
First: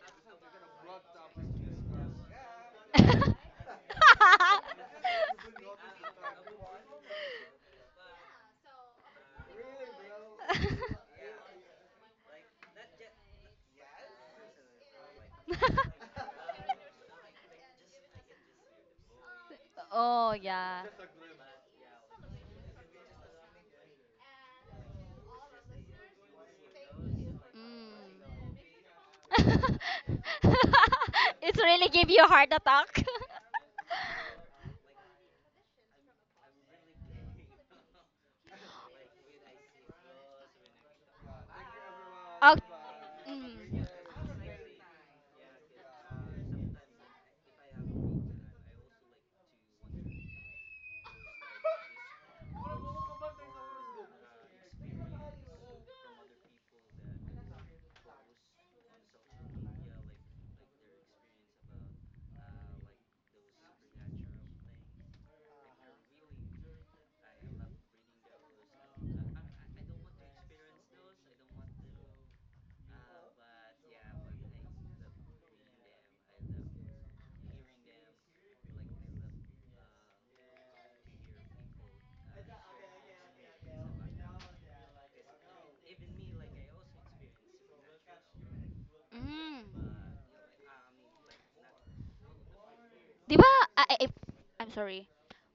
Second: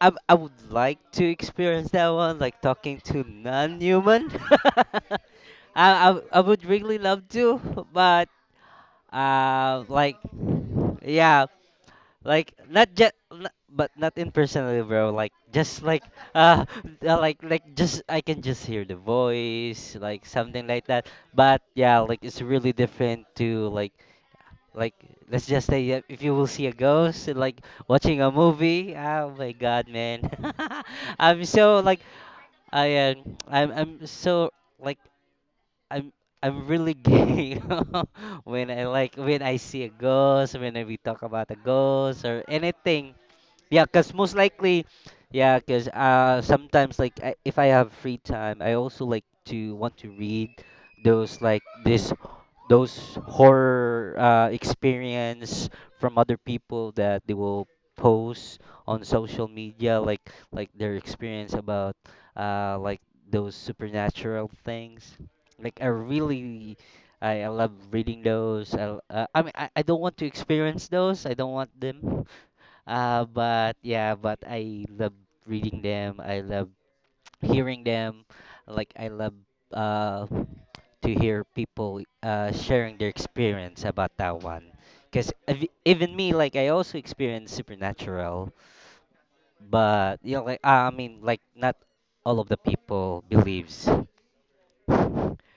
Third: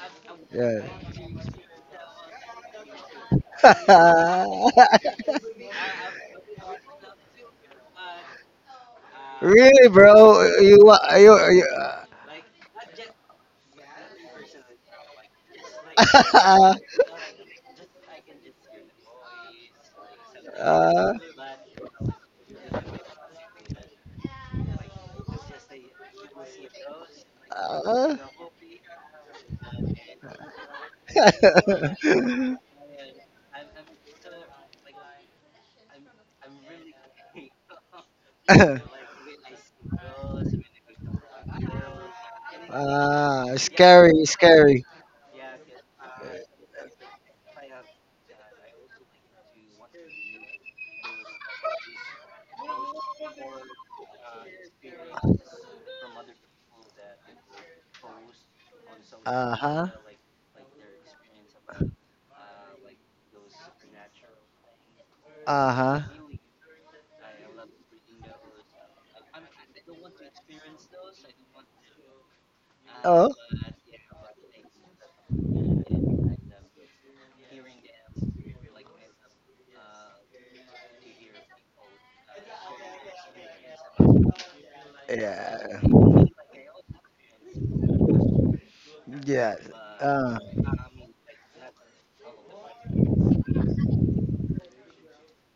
Speaker 3: I would like to
Speaker 2: Yes.
Speaker 3: experience that one, like talking
Speaker 1: (laughs)
Speaker 3: to non-human. (laughs)
Speaker 2: (laughs)
Speaker 3: I would really love to, but
Speaker 2: really, bro?
Speaker 3: like, yeah,
Speaker 2: You,
Speaker 3: like not just but not impersonally bro, like just like
Speaker 1: (laughs)
Speaker 3: uh
Speaker 2: (laughs) uh,
Speaker 3: (laughs) like just I can just hear the voice like
Speaker 1: oh
Speaker 3: something
Speaker 1: yeah.
Speaker 3: like that.
Speaker 2: uh,
Speaker 3: But yeah, like it's really different to like like let's just say if you will see a ghost, like
Speaker 2: uh.
Speaker 3: watching a
Speaker 1: Mm.
Speaker 3: movie. Oh my god, man.
Speaker 1: (laughs)
Speaker 3: (laughs) I'm
Speaker 1: It's
Speaker 3: so
Speaker 1: really
Speaker 3: like
Speaker 1: give you a heart
Speaker 2: (laughs)
Speaker 3: i
Speaker 1: attack.
Speaker 3: am i'm
Speaker 1: (laughs)
Speaker 3: i'm so like I'm I'm really gay (laughs) when I like when I see a ghost, we talk about a ghost or
Speaker 1: Oh.
Speaker 3: anything.
Speaker 2: Ah,
Speaker 1: Mm.
Speaker 3: Yeah. Cause
Speaker 2: scary,
Speaker 3: most
Speaker 2: scary.
Speaker 3: likely, yeah. Cause sometimes like if I have free time, I also like to want to read those like this those horror, experience from other people that they will post on social
Speaker 2: Uh huh.
Speaker 3: media, like their experience about like those supernatural things.
Speaker 2: Uh
Speaker 3: Like
Speaker 2: huh.
Speaker 3: I love reading those. I mean, I don't want to experience those. I don't want them. (laughs)
Speaker 2: Oh,
Speaker 3: But yeah, but I love reading them. I love (tsk) hearing them. Like I love uh to hear people sharing their experience about that one. Because
Speaker 2: yeah,
Speaker 3: even me, like I also experience supernatural,
Speaker 2: yeah.
Speaker 1: Mm.
Speaker 3: but you
Speaker 2: Uh.
Speaker 3: know, like I mean, like not all of the people
Speaker 1: Di ba?
Speaker 3: believes.
Speaker 1: I'm sorry.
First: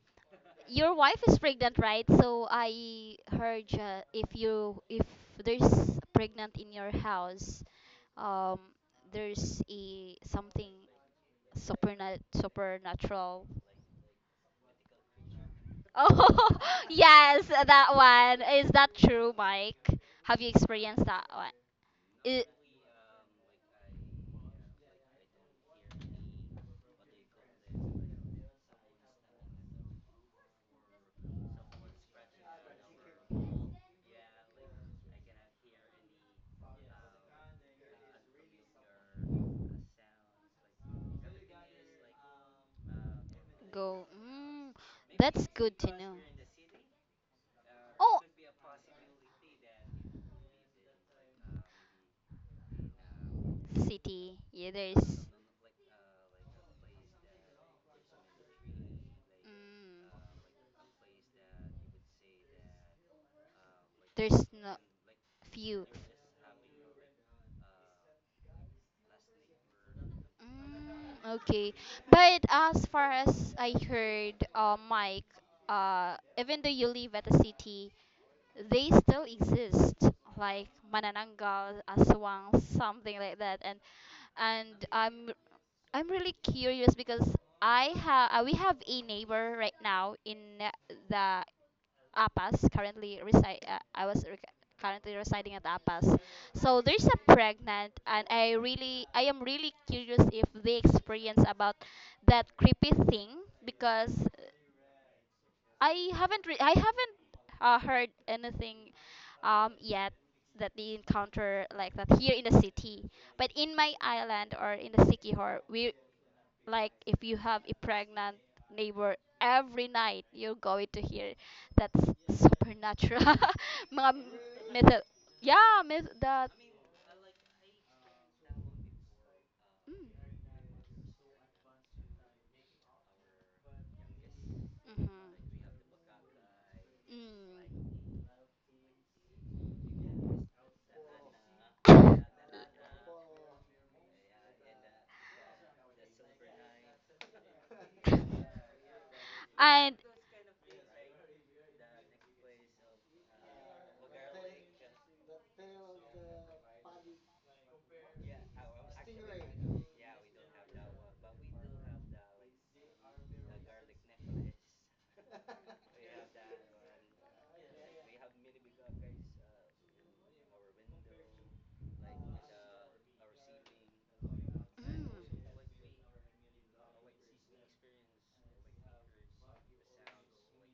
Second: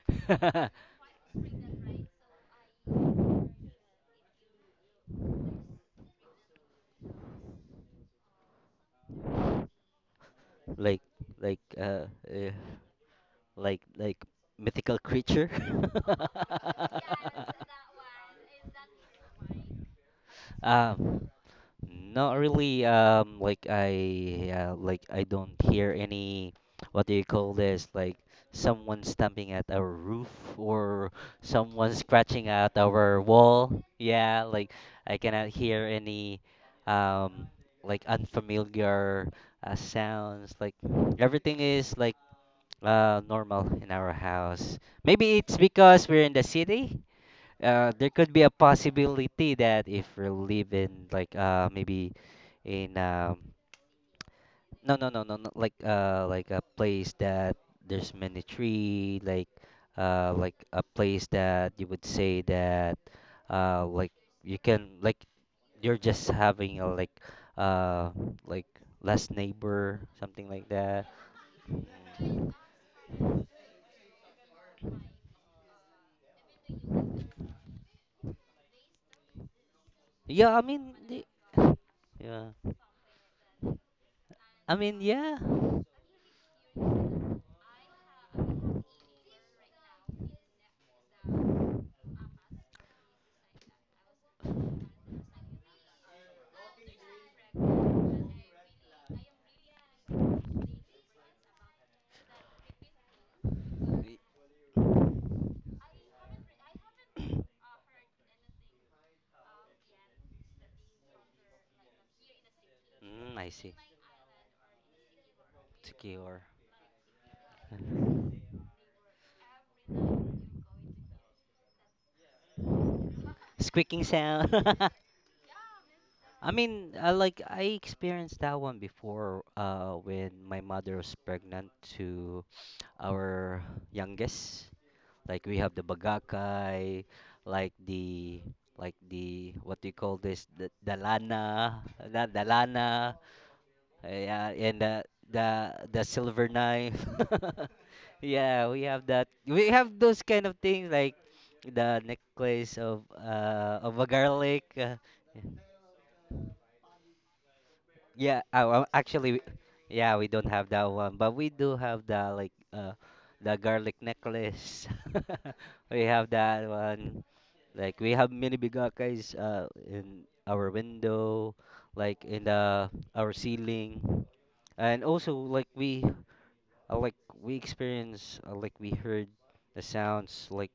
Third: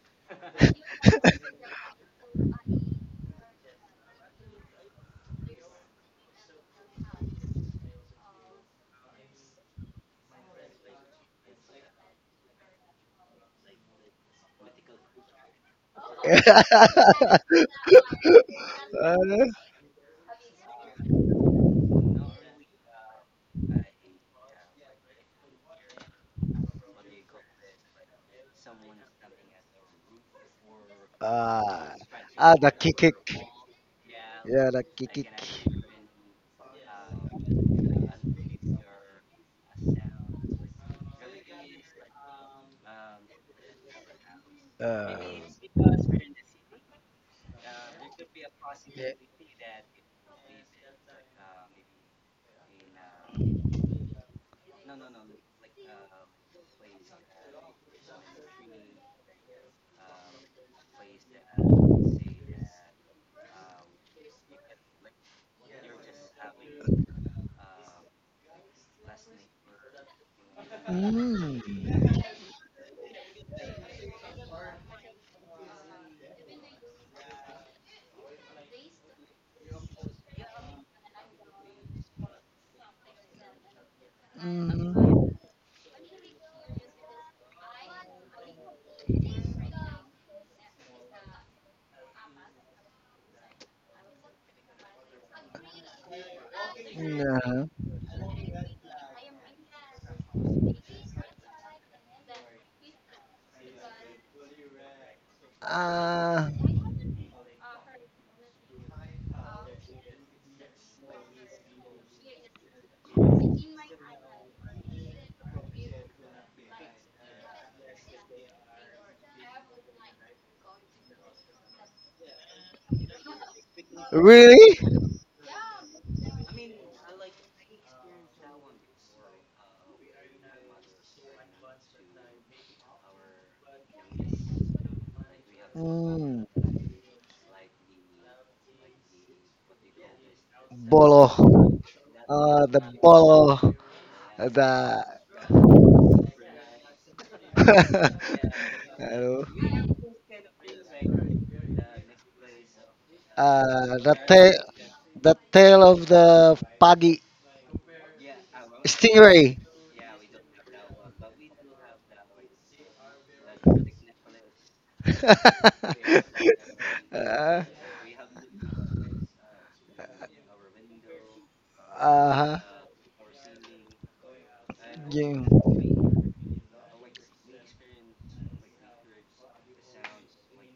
Speaker 3: (laughs)
Speaker 1: Your wife is
Speaker 2: (laughs)
Speaker 1: pregnant, right? So I heard, if you if there's pregnant in your house, um, there's a something
Speaker 3: like like uh, uh
Speaker 1: supernatural. (laughs)
Speaker 3: like mythical creature.
Speaker 1: Oh (laughs) yes, that one. Is that true, Mike? Have you
Speaker 3: (laughs)
Speaker 1: experienced
Speaker 3: um
Speaker 1: that one?
Speaker 3: Not
Speaker 1: It
Speaker 3: really. Like like I don't hear any. What do you call this? Like someone stamping at our roof or
Speaker 2: uh,
Speaker 3: someone scratching
Speaker 2: ah, the
Speaker 3: at
Speaker 2: kick, kick.
Speaker 3: our wall. Yeah,
Speaker 2: Yeah, yeah,
Speaker 3: like
Speaker 2: the kick
Speaker 3: I
Speaker 2: kick.
Speaker 3: cannot
Speaker 2: Kikik.
Speaker 3: hear any, um, like unfamiliar, sounds. Like everything is like normal in
Speaker 1: go.
Speaker 3: our
Speaker 1: Mm,
Speaker 2: Agree
Speaker 3: house.
Speaker 2: with
Speaker 3: Maybe
Speaker 1: that's
Speaker 3: it's
Speaker 1: good to
Speaker 3: because
Speaker 1: know.
Speaker 3: we're in the city. There
Speaker 1: Oh,
Speaker 3: could be a possibility that if we live in like maybe in,
Speaker 1: city. Yeah,
Speaker 3: no no no
Speaker 1: there's.
Speaker 3: no no, like like a place that there's many tree,
Speaker 1: Mm,
Speaker 3: like a place that you would say that like
Speaker 1: there's
Speaker 3: you
Speaker 1: no
Speaker 3: can like
Speaker 1: few
Speaker 3: you're just having a uh like last neighbor, something like that.
Speaker 1: Mm, okay.
Speaker 2: Mm,
Speaker 3: Mm.
Speaker 1: But as far as I heard, Mike, even though you live at a city, they still exist,
Speaker 3: Yeah, I
Speaker 1: like
Speaker 3: mean
Speaker 1: Manananggal,
Speaker 3: yeah,
Speaker 1: Aswang, something like that. And and
Speaker 3: I mean.
Speaker 1: I'm
Speaker 2: mm,
Speaker 3: Yeah.
Speaker 1: I'm really curious because I have we have a neighbor right now in, the Apas currently reside. I was rec currently residing at Apas, so there's a pregnant, and I really, I am really curious if they experience about that creepy thing
Speaker 3: Y-
Speaker 1: because
Speaker 2: uh, uh,
Speaker 1: I haven't, heard anything, yet that they encounter like that here in the city.
Speaker 3: mm,
Speaker 1: But
Speaker 3: I
Speaker 1: in
Speaker 3: see.
Speaker 1: my island or in the Sikihor, we
Speaker 3: Secure.
Speaker 1: like if you have a
Speaker 3: (laughs)
Speaker 1: pregnant neighbor every night, you're going to hear that's supernatural. (laughs)
Speaker 3: Squeaking
Speaker 1: Mga
Speaker 3: sound. (laughs)
Speaker 2: really?
Speaker 1: myth- yeah, myth that.
Speaker 3: I mean, I like I experienced that one before
Speaker 1: Mm.
Speaker 3: when my mother was pregnant to our youngest.
Speaker 1: Mhm.
Speaker 3: Like we have the
Speaker 2: Mm,
Speaker 3: bagakai, like
Speaker 1: Mm.
Speaker 3: the what do you call this? The
Speaker 2: bolo.
Speaker 3: dalana, not
Speaker 2: The
Speaker 3: dalana.
Speaker 2: bolo.
Speaker 3: Yeah,
Speaker 2: The.
Speaker 3: and the the silver knife. (laughs) Yeah, we
Speaker 2: (laughs)
Speaker 3: have that.
Speaker 2: Hello.
Speaker 3: We
Speaker 1: And
Speaker 3: have those kind of things like the necklace of a
Speaker 2: The tail.
Speaker 3: garlic. (laughs)
Speaker 2: The tail of the pagi
Speaker 3: Yeah, well, actually,
Speaker 2: stingray.
Speaker 3: yeah, we don't have that one, but we do have the like the garlic necklace. (laughs)
Speaker 2: (laughs)
Speaker 3: We have that one.
Speaker 2: uh,
Speaker 3: Like we have many bigakas in our window, like
Speaker 1: mm,
Speaker 3: in
Speaker 2: uh,
Speaker 3: the our ceiling, and also
Speaker 2: Game.
Speaker 3: like we, like we experience, like we heard the sounds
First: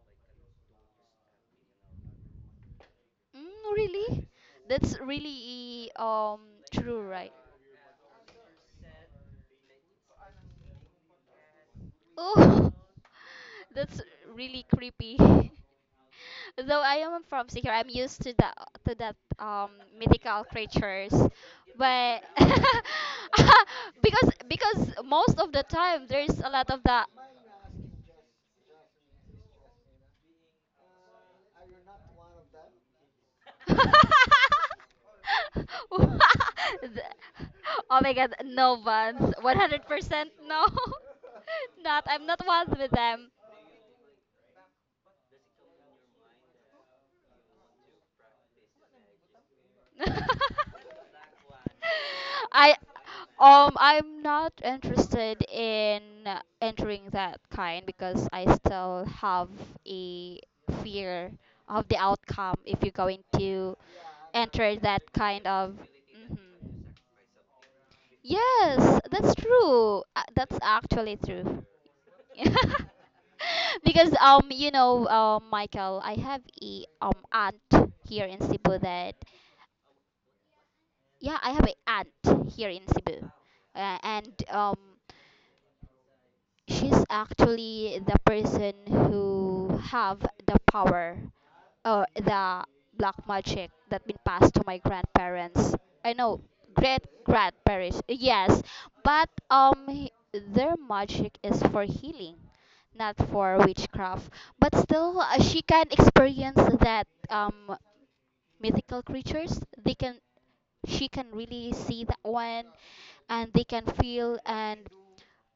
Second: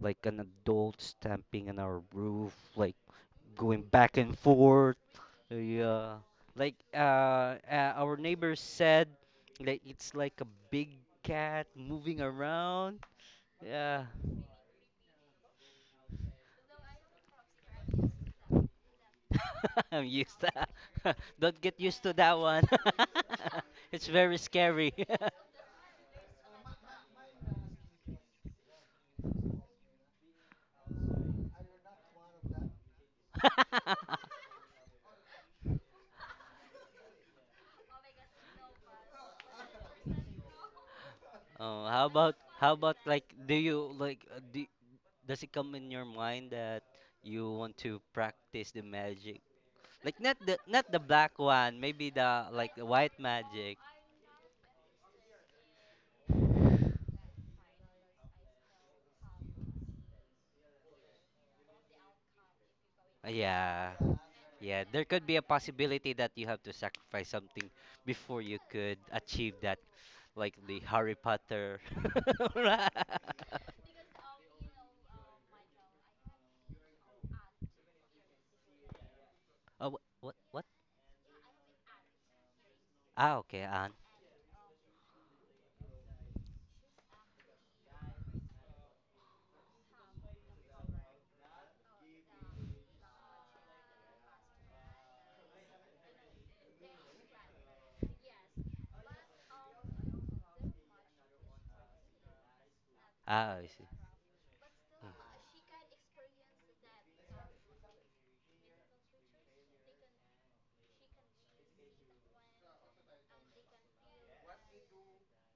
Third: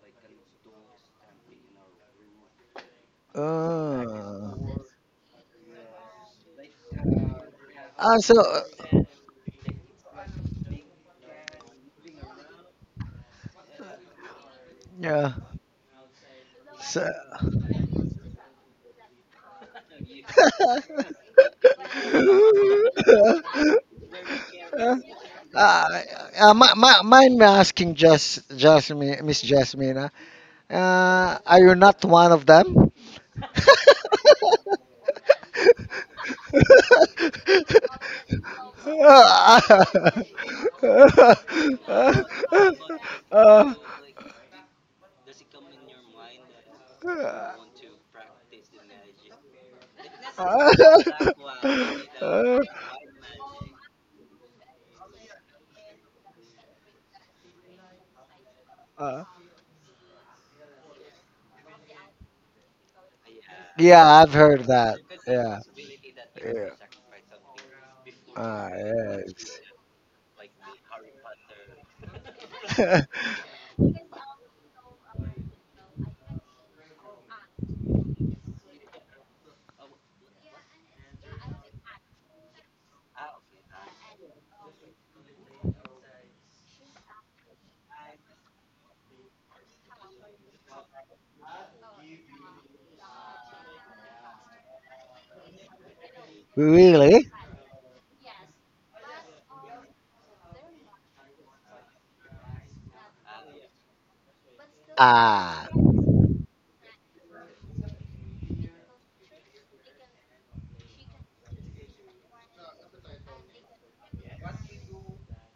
Speaker 3: like an adult stamping on our roof, like
Speaker 1: mm,
Speaker 3: going back
Speaker 1: really,
Speaker 3: and
Speaker 2: Uh,
Speaker 3: forth.
Speaker 1: that's really
Speaker 3: Yeah, like
Speaker 1: true, right?
Speaker 3: our
Speaker 2: ah, so,
Speaker 3: neighbor
Speaker 2: uh,
Speaker 3: said like it's like a big cat moving
Speaker 1: Oh,
Speaker 3: around.
Speaker 1: (laughs) that's
Speaker 3: Yeah.
Speaker 1: really creepy. (laughs)
Speaker 2: yeah.
Speaker 1: Though I
Speaker 2: So,
Speaker 1: am
Speaker 2: (laughs)
Speaker 1: from Secure, I'm used to that
Speaker 3: (laughs) I'm used
Speaker 1: mythical
Speaker 3: to.
Speaker 1: creatures,
Speaker 3: (laughs) Don't get used to
Speaker 1: but
Speaker 3: that
Speaker 1: (laughs)
Speaker 3: one. (laughs) It's
Speaker 1: because
Speaker 3: very scary.
Speaker 1: because
Speaker 3: (laughs)
Speaker 1: most of the time there's a
Speaker 2: uh,
Speaker 1: lot of that.
Speaker 2: mind me asking just Jasmine, Miss Jasmina, are you not one of them?
Speaker 3: (laughs)
Speaker 1: (laughs) Th- Oh my god, no one's 100% no. (laughs)
Speaker 3: Oh,
Speaker 1: Not,
Speaker 3: how
Speaker 1: I'm
Speaker 3: about
Speaker 1: not once with
Speaker 3: like
Speaker 1: them.
Speaker 3: do you like does it come in your mind that you want to practice the magic?
Speaker 2: (laughs)
Speaker 3: Like
Speaker 1: (laughs)
Speaker 3: not the
Speaker 2: Uh,
Speaker 3: black one, maybe the
Speaker 1: I
Speaker 3: like the
Speaker 2: (laughs)
Speaker 3: white magic.
Speaker 1: I'm not interested in entering that kind because I still
Speaker 2: uh,
Speaker 1: have a fear of the outcome if you're going to
Speaker 3: Yeah.
Speaker 2: yeah, I've heard
Speaker 1: enter
Speaker 3: Yeah,
Speaker 2: that.
Speaker 1: that
Speaker 3: there could be a
Speaker 1: kind
Speaker 2: Yeah.
Speaker 1: of
Speaker 3: possibility that you have
Speaker 2: Yeah.
Speaker 3: to
Speaker 1: mhm.
Speaker 3: sacrifice something before you
Speaker 2: Ah,
Speaker 3: could
Speaker 1: Yes, that's
Speaker 3: achieve that,
Speaker 1: true.
Speaker 3: like
Speaker 1: That's
Speaker 3: the Harry
Speaker 1: actually true.
Speaker 3: Potter.
Speaker 1: (laughs)
Speaker 3: (laughs) Right?
Speaker 2: yes.
Speaker 1: because you know, Michael, I have a aunt here in Cebu that
Speaker 3: Oh, what?
Speaker 1: yeah I have a aunt here in Cebu,
Speaker 3: Ah, okay, Anne.
Speaker 1: and she's actually the person who have the power or the black magic that been passed to my grandparents. I know
Speaker 2: (laughs)
Speaker 1: great
Speaker 2: really?
Speaker 1: grandparents, yes, but their magic is for healing, not
Speaker 3: Ah,
Speaker 1: for
Speaker 3: I see.
Speaker 1: witchcraft. But
Speaker 3: Mm.
Speaker 1: still, she
Speaker 2: Ah.
Speaker 1: can experience that mythical creatures. They can she can really see that one and they can feel and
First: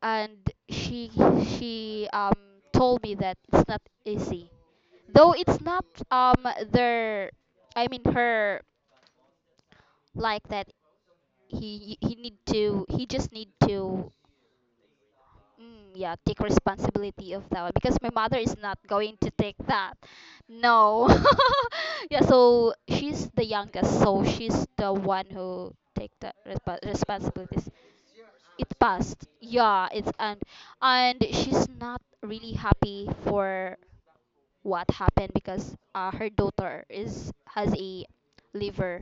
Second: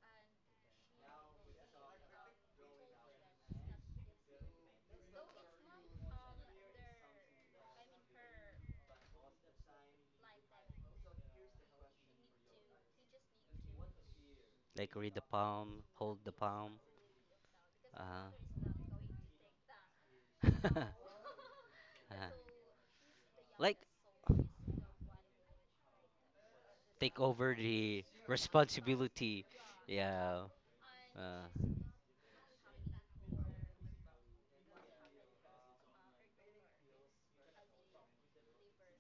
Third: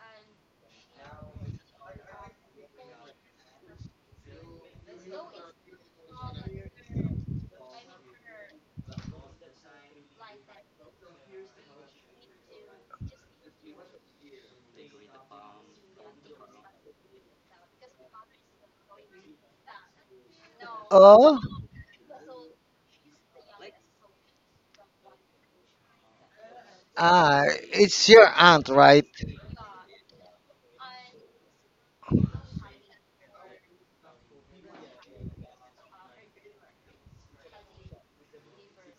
Speaker 1: and she she told me that it's not easy though it's not um their I mean her like that he need to he just need to
Speaker 3: Like read the palm,
Speaker 1: Mm, yeah,
Speaker 3: hold the
Speaker 1: take
Speaker 3: palm.
Speaker 1: responsibility of that one because my
Speaker 3: Uh,
Speaker 1: mother is not going to take that.
Speaker 3: (laughs) uh,
Speaker 1: No.
Speaker 2: Oh.
Speaker 1: (laughs) yeah, so she's the
Speaker 3: like
Speaker 1: youngest, so she's the one who take the
Speaker 3: take
Speaker 2: Ah,
Speaker 3: over
Speaker 1: responsibilities.
Speaker 3: the
Speaker 2: it's your
Speaker 1: It
Speaker 2: aunt, right?
Speaker 1: passed.
Speaker 3: responsibility.
Speaker 1: Yeah, it's and
Speaker 3: Yeah.
Speaker 1: and
Speaker 3: Uh,
Speaker 1: she's not really happy for what happened because her daughter is has a liver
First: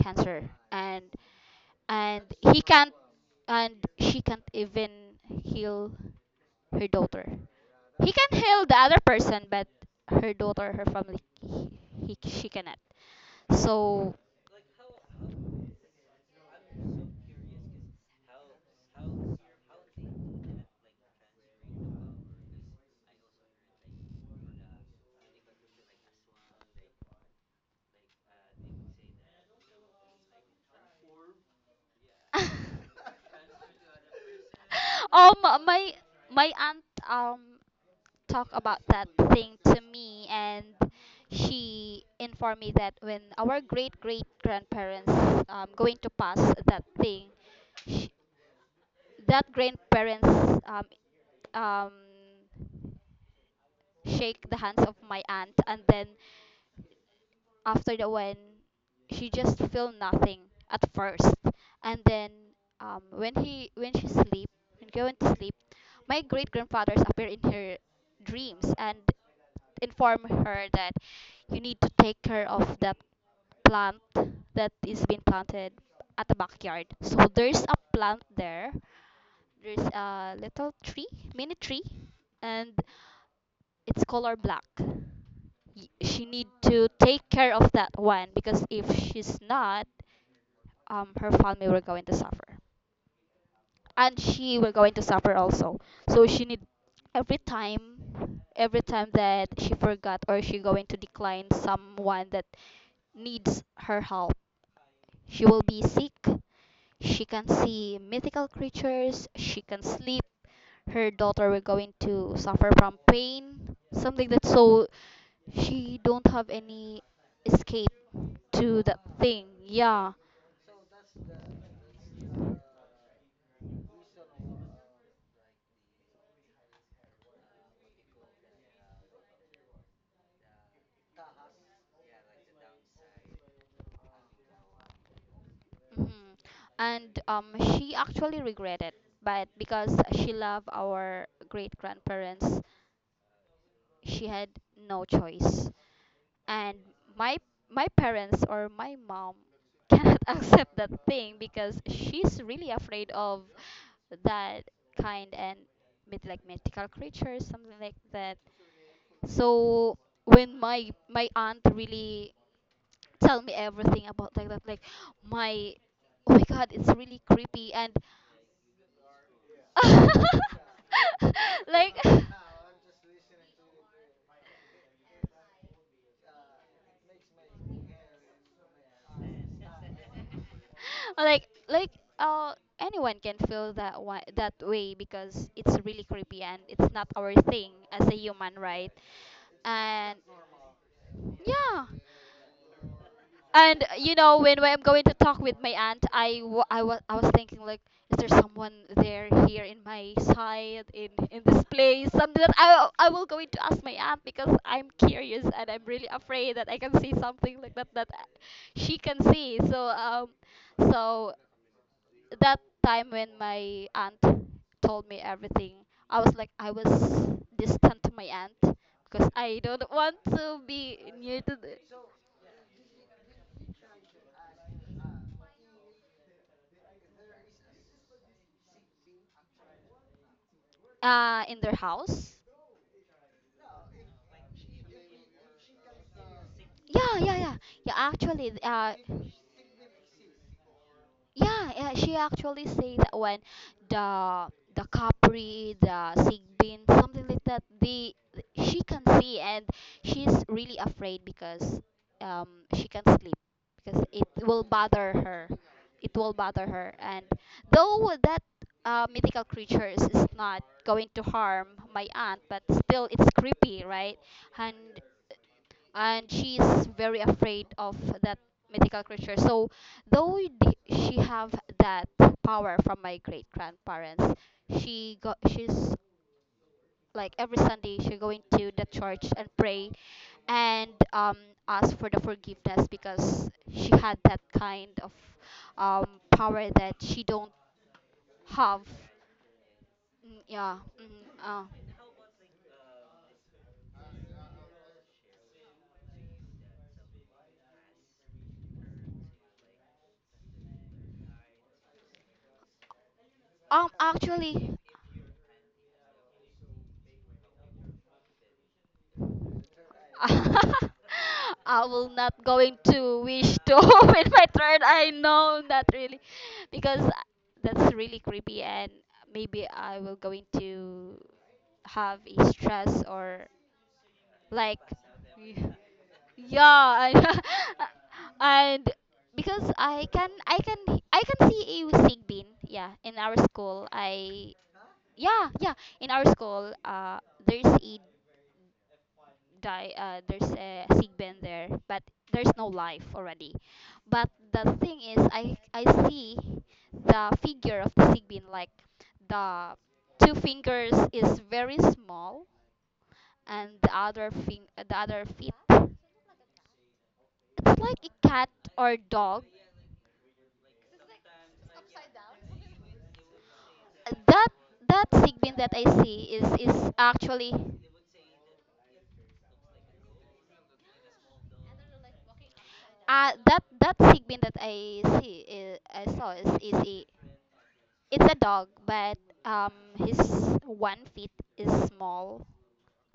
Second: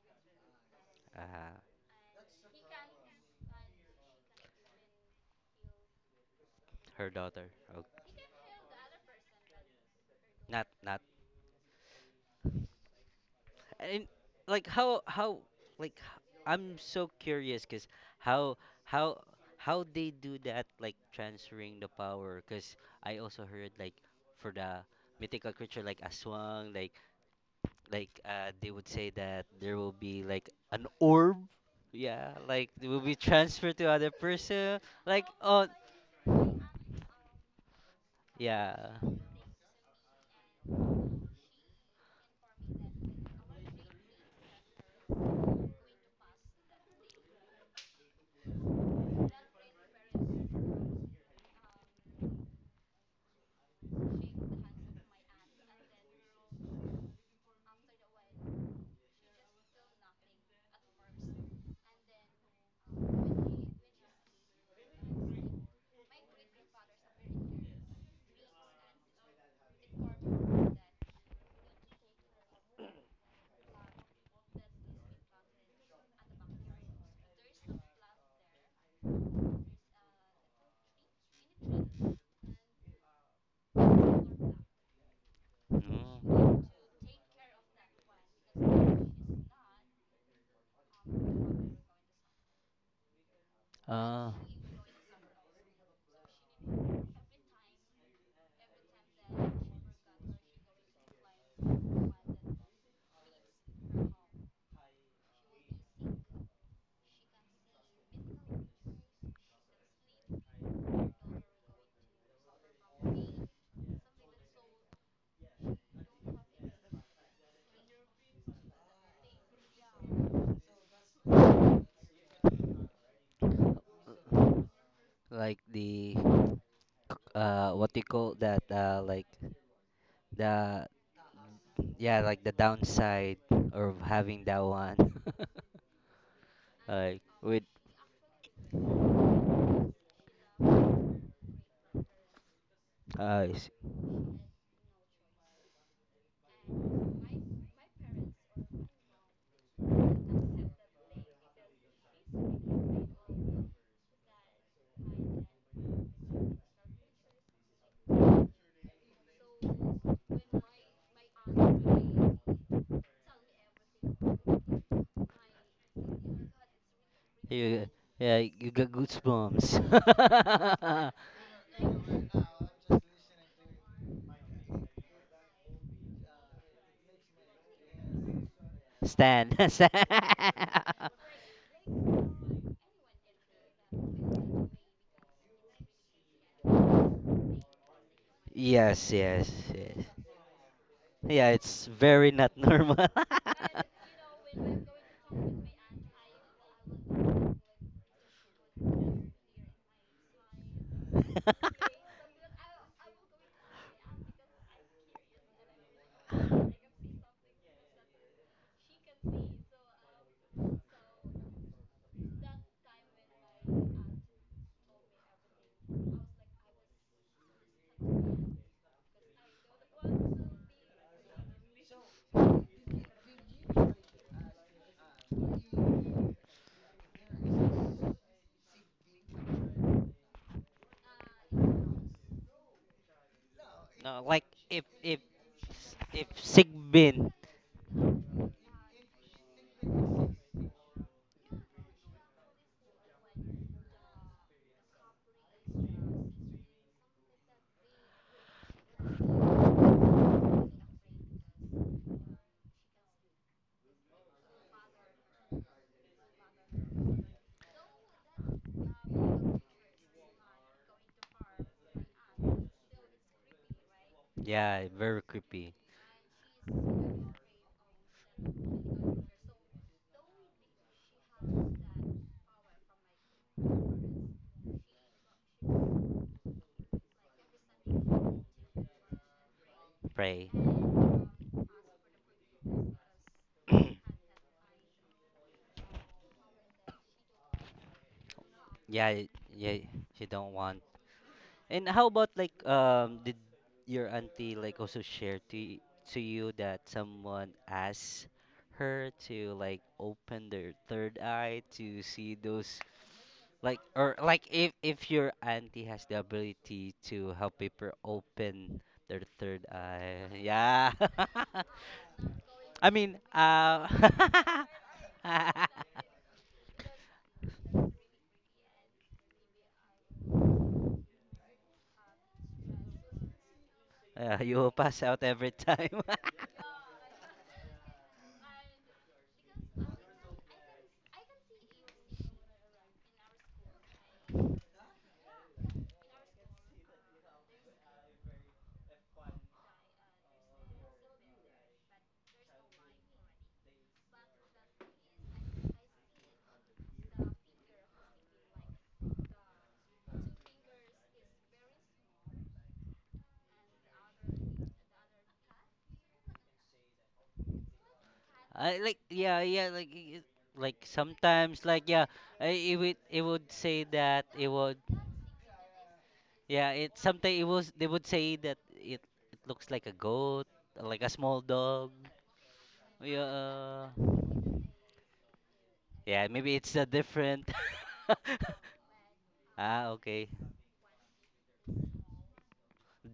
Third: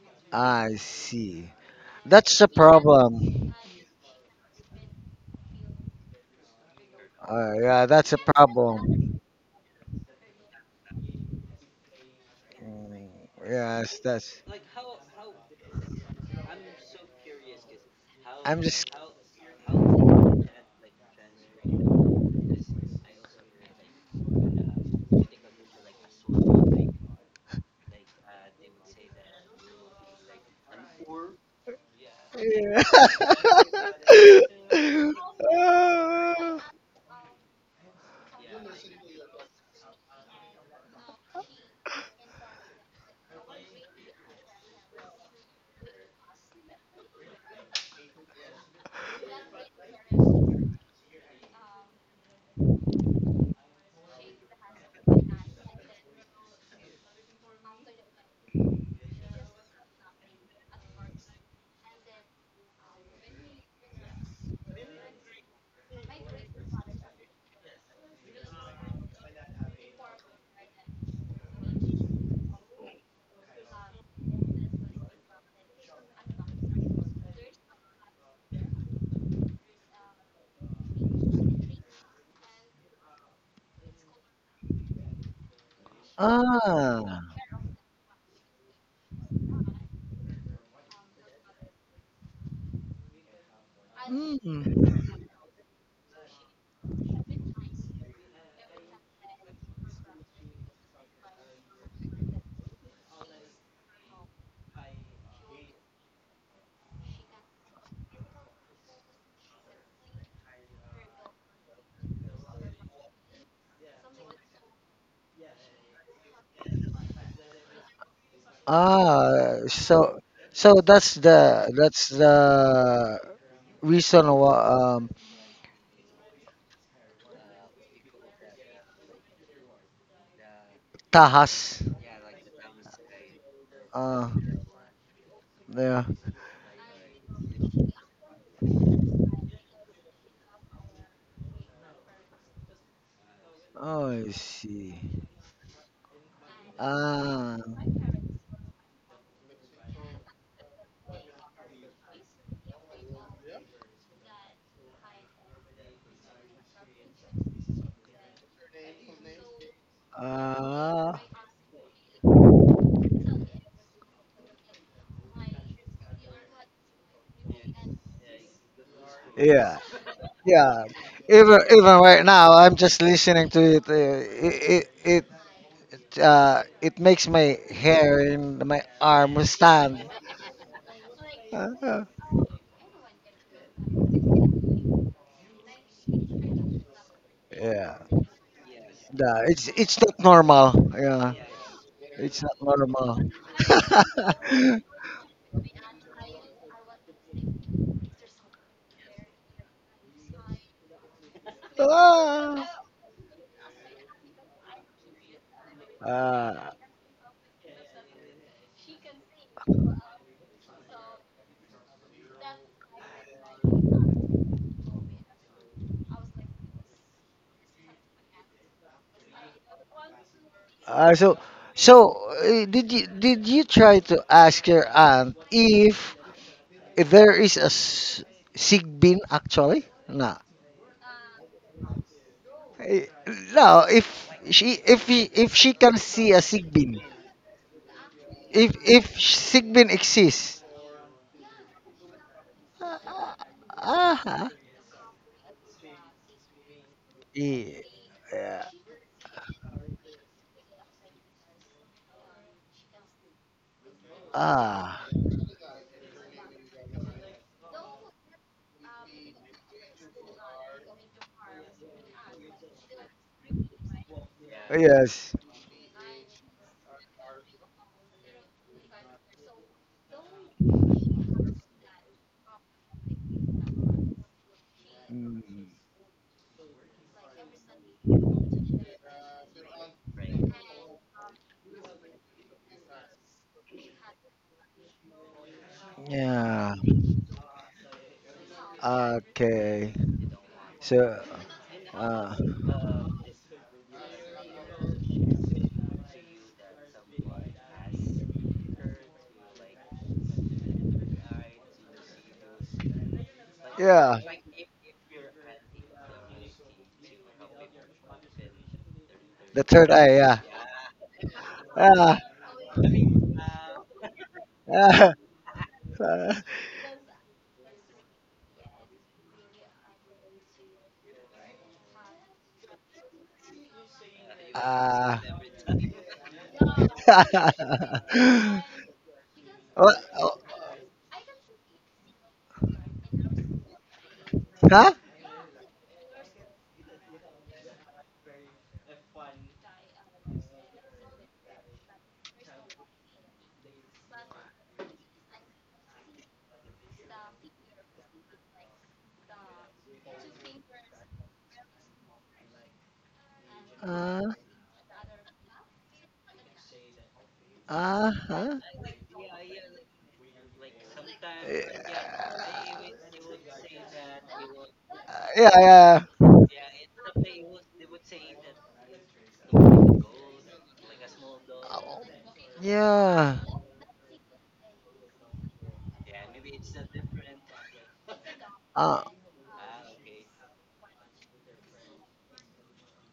Speaker 1: cancer
Speaker 2: I
Speaker 1: and
Speaker 2: see.
Speaker 3: Uh,
Speaker 1: and
Speaker 2: That's a
Speaker 1: he can't
Speaker 2: problem.
Speaker 1: and she can't even heal her
Speaker 3: her
Speaker 1: daughter,
Speaker 3: daughter.
Speaker 2: Yeah,
Speaker 1: he
Speaker 2: that's a
Speaker 3: Okay.
Speaker 1: can heal the other
Speaker 2: problem.
Speaker 1: person but her daughter her
Speaker 3: Not
Speaker 1: family he she cannot
Speaker 2: Mm, yes,
Speaker 3: and
Speaker 1: so
Speaker 2: that's.
Speaker 3: like I'm so curious because how
Speaker 2: I'm just.
Speaker 3: how how they do that, like transferring the power, because I also heard like for the mythical creature like Aswang, like they would say that there will be like an orb, yeah, like
Speaker 2: Yeah.
Speaker 3: it will be transferred to other person.
Speaker 1: (laughs)
Speaker 3: Like,
Speaker 1: um
Speaker 3: oh
Speaker 1: my my aunt
Speaker 2: (laughs)
Speaker 1: talk about
Speaker 3: yeah.
Speaker 1: that thing to me and she informed me that when our great great grandparents going to pass that thing sh that grandparents um um shake the hands of my aunt and then after that when she just feel nothing at first and then, when she sleep when going to sleep my great grandfathers appear in her dreams and inform her that you need to take care of that plant that is being planted at the backyard, so there's a plant there, there's a little tree, mini tree, and it's color black. She
Speaker 3: Mm.
Speaker 1: need to
Speaker 2: ah.
Speaker 1: take care of that one because if she's not, her family will going to suffer and
Speaker 3: uh
Speaker 1: she
Speaker 2: Mm.
Speaker 1: were going to suffer also, so she need every time every time that she forgot or she going to decline someone that needs her help she will be sick, she can see mythical creatures, she can sleep, her daughter will going to suffer from pain, something that so she don't have any escape to that thing
Speaker 2: Ah,
Speaker 1: yeah
Speaker 2: so that's the reason why
Speaker 3: like the, what do you call that, like the
Speaker 2: tahas.
Speaker 3: yeah, like the downside of
Speaker 2: Ah,
Speaker 3: having that one. (laughs)
Speaker 2: yeah.
Speaker 1: hmm. And
Speaker 3: Like with
Speaker 1: she actually regretted, but because she loved our great grandparents,
Speaker 3: uh s-
Speaker 2: Oh,
Speaker 1: she
Speaker 2: I
Speaker 1: had
Speaker 2: see.
Speaker 1: no choice. And my
Speaker 2: Ah,
Speaker 1: my parents or my mom (laughs) cannot accept that thing because she's really afraid of that kind and like mythical creatures, something like that. So when my
Speaker 2: ah,
Speaker 1: my aunt really tell me everything about like that like my oh my god it's really creepy
Speaker 3: you.
Speaker 1: and
Speaker 3: Yeah, you got
Speaker 2: yeah,
Speaker 1: (laughs)
Speaker 2: yeah.
Speaker 3: goosebumps. (laughs)
Speaker 2: Even
Speaker 1: like
Speaker 2: even
Speaker 1: (laughs)
Speaker 2: right now, I'm just listening to it. It it makes my hair and my arm
Speaker 3: Stan. (laughs)
Speaker 2: stand.
Speaker 3: Stan.
Speaker 1: like
Speaker 2: Uh,
Speaker 1: uh anyone can feel that way that way because it's really creepy and it's not our thing
Speaker 2: yeah,
Speaker 1: as a human, right?
Speaker 3: Yes,
Speaker 2: yeah,
Speaker 3: yes,
Speaker 2: it's
Speaker 3: yes,
Speaker 1: And
Speaker 2: not normal. Yeah,
Speaker 3: yeah,
Speaker 1: yeah.
Speaker 3: it's very
Speaker 2: it's
Speaker 3: not
Speaker 2: not
Speaker 3: normal.
Speaker 2: normal.
Speaker 1: And you know, when
Speaker 2: (laughs)
Speaker 1: I'm going to talk with my aunt, I was thinking like, is there someone there here in my side in this
Speaker 3: (laughs) (laughs)
Speaker 1: place? Something that
Speaker 2: Ah.
Speaker 1: I will going to ask my aunt because I'm curious and I'm really afraid that
Speaker 2: Ah.
Speaker 1: I can see something like that that, she can see. So so that time when my aunt told me everything, I was distant to my aunt because I don't want to be
Speaker 2: Ah, so
Speaker 1: near to the,
Speaker 2: did you try to ask your aunt if there is a s- sick bin actually? No.
Speaker 1: in their house.
Speaker 2: Eh, No,
Speaker 3: No, like if
Speaker 2: if he,
Speaker 3: if
Speaker 2: if she can
Speaker 3: if
Speaker 2: see a sick bin,
Speaker 1: Yeah,
Speaker 3: Sigbin.
Speaker 1: yeah, yeah. Yeah, actually,
Speaker 2: if sick bin exists,
Speaker 1: yeah, yeah, she actually say that
Speaker 2: Uh,
Speaker 1: when the
Speaker 2: uh
Speaker 1: the Capri, the Sigbin, something like that,
Speaker 2: yeah.
Speaker 1: they
Speaker 2: yeah.
Speaker 1: she can see and she's really afraid because um she can't sleep because it will
Speaker 2: Ah.
Speaker 1: bother her. It will bother her. And though that, mythical creatures is not going to harm my aunt, but still it's creepy, right? And
Speaker 3: Yeah, very
Speaker 2: Yes.
Speaker 3: creepy.
Speaker 1: she's very afraid of that mythical creature. So though the, she have that power from my great grandparents,
Speaker 2: Mm,
Speaker 1: she's like every Sunday she's going to the church and pray
Speaker 3: Pray.
Speaker 1: and, ask for the forgiveness because she had that kind of, um, power
Speaker 2: yeah.
Speaker 1: that she don't have.
Speaker 3: Yeah, yeah,
Speaker 2: Okay.
Speaker 3: you
Speaker 1: Mm,
Speaker 3: don't
Speaker 1: yeah.
Speaker 3: want.
Speaker 2: So.
Speaker 1: Mhm, uh.
Speaker 3: And how about
Speaker 2: Uh.
Speaker 3: like, did your auntie like also share to you that someone asked her to like open their third eye to see those, like? Or
Speaker 2: Yeah.
Speaker 3: like if
Speaker 1: Actually,
Speaker 3: your auntie has the ability to help people open their
Speaker 2: The
Speaker 3: third
Speaker 2: third eye.
Speaker 3: eye.
Speaker 2: Yeah.
Speaker 3: Yeah. (laughs)
Speaker 1: (laughs) I will
Speaker 2: Ah.
Speaker 1: not going
Speaker 3: I mean,
Speaker 1: to wish to (laughs) open my third I
Speaker 2: Ah.
Speaker 3: (laughs) uh,
Speaker 1: know not really, because that's really creepy and maybe I will going to have a stress or
Speaker 3: you
Speaker 2: Ah.
Speaker 3: will
Speaker 1: like
Speaker 3: pass
Speaker 2: Ah.
Speaker 3: out
Speaker 1: (laughs)
Speaker 3: every
Speaker 1: y-
Speaker 3: time. (laughs)
Speaker 1: yeah and, (laughs)
Speaker 2: (laughs)
Speaker 1: and because
Speaker 2: What?
Speaker 1: i can
Speaker 2: Oh,
Speaker 1: i can I can see a sigbin, yeah in our school I
Speaker 2: Huh?
Speaker 1: yeah yeah in our school, there's a there's a sigbin there but there's no life already, but the thing is i see the figure of the sigbin, like the two fingers is very small and the
Speaker 2: Uh,
Speaker 1: other thing, the other feet. It's like a cat
Speaker 2: uh-huh.
Speaker 3: I
Speaker 1: or
Speaker 3: like, yeah,
Speaker 1: dog.
Speaker 3: yeah, like like sometimes like yeah it would say that
Speaker 1: That
Speaker 3: it would,
Speaker 1: that
Speaker 2: that Yeah,
Speaker 1: Sigbin that I
Speaker 2: yeah. they
Speaker 1: see
Speaker 2: would look
Speaker 3: yeah,
Speaker 1: is
Speaker 3: it sometimes it
Speaker 1: actually
Speaker 3: was, they would say that it looks like a goat, like a small dog,
Speaker 2: Oh,
Speaker 3: yeah.
Speaker 2: yeah.
Speaker 1: that Sigbin that I see is, I
Speaker 3: Yeah,
Speaker 1: saw is
Speaker 3: maybe it's a
Speaker 1: a
Speaker 3: different.
Speaker 1: it's a dog,
Speaker 3: (laughs)
Speaker 2: Uh,
Speaker 1: but um
Speaker 3: Ah,
Speaker 1: his
Speaker 3: okay.
Speaker 1: one feet is small.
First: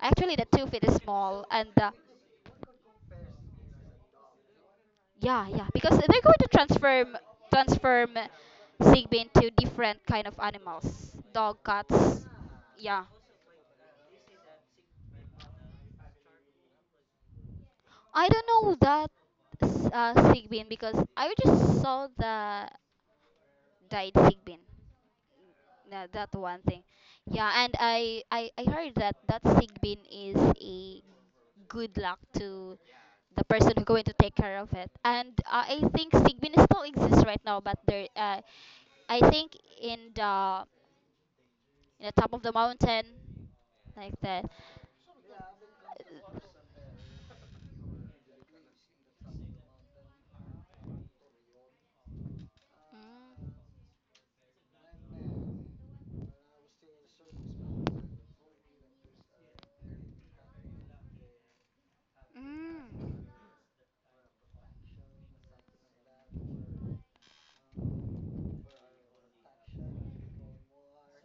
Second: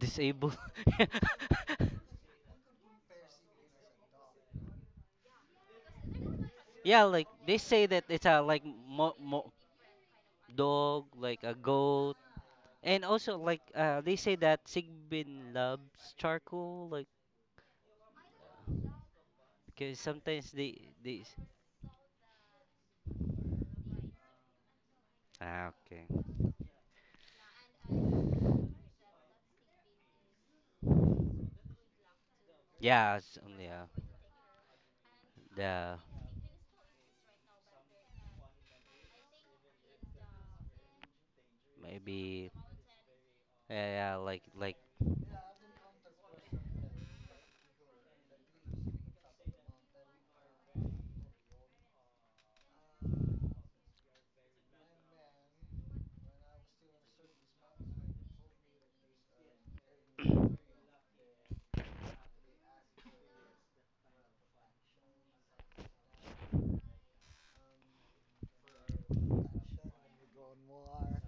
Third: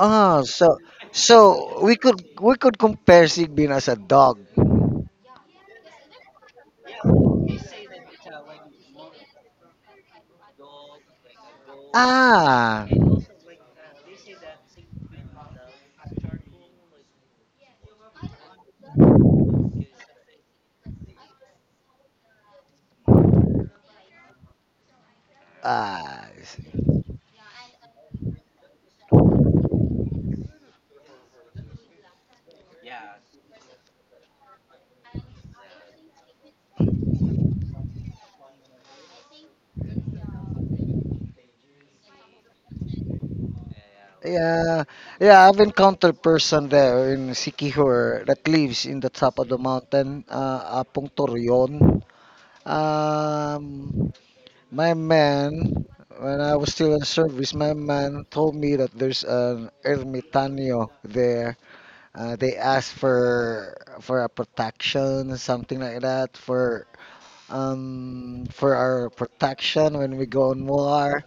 Speaker 1: Actually,
Speaker 2: ah,
Speaker 1: the two
Speaker 2: so
Speaker 1: feet is
Speaker 2: so
Speaker 1: small, and,
Speaker 2: we could
Speaker 3: (laughs)
Speaker 2: compare Sigbin as a dog. Oh,
Speaker 1: yeah, yeah, because they're going to
Speaker 3: Yeah, like they say that
Speaker 1: transform
Speaker 3: it's a like
Speaker 1: Sigbin to different kind of
Speaker 3: dog,
Speaker 1: animals,
Speaker 3: like a
Speaker 1: dog,
Speaker 3: goat.
Speaker 1: cats,
Speaker 2: Ah.
Speaker 3: And
Speaker 1: yeah.
Speaker 3: also, like, they say that Sigbin loves charcoal,
Speaker 2: Like
Speaker 3: like,
Speaker 1: I don't know that,
Speaker 3: because sometimes
Speaker 1: sick bean because
Speaker 3: they,
Speaker 1: I just saw the died sick bean.
Speaker 3: ah, okay.
Speaker 1: Yeah,
Speaker 2: Ah.
Speaker 1: that one thing. Yeah, and I heard that that sick bean is a good luck to
Speaker 3: Yeah, it's
Speaker 1: the
Speaker 3: only,
Speaker 1: person who's going to take care of it. And I
Speaker 3: the,
Speaker 1: think sick bean still exists right now, but there, I think in the top of
Speaker 3: maybe,
Speaker 1: the mountain,
Speaker 3: yeah, yeah,
Speaker 1: like
Speaker 3: like,
Speaker 1: that.
Speaker 2: Yeah, yeah, I've encountered person there in Sikihor that lives in the top of the mountain, Apong Torreon. Um, my man, when I was still in service, my man told me that there's an ermitaño there. They asked
Speaker 1: Mm.
Speaker 2: for a protection, something like that, for our protection when we go on war.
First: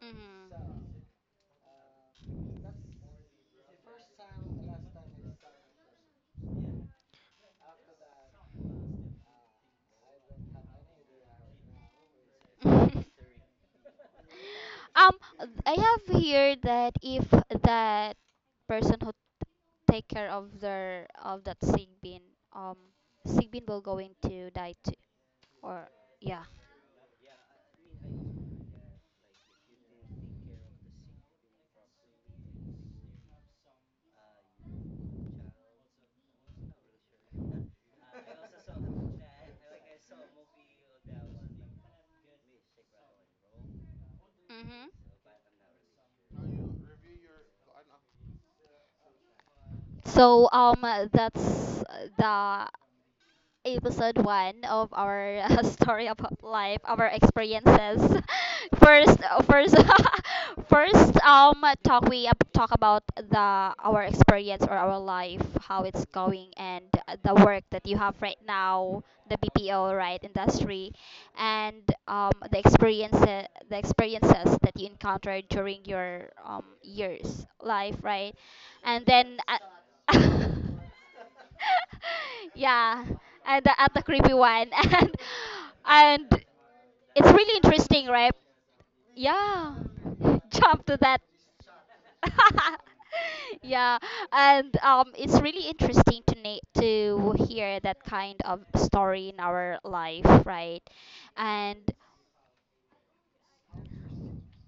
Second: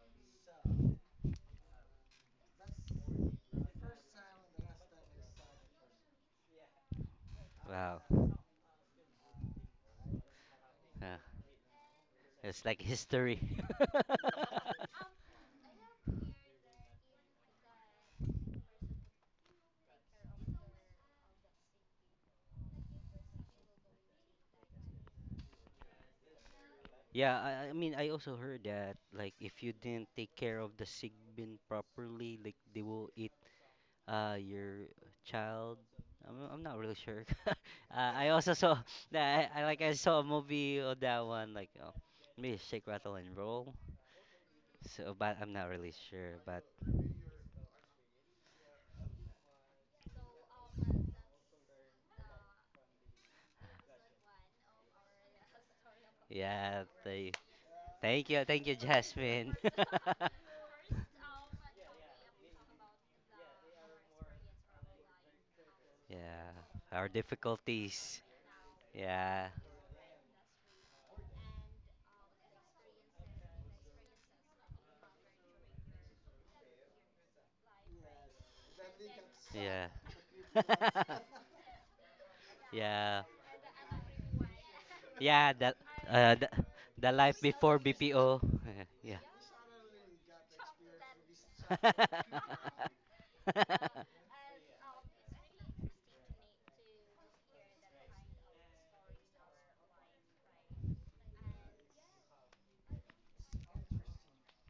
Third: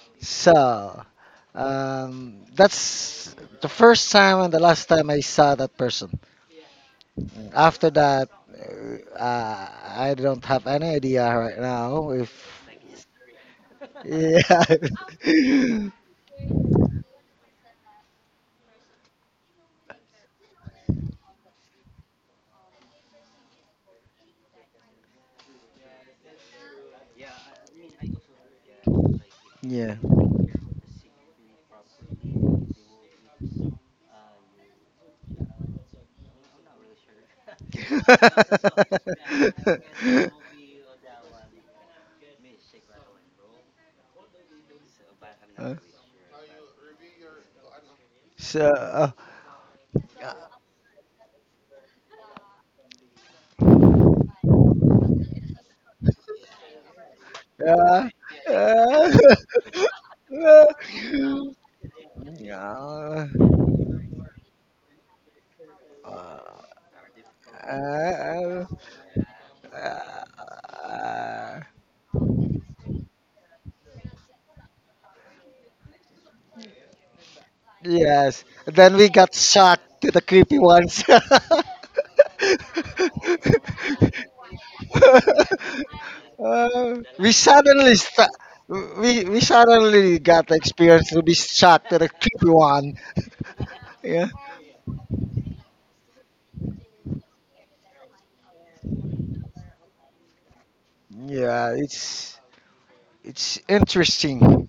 Speaker 1: Mm.
Speaker 2: So. That's the first time and the last time I saw that person. After
Speaker 3: wow,
Speaker 2: that, I don't have any idea
Speaker 3: uh,
Speaker 2: right now if.
Speaker 3: it's like
Speaker 1: Mm. (laughs)
Speaker 3: history. (laughs)
Speaker 2: Yeah.
Speaker 1: Um, I have heard that if that person who take care of their of that um, sick bean will going to die too, or yeah.
Speaker 3: Yeah, I mean, I also heard that, like, if
Speaker 2: (laughs)
Speaker 3: you
Speaker 2: yeah.
Speaker 3: didn't take care of the Sigbin properly, like, they will eat, your child. I'm not really sure. (laughs) I also saw (laughs) that I like I saw a movie of
Speaker 2: (laughs)
Speaker 3: that one, like oh, maybe Shake Rattle and Roll.
Speaker 1: Hmm.
Speaker 3: So, but I'm not
Speaker 2: Uh,
Speaker 3: really sure. But
Speaker 2: so, uh,
Speaker 1: So that's the episode one of our, (laughs) story about life,
Speaker 3: yeah,
Speaker 1: our
Speaker 3: they,
Speaker 1: experiences.
Speaker 2: uh,
Speaker 1: (laughs)
Speaker 3: thank you,
Speaker 2: uh,
Speaker 3: Jasmine. (laughs)
Speaker 1: First, (laughs) first
Speaker 2: (laughs)
Speaker 1: talk we talk about
Speaker 2: yeah.
Speaker 1: the our experience or our life, how it's
Speaker 2: Uh,
Speaker 3: Yeah,
Speaker 1: going, and
Speaker 3: our
Speaker 1: the work that you have
Speaker 3: difficulties.
Speaker 1: right
Speaker 2: uh,
Speaker 1: now, the
Speaker 3: Yeah,
Speaker 1: BPO right
Speaker 2: uh,
Speaker 1: industry
Speaker 2: uh,
Speaker 1: and, the experiences that you encountered during your, years life, right?
Speaker 2: Yes. Then
Speaker 1: And
Speaker 2: we got
Speaker 1: then,
Speaker 2: shot
Speaker 3: yeah.
Speaker 2: to
Speaker 1: (laughs)
Speaker 2: the creepy ones. (laughs)
Speaker 3: (laughs)
Speaker 1: yeah
Speaker 3: Yeah,
Speaker 1: and the, at the creepy one (laughs)
Speaker 3: yeah. That uh,
Speaker 1: and
Speaker 3: the,
Speaker 2: Uh,
Speaker 3: the
Speaker 1: it's
Speaker 2: we
Speaker 3: life
Speaker 1: really
Speaker 3: before
Speaker 2: suddenly
Speaker 1: interesting
Speaker 2: sta-
Speaker 1: right
Speaker 3: BPO. (laughs) Yeah.
Speaker 2: we
Speaker 1: yeah
Speaker 2: suddenly got
Speaker 1: (laughs)
Speaker 2: the
Speaker 1: jump to
Speaker 2: experience
Speaker 1: that
Speaker 2: to be shot to the creepy one.
Speaker 1: (laughs) yeah
Speaker 2: (laughs) yeah.
Speaker 3: (laughs)
Speaker 1: and it's really interesting to to hear that kind of story in our life, right?
Speaker 2: Yeah,
Speaker 1: And
Speaker 2: it's interesting.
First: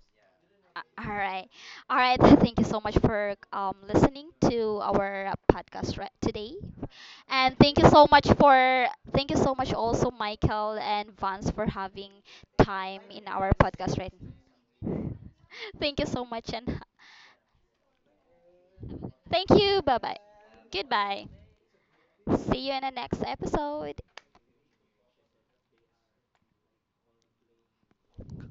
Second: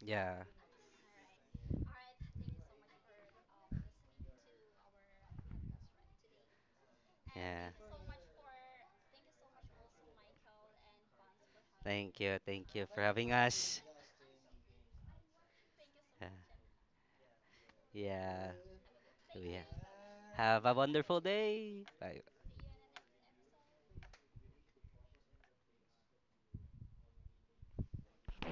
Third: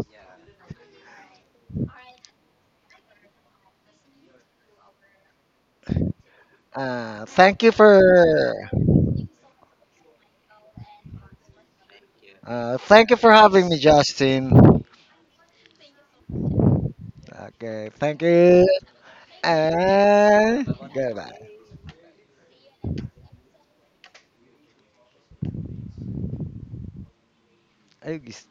Speaker 3: Yeah,
Speaker 1: All right, all right. (laughs) Thank you so much for listening to our podcast right today,
Speaker 2: Uh,
Speaker 1: and
Speaker 2: thank you
Speaker 3: yeah.
Speaker 2: for
Speaker 1: thank you so much also Michael and Vance for having
Speaker 3: Thank you for
Speaker 1: time
Speaker 2: thank you
Speaker 1: in
Speaker 3: having
Speaker 2: for
Speaker 1: our
Speaker 2: having me,
Speaker 3: us.
Speaker 1: podcast, right.
Speaker 2: Justin.
Speaker 1: (laughs) Thank you so much and
Speaker 2: Okay, thank
Speaker 3: Yeah,
Speaker 2: you,
Speaker 1: thank
Speaker 3: yeah.
Speaker 1: you. Bye bye.
Speaker 3: We have
Speaker 2: and
Speaker 3: a wonderful
Speaker 1: Goodbye.
Speaker 2: goodbye.
Speaker 3: day. Bye.
Speaker 1: See you in the next episode.
Speaker 2: Ay, gis-